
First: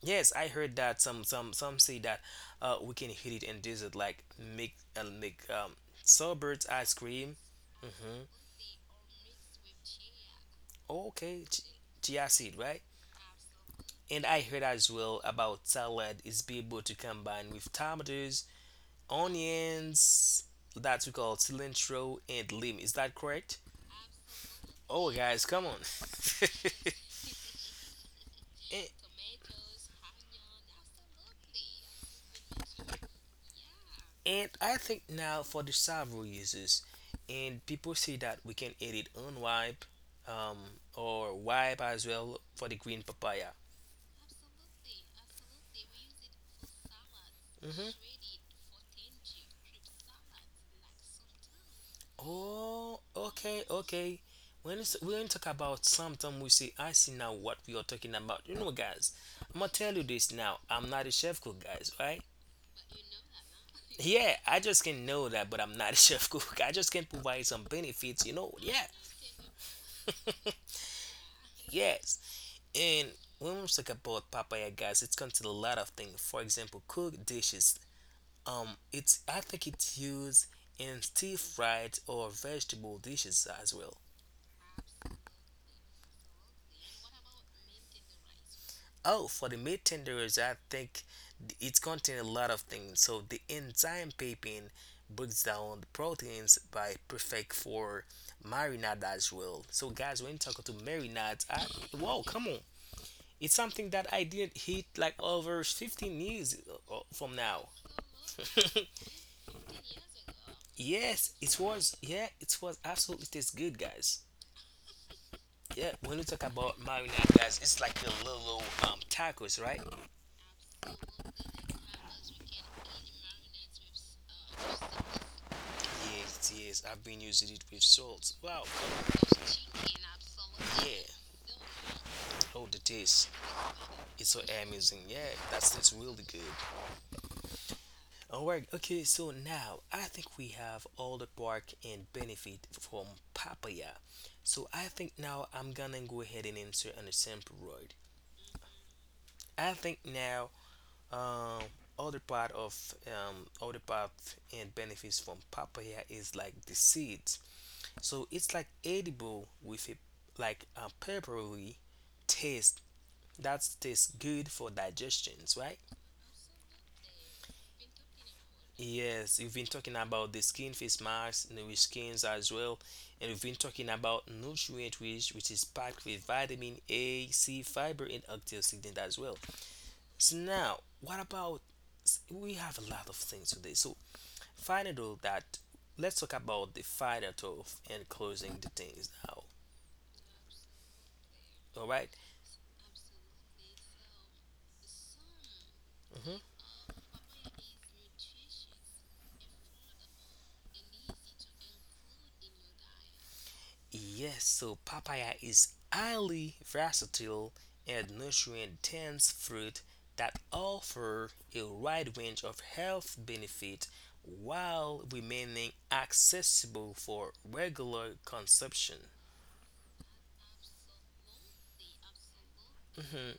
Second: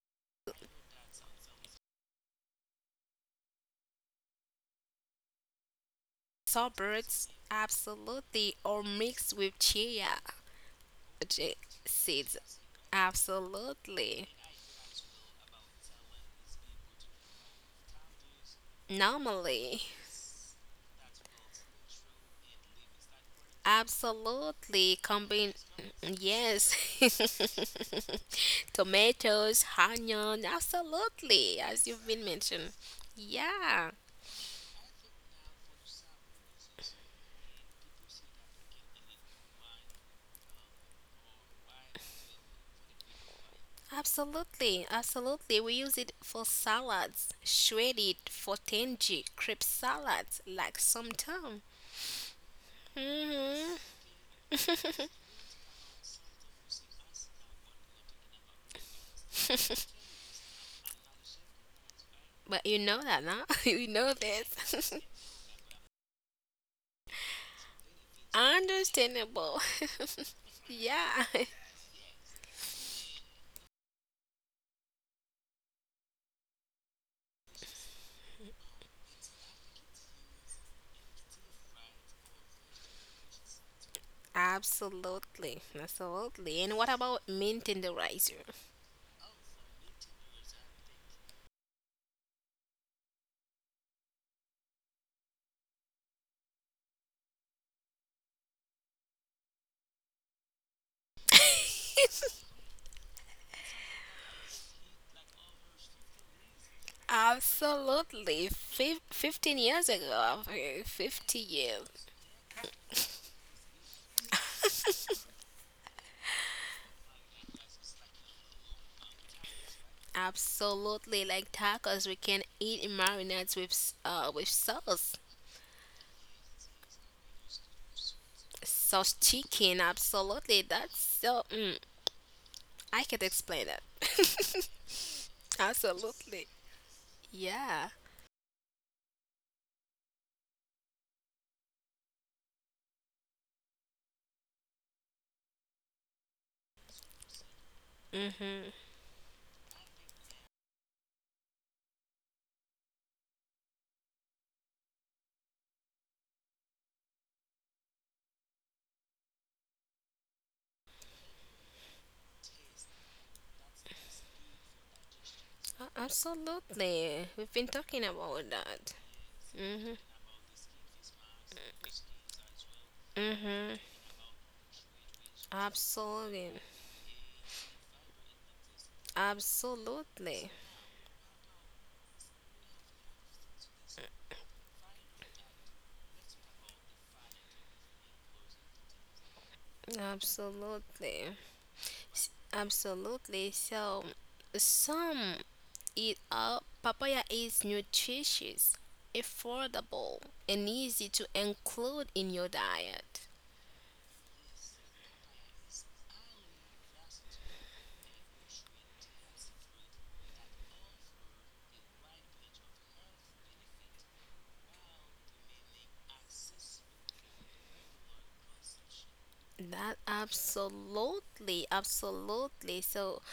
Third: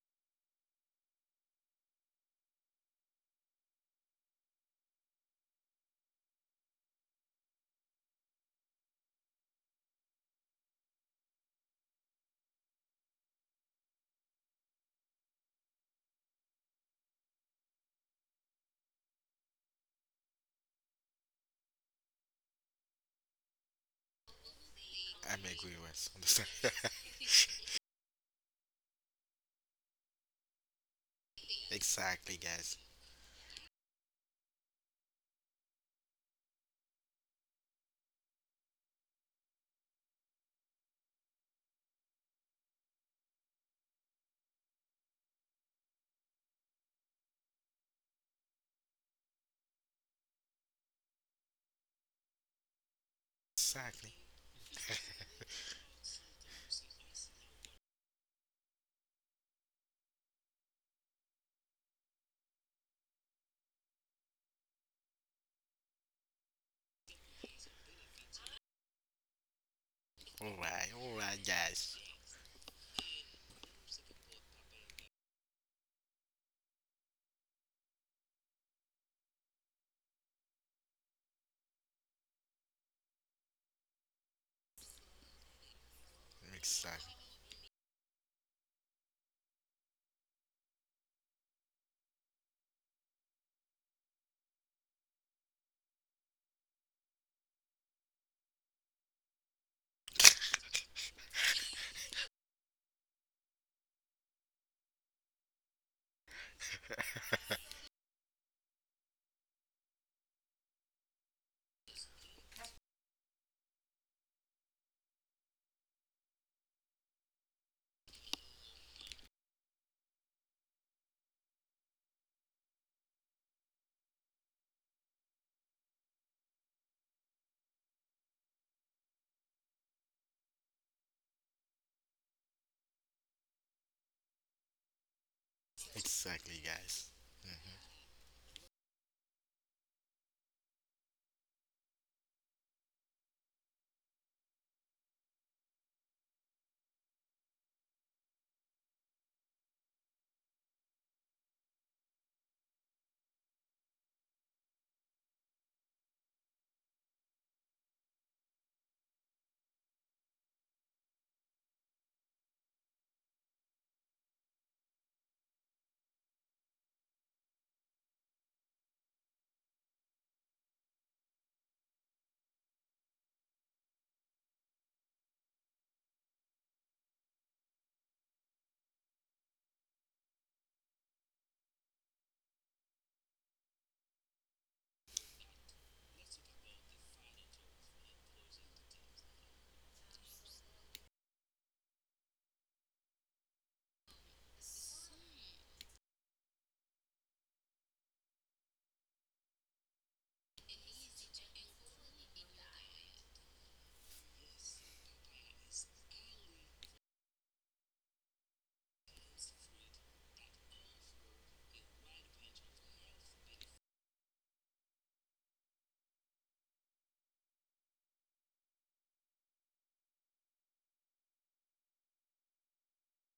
[SPEAKER 2] Yes, I heard that some say that we can hit it in desert like make sorbet ice
[SPEAKER 3] Sorbets,
[SPEAKER 2] cream. Mm-hmm.
[SPEAKER 3] absolutely, or mixed with chia
[SPEAKER 2] Oh, okay,
[SPEAKER 3] j-
[SPEAKER 2] chia
[SPEAKER 3] seeds.
[SPEAKER 2] seed, right?
[SPEAKER 3] Absolutely.
[SPEAKER 2] And I heard as well about salad is be able to combine with tomatoes,
[SPEAKER 3] Normally.
[SPEAKER 2] onions that we call cilantro and lime. Is that correct?
[SPEAKER 3] Absolutely.
[SPEAKER 2] Oh
[SPEAKER 1] I'm
[SPEAKER 2] guys,
[SPEAKER 3] Combine,
[SPEAKER 2] come on.
[SPEAKER 1] agree with. Understand?
[SPEAKER 3] yes.
[SPEAKER 2] And,
[SPEAKER 3] Tomatoes, onion, absolutely, as you've been
[SPEAKER 1] exactly,
[SPEAKER 3] mentioned.
[SPEAKER 1] guys.
[SPEAKER 3] Yeah,
[SPEAKER 2] And I think now for the several users, and people say that we can edit unwipe um, or wipe as well for the green papaya.
[SPEAKER 3] absolutely, absolutely. We use it for salads,
[SPEAKER 2] Hmm.
[SPEAKER 3] shredded for tangy, crepe salads, like some time.
[SPEAKER 2] Oh, okay,
[SPEAKER 3] Hmm.
[SPEAKER 1] Exactly.
[SPEAKER 2] okay. When we talk about something, we say, I see now what we are talking about. You know, guys, I'm gonna tell you this now. I'm not a chef cook, guys, right?
[SPEAKER 3] But you know that, now. You know
[SPEAKER 2] Yeah, I just
[SPEAKER 3] this.
[SPEAKER 2] can know that, but I'm not a chef cook. I just can provide some benefits, you know. Yeah.
[SPEAKER 3] Understandable.
[SPEAKER 1] All
[SPEAKER 3] Yeah.
[SPEAKER 1] right, guys.
[SPEAKER 2] Yes, and when we talk about papaya, guys, it comes to a lot of things. For example, cooked dishes. It's I think it's used in stir fried or vegetable dishes as well.
[SPEAKER 3] Absolutely, absolutely. And what
[SPEAKER 1] Exactly.
[SPEAKER 3] about mint in the rice?
[SPEAKER 2] Oh, for the meat tenderers, I think it's contain a lot of things. So the enzyme pepin breaks down the proteins by perfect for marinade as well. So guys, when you talk to marinade, I, whoa, come on. It's something that I didn't hit like over 15 years from now.
[SPEAKER 3] Absolutely. 15 years ago, okay,
[SPEAKER 2] Yes,
[SPEAKER 3] 50
[SPEAKER 2] it
[SPEAKER 3] years.
[SPEAKER 2] was. Yeah, it was absolutely tastes good, guys. Yeah, when you talk about marinade, guys, it's like the little tacos, right?
[SPEAKER 3] Absolutely. Like tacos, we can eat marinades with with sauce.
[SPEAKER 2] Yes, yes. I've been using it with salt. Wow,
[SPEAKER 3] Sauce chicken, absolutely. That's
[SPEAKER 2] yeah.
[SPEAKER 3] so mm,
[SPEAKER 2] Oh, the
[SPEAKER 3] I can't
[SPEAKER 2] taste.
[SPEAKER 3] explain
[SPEAKER 2] It's so
[SPEAKER 3] that.
[SPEAKER 2] amazing. Yeah, that's it's really good.
[SPEAKER 3] absolutely.
[SPEAKER 1] exactly, guys. Hmm
[SPEAKER 3] Yeah.
[SPEAKER 2] All right, okay, so now I think we have all the bark and benefit from papaya. So I think now I'm gonna go ahead and answer on sample road.
[SPEAKER 3] Mhm.
[SPEAKER 2] I think now um other part and benefits from papaya is like the seeds. So it's like edible with a like a peppery taste that tastes good for digestions, right?
[SPEAKER 3] Absolutely. We've been talking about that.
[SPEAKER 2] Yes, you've been talking
[SPEAKER 3] Mhm.
[SPEAKER 2] about the skin face masks, nourish skins as well, and we've been
[SPEAKER 3] Mhm.
[SPEAKER 2] talking about nutrient rich, which is packed with
[SPEAKER 3] Absolutely.
[SPEAKER 2] vitamin A, C, fiber, and antioxidant as well. So
[SPEAKER 3] Absolutely.
[SPEAKER 2] now, what about? We have a lot of things today. So final though that let's talk about the final thought and closing the things now.
[SPEAKER 3] Absolutely.
[SPEAKER 2] All right?
[SPEAKER 3] Absolutely. So, some eat up. Papaya is nutritious, affordable, and easy to include in your diet.
[SPEAKER 2] Yes, so papaya is highly versatile and nutrient-dense fruit that offer a wide range of health benefits while remaining accessible for regular consumption.
[SPEAKER 3] That absolutely, absolutely. So,
[SPEAKER 2] Mhm,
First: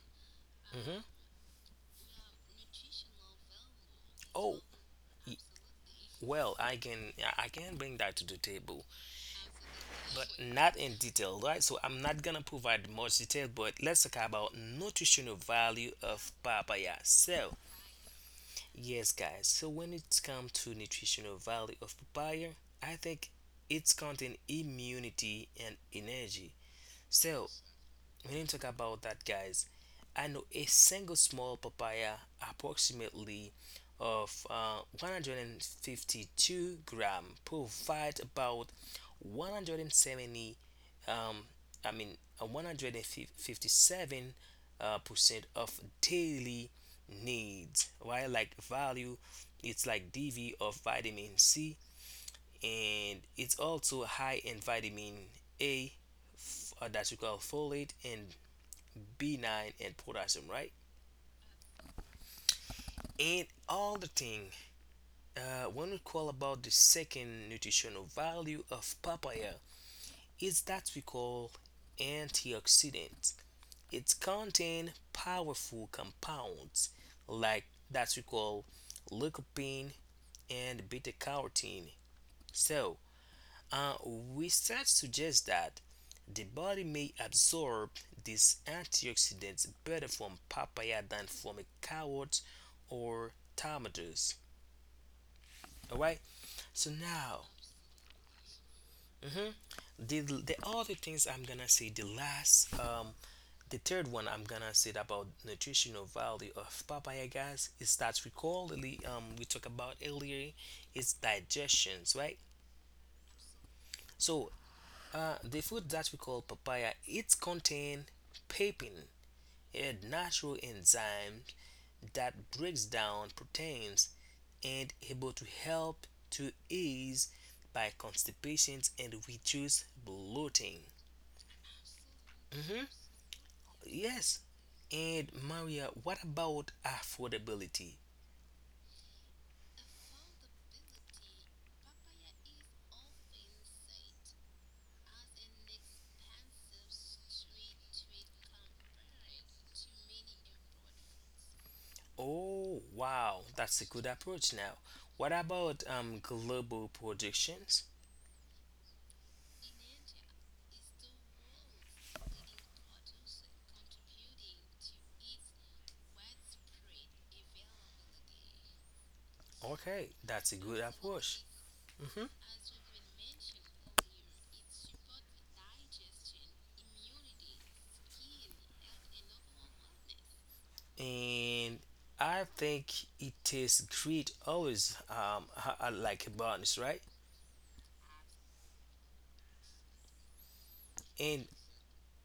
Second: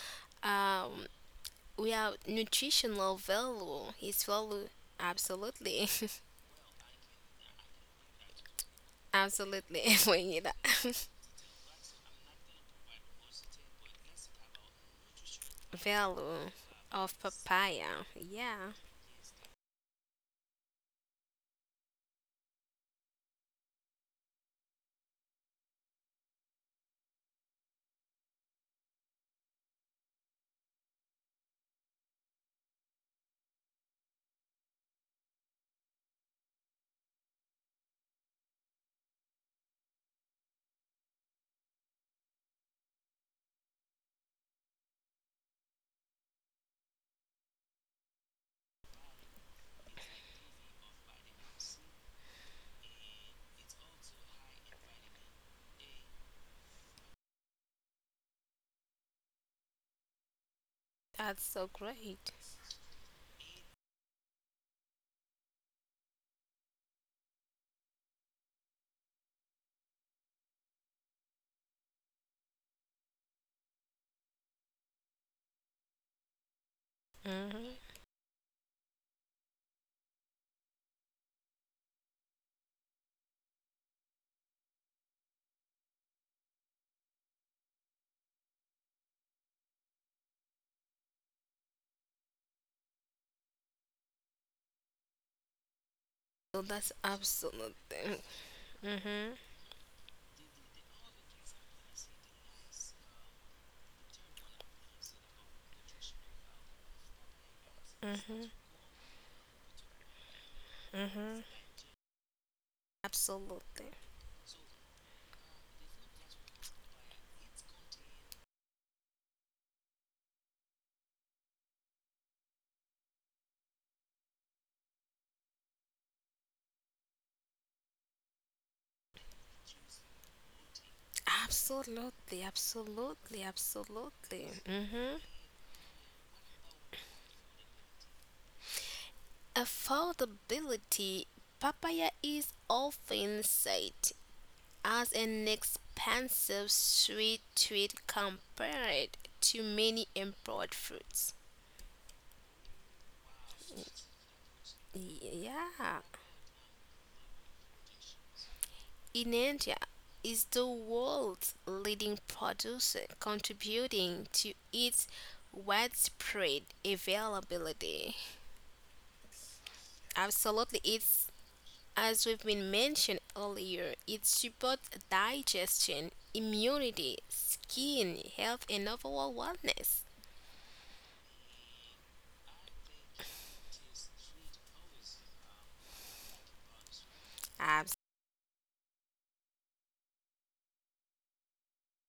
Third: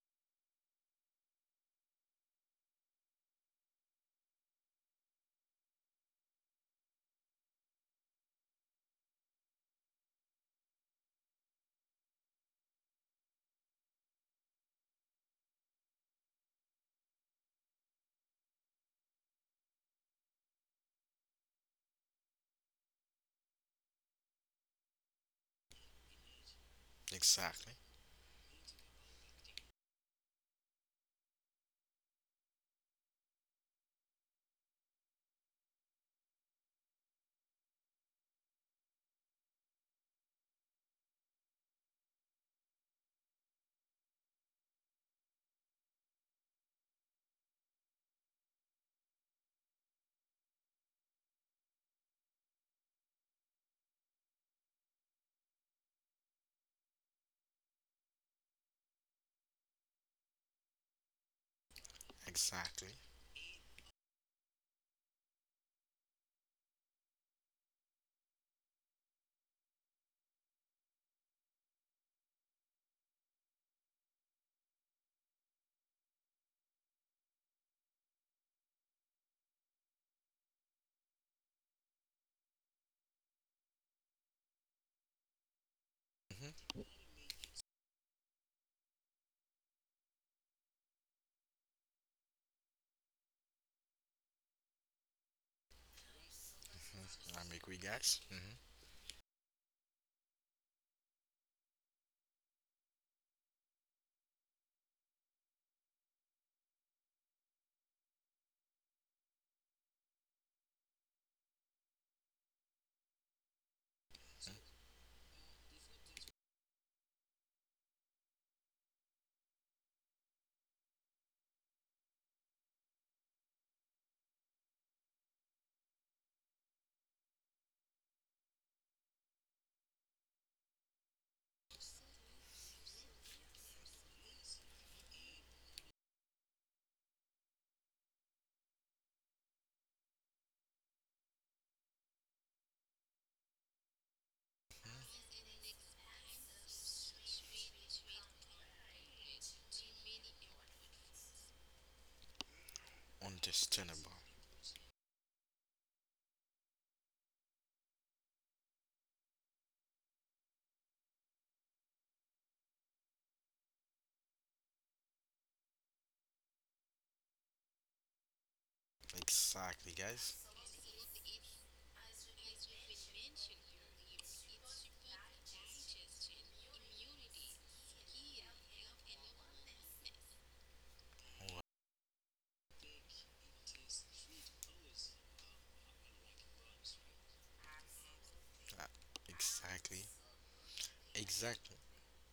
[SPEAKER 2] mhm.
[SPEAKER 3] um, we have nutritional value. It's
[SPEAKER 2] Oh,
[SPEAKER 3] value,
[SPEAKER 2] y-
[SPEAKER 3] absolutely,
[SPEAKER 2] well, I can bring that to the table,
[SPEAKER 3] absolutely.
[SPEAKER 2] but
[SPEAKER 3] Bring it up.
[SPEAKER 2] not in detail, right? So I'm not gonna provide much detail, but let's talk about nutritional value of
[SPEAKER 3] Value
[SPEAKER 2] papaya.
[SPEAKER 3] of
[SPEAKER 2] So
[SPEAKER 3] papaya. Yeah,
[SPEAKER 2] yes, guys. So when it comes to nutritional value of papaya, I think it's contain immunity and energy. So
[SPEAKER 1] Exactly.
[SPEAKER 2] when you talk about that, guys, I know a single small papaya approximately of 152-gram provide about 170 um, I mean, uh, 157 percent of daily needs, right? Like value, it's like DV of vitamin C, and it's also high in vitamin A, that we call folate, and B9 and potassium, right?
[SPEAKER 3] that's so great.
[SPEAKER 1] Exactly.
[SPEAKER 2] And all the thing, when we call about the second nutritional value of papaya, is that we call antioxidant. It contains powerful compounds like
[SPEAKER 3] Hmm.
[SPEAKER 2] that we call lycopene and beta carotene. So, research suggests that the
[SPEAKER 1] hmm
[SPEAKER 2] body may absorb these antioxidants better from papaya than from a carrot or tomatoes. All right.
[SPEAKER 3] So
[SPEAKER 2] So
[SPEAKER 3] that's
[SPEAKER 2] now,
[SPEAKER 1] I'm agree, guys.
[SPEAKER 3] absolutely
[SPEAKER 1] Hmm
[SPEAKER 3] mhm.
[SPEAKER 2] mhm, the other things I'm gonna say. The third one I'm gonna say about nutritional value of papaya, guys, is that
[SPEAKER 3] Mhm.
[SPEAKER 2] recallly we talked about earlier is
[SPEAKER 3] Mhm.
[SPEAKER 2] digestions, right?
[SPEAKER 3] Absolutely.
[SPEAKER 2] So the food that we call papaya, it's contain pepin, a natural enzyme that breaks down proteins and able to help to ease by constipation and reduce bloating.
[SPEAKER 3] Absolutely.
[SPEAKER 2] Mhm.
[SPEAKER 3] Absolutely.
[SPEAKER 2] Yes.
[SPEAKER 3] Absolutely. Mhm.
[SPEAKER 2] And Maria, what about affordability?
[SPEAKER 3] Affordability. Papaya is often cited as an expensive sweet treat compared to many import fruits.
[SPEAKER 2] Oh, wow, that's a
[SPEAKER 1] Understandable.
[SPEAKER 2] good approach now. What about
[SPEAKER 3] Yeah.
[SPEAKER 2] global projections?
[SPEAKER 3] In India is the world's leading producer contributing to its widespread availability.
[SPEAKER 1] Exactly,
[SPEAKER 2] Okay,
[SPEAKER 1] guys.
[SPEAKER 2] that's a good
[SPEAKER 3] Absolutely.
[SPEAKER 2] approach.
[SPEAKER 3] It's
[SPEAKER 2] Hmm
[SPEAKER 3] as we've been mentioned earlier, it supports digestion, immunity, skin health, and overall wellness.
[SPEAKER 2] And I think it takes great always like a bonus, right?
[SPEAKER 3] Abs,
[SPEAKER 1] Uh, Exactly.
[SPEAKER 2] And
[SPEAKER 1] Exactly.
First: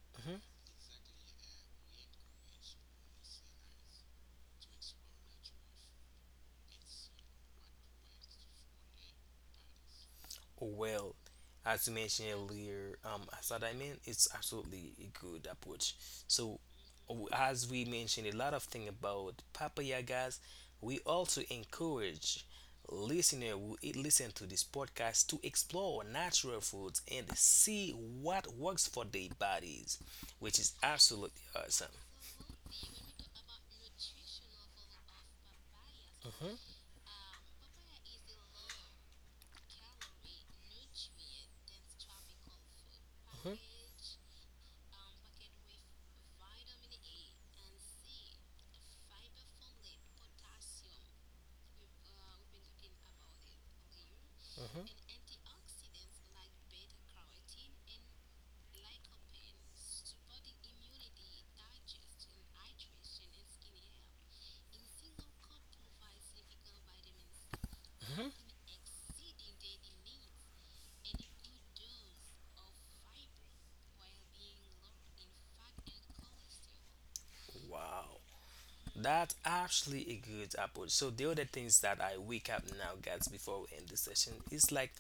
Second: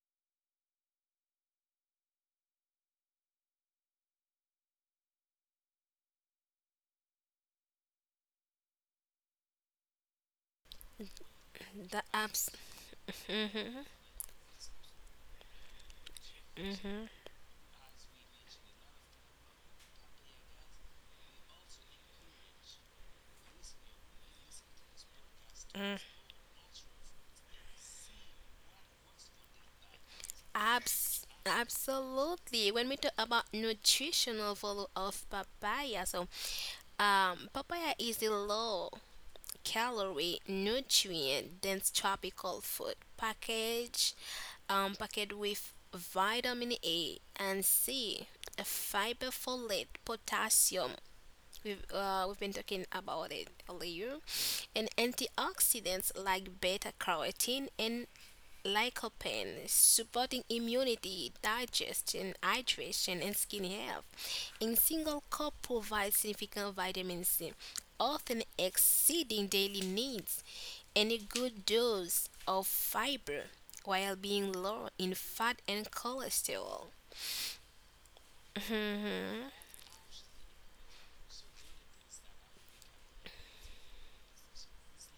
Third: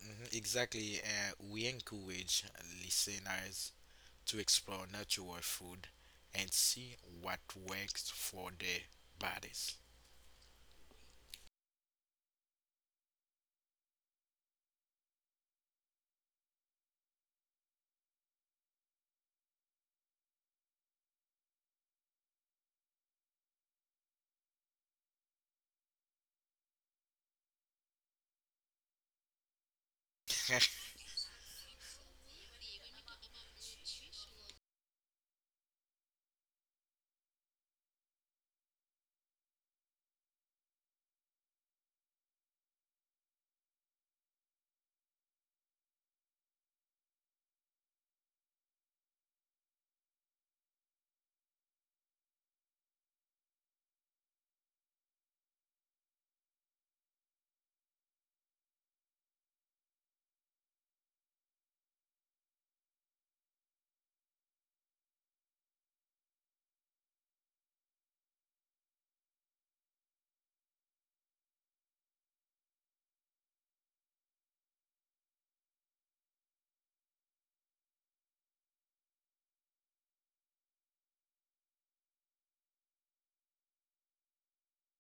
[SPEAKER 1] Mhm,
[SPEAKER 2] mhm.
[SPEAKER 1] Exactly, we encourage listeners to explore natural food and see what works for their bodies.
[SPEAKER 2] Well, as you
[SPEAKER 3] the
[SPEAKER 2] mentioned
[SPEAKER 3] abs,
[SPEAKER 2] earlier, as I
[SPEAKER 3] mhm,
[SPEAKER 2] mean it's absolutely a good approach. So
[SPEAKER 3] mhm,
[SPEAKER 2] as we mentioned a lot of thing about papaya, guys, we also encourage listener who listen to this podcast to
[SPEAKER 3] mm.
[SPEAKER 2] explore natural foods and see what works for their bodies, which is absolutely awesome.
[SPEAKER 3] Absolutely. When we talk about nutritional value of papaya, so papaya is a low calorie nutrient dense tropical food
[SPEAKER 2] Mhm,
[SPEAKER 3] package, packaged with vitamin A and C, fiber folate, potassium. We've been talking about it earlier, and antioxidants like beta carotene and lycopene, supporting immunity, digestion, hydration, and skin health. In single cup provides significant vitamin C, often
[SPEAKER 2] mhm.
[SPEAKER 3] exceeding daily needs, and a good dose of fiber while being low in fat and cholesterol.
[SPEAKER 2] Wow,
[SPEAKER 3] Mhm.
[SPEAKER 2] that's actually a good approach. So the other things that I wake up now, guys, before we end the session is like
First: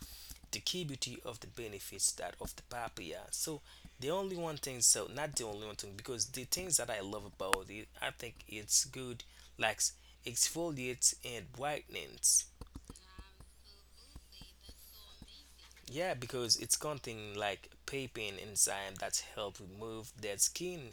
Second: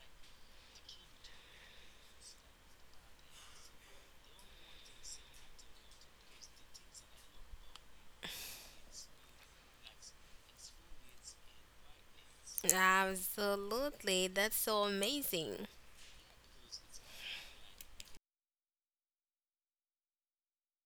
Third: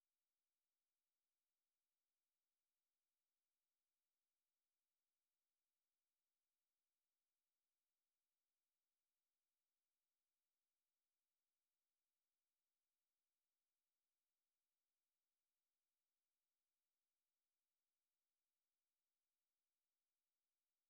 [SPEAKER 2] the key beauty of the benefits that of the papaya. So the only one thing, so not the only one thing, because the things that I love about it, I think it's good, like exfoliates and brightens.
[SPEAKER 3] Absolutely, that's so amazing.
[SPEAKER 2] Yeah, because it's contain like papain enzyme that help remove dead skin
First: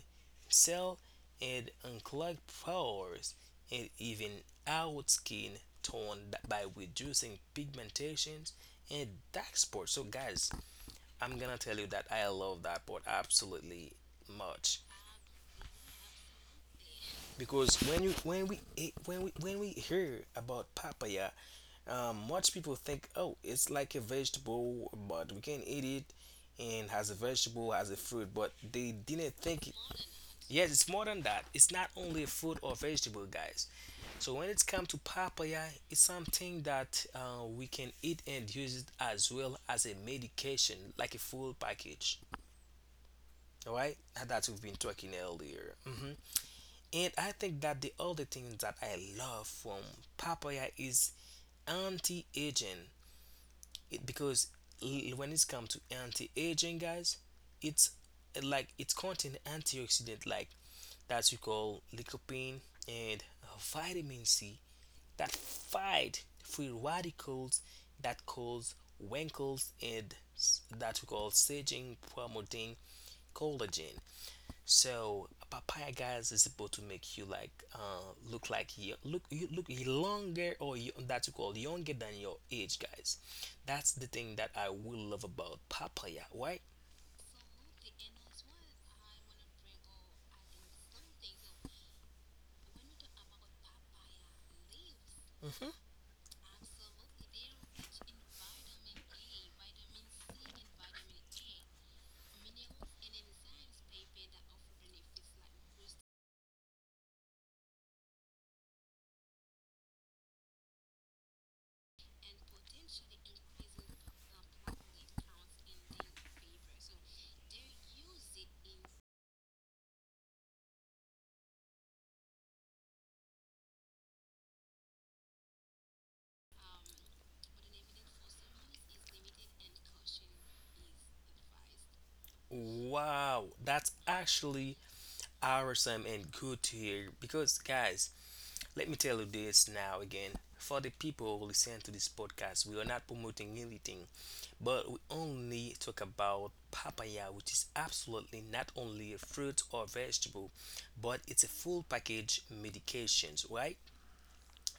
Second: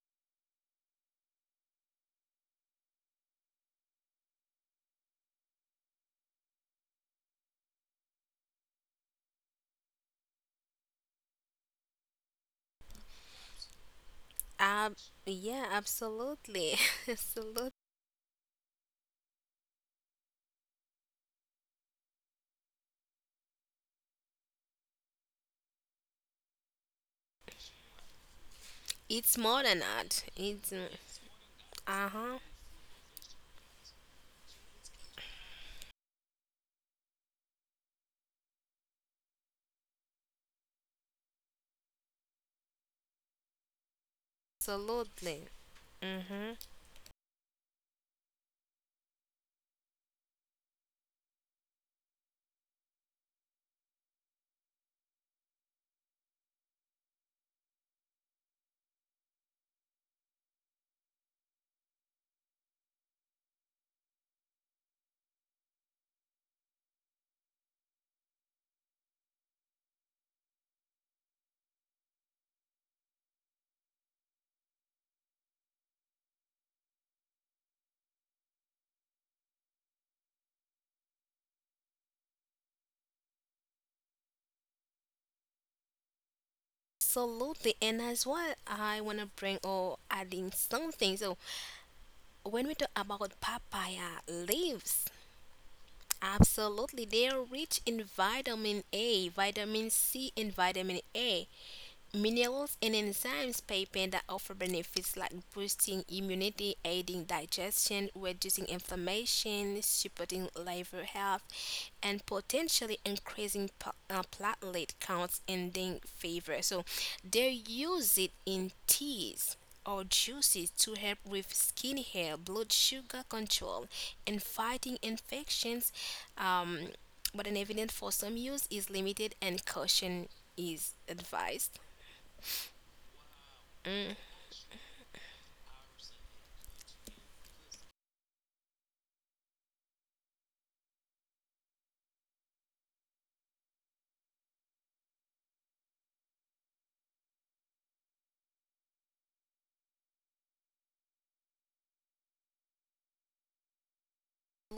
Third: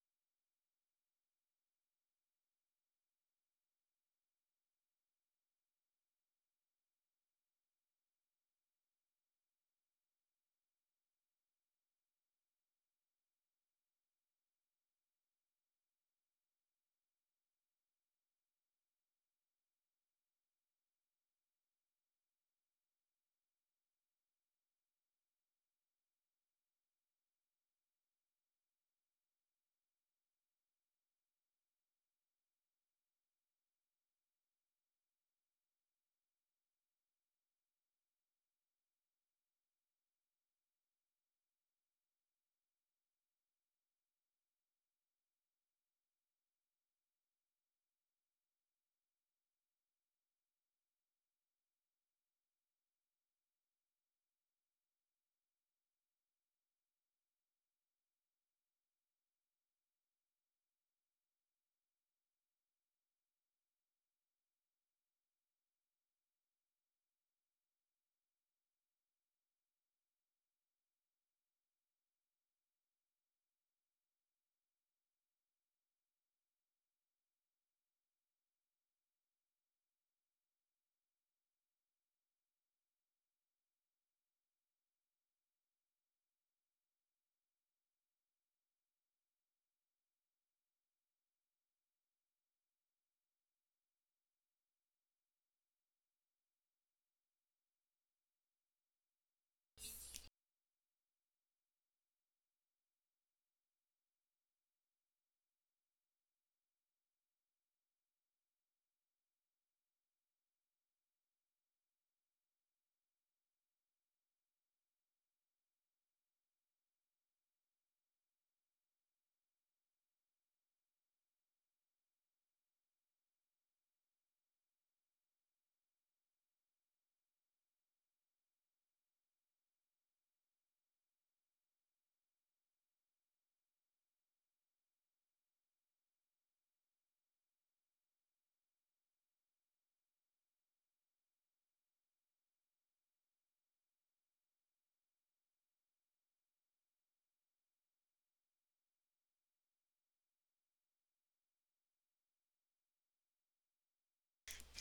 [SPEAKER 2] cell and unclog pores and even out skin tone by reducing pigmentations and dark spots. So guys, I'm gonna tell you that I love that part absolutely much
[SPEAKER 3] Ab- yeah, absolutely, absolutely.
[SPEAKER 2] because when you when we eh, when we hear about papaya, much people think oh it's like a vegetable, but we can eat it and as a vegetable as a fruit, but they didn't
[SPEAKER 3] It's
[SPEAKER 2] think
[SPEAKER 3] more
[SPEAKER 2] it.
[SPEAKER 3] than that.
[SPEAKER 2] Yes,
[SPEAKER 3] It's
[SPEAKER 2] it's
[SPEAKER 3] uh
[SPEAKER 2] more than that. It's not only a
[SPEAKER 3] huh.
[SPEAKER 2] fruit or vegetable, guys. So when it's come to papaya, it's something that we can eat and use it as well as a medication, like a full package. All right, and that's what we've been talking
[SPEAKER 3] Absolutely.
[SPEAKER 2] earlier. Hmm
[SPEAKER 3] Mm-hmm.
[SPEAKER 2] and I think that the other thing that I love from papaya is anti-aging. It because when it's come to anti-aging, guys, it's like it contains antioxidant like that we call lycopene and vitamin C that fight free radicals that cause wrinkles and that we call saging promoting collagen. So papaya guys is supposed to make you like look like you look longer or you, that's called younger than your age, guys. That's the thing that I will love about papaya. Why?
[SPEAKER 3] Absolutely. And as well, I want to bring or adding something. So when we talk about papaya leaves,
[SPEAKER 2] Hmm
[SPEAKER 3] absolutely, they are rich in vitamin A, vitamin C, and vitamin A, minerals and enzymes piping that offer benefits like boosting immunity, aiding digestion, reducing inflammation, supporting liver health, and potentially increasing platelet counts and then fever. So they use it in teas or juices to help with skin hair, blood sugar control, and fighting infections. Um, but an evidence for some use is limited and caution is advised.
[SPEAKER 2] Wow, that's
[SPEAKER 3] Mm,
[SPEAKER 2] actually awesome and good to hear because guys, let me tell you this now again, for the people who listen to this podcast, we are not promoting anything, but we only talk about papaya, which is absolutely not only a fruit or vegetable, but it's a full package medications, right?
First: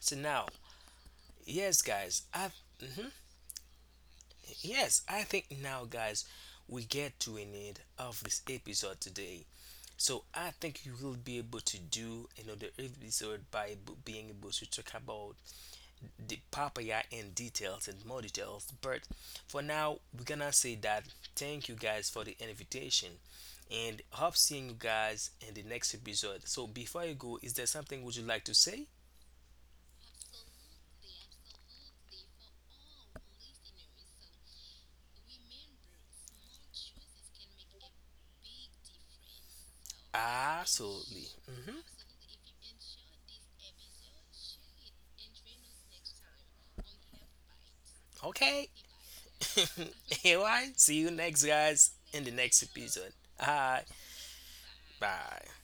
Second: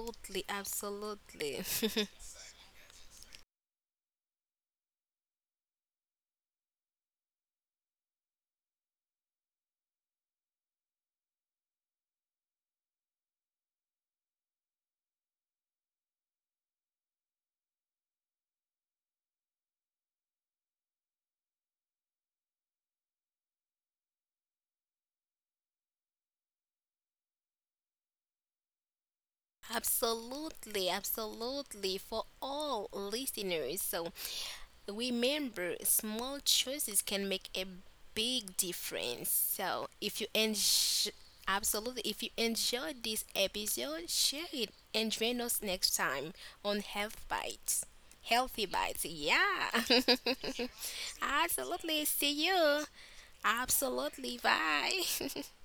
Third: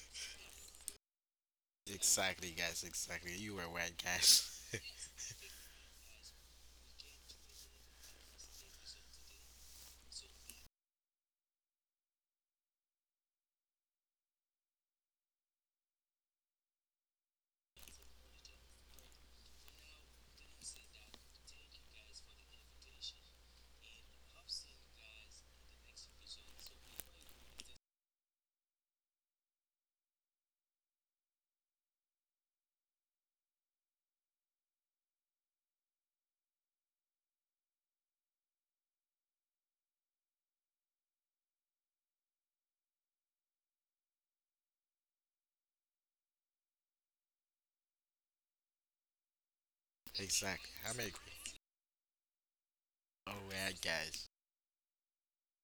[SPEAKER 2] So now,
[SPEAKER 3] absolutely.
[SPEAKER 2] yes guys,
[SPEAKER 1] exactly, guys.
[SPEAKER 2] mhm,
[SPEAKER 1] Exactly, you were right, guys.
[SPEAKER 2] yes, I think now guys we get to an end of this episode today. So I think you will be able to do another episode by being able to talk about the papaya in details and more details. But for now, we're gonna say that thank you guys for the invitation, and hope seeing you guys in the next episode. So before you go, is there something would you like to say?
[SPEAKER 3] Absolutely, absolutely. For all listeners, so remember, small choices can make a big difference. So, if you enjoy,
[SPEAKER 2] Absolutely. Hmm
[SPEAKER 3] absolutely, if you enjoyed this episode, share it and join us next time on Health Bites. Healthy
[SPEAKER 2] Okay.
[SPEAKER 3] Bites, yeah.
[SPEAKER 1] exactly,
[SPEAKER 2] Anyway, see
[SPEAKER 1] I'm
[SPEAKER 2] you
[SPEAKER 1] agree.
[SPEAKER 2] next guys
[SPEAKER 3] Absolutely.
[SPEAKER 2] in the
[SPEAKER 3] See
[SPEAKER 2] next
[SPEAKER 3] you.
[SPEAKER 2] episode.
[SPEAKER 1] All right,
[SPEAKER 2] Hi.
[SPEAKER 1] guys.
[SPEAKER 3] Absolutely. Bye.
[SPEAKER 2] Bye.